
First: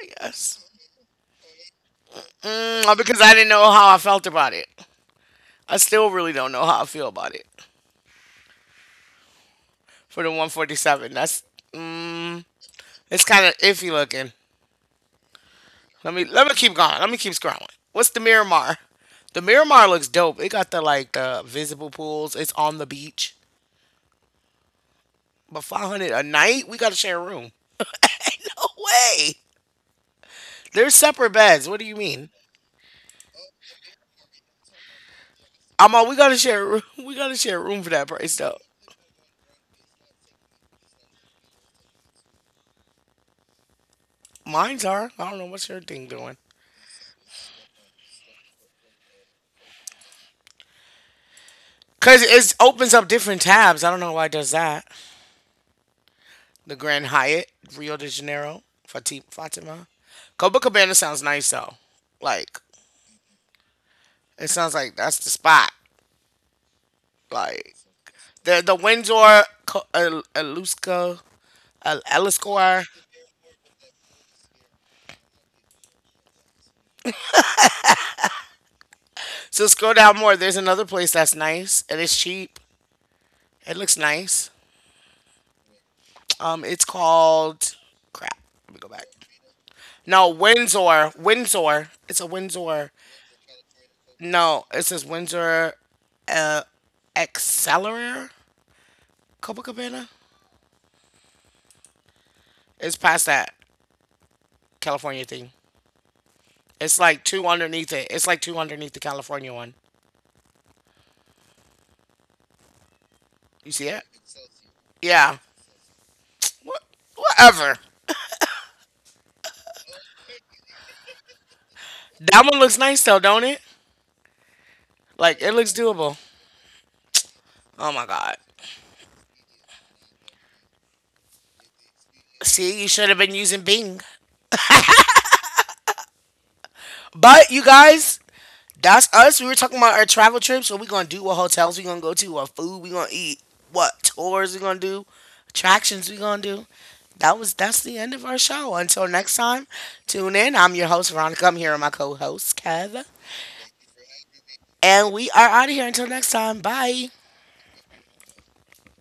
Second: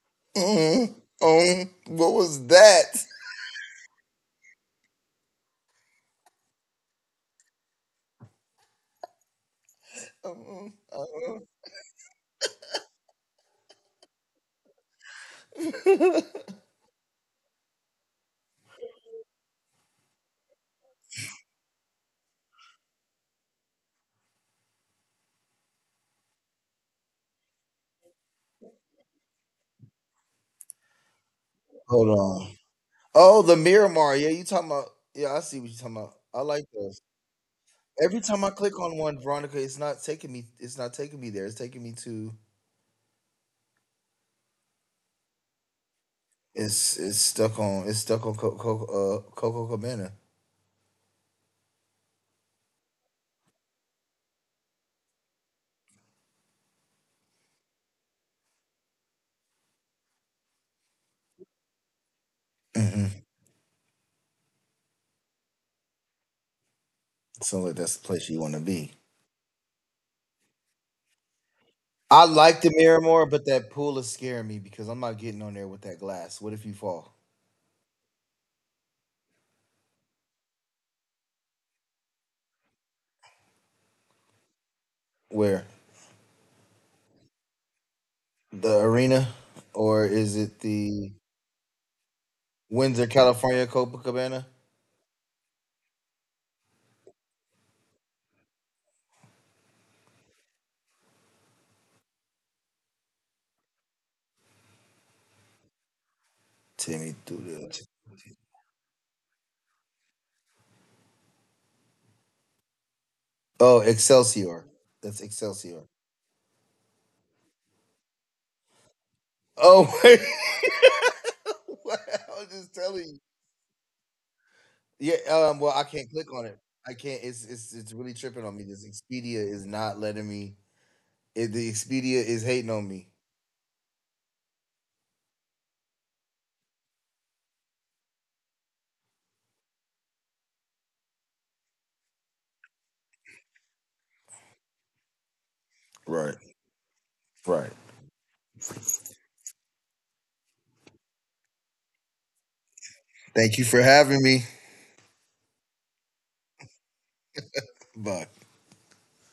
Speaker 1: I guess.
Speaker 2: Um, um, what was
Speaker 1: Mm,
Speaker 2: that?
Speaker 1: because I didn't know how I felt about it. I still really don't know how I feel about it. For the
Speaker 2: Um,
Speaker 1: 147.
Speaker 2: um.
Speaker 1: That's mm, it's kind of iffy looking. Let me let me keep going. Let me keep scrolling. What's the Miramar? The Miramar looks dope. It got the visible pools. It's on the beach. But 500 a night? We got to share a room. Ain't no way. They're separate beds. What do you
Speaker 2: Hold
Speaker 1: mean?
Speaker 2: on. Oh, the Miramar. Yeah, you talking about? Yeah, I see what you
Speaker 1: I'm
Speaker 2: talking
Speaker 1: all,
Speaker 2: about.
Speaker 1: we got to
Speaker 2: I
Speaker 1: share a
Speaker 2: like
Speaker 1: room.
Speaker 2: those.
Speaker 1: We got to share a room for that
Speaker 2: Every
Speaker 1: price
Speaker 2: time I
Speaker 1: though.
Speaker 2: click on one, Veronica, it's not taking me. It's not taking me there. It's taking me to.
Speaker 1: Mine's are. I don't know what's your thing doing.
Speaker 2: It's stuck on. It's stuck on Coco Cabana.
Speaker 1: Cause it opens up different tabs. I don't know why it does that. The Grand Hyatt, Rio de Janeiro, Fatima. Copacabana sounds nice though. Like
Speaker 2: Mm-hmm.
Speaker 1: it sounds like that's the spot.
Speaker 2: So
Speaker 1: Like
Speaker 2: like that's the place you
Speaker 1: the
Speaker 2: want to
Speaker 1: the
Speaker 2: be.
Speaker 1: Windsor, Elusco,
Speaker 2: I like the
Speaker 1: Eliscor.
Speaker 2: Miramar, but that pool is scaring me because I'm not getting on there with that glass. What if you fall?
Speaker 1: So scroll down more. There's another place that's nice and it's cheap. It looks nice.
Speaker 2: Where
Speaker 1: It's called crap. Let me go
Speaker 2: the
Speaker 1: back.
Speaker 2: arena, or
Speaker 1: No,
Speaker 2: is it the
Speaker 1: Windsor. It's a Windsor.
Speaker 2: Windsor, California Copacabana?
Speaker 1: No, it says Windsor, uh, Accelerator, Copacabana. It's past that California thing. It's
Speaker 2: Take
Speaker 1: like
Speaker 2: me
Speaker 1: two
Speaker 2: through the,
Speaker 1: underneath it. It's like two underneath the California one. You
Speaker 2: oh,
Speaker 1: see it?
Speaker 2: Excelsior. That's
Speaker 1: Yeah.
Speaker 2: Excelsior.
Speaker 1: What? Whatever.
Speaker 2: Oh wait. Wow,
Speaker 1: That
Speaker 2: I am
Speaker 1: one looks
Speaker 2: just
Speaker 1: nice
Speaker 2: telling
Speaker 1: though,
Speaker 2: you.
Speaker 1: don't it?
Speaker 2: Yeah,
Speaker 1: Like it looks
Speaker 2: well, I can't
Speaker 1: doable.
Speaker 2: click on it. I can't. It's it's
Speaker 1: Oh
Speaker 2: it's
Speaker 1: my
Speaker 2: really
Speaker 1: god.
Speaker 2: tripping on me. This Expedia is not letting me. The Expedia is hating
Speaker 1: See, you
Speaker 2: on
Speaker 1: should
Speaker 2: me.
Speaker 1: have been using Bing. But you guys, that's us. We were talking about our travel trips. What we gonna do? What hotels we gonna go to? What food we gonna eat? What tours we gonna do? Attractions we gonna
Speaker 2: Right,
Speaker 1: do?
Speaker 2: right.
Speaker 1: That's the end of our show. Until next time, tune in. I'm your host Veronica. I'm here with my co-host Kev.
Speaker 2: Thank you for having me.
Speaker 1: And we are out of here until next time. Bye.
Speaker 2: Bye.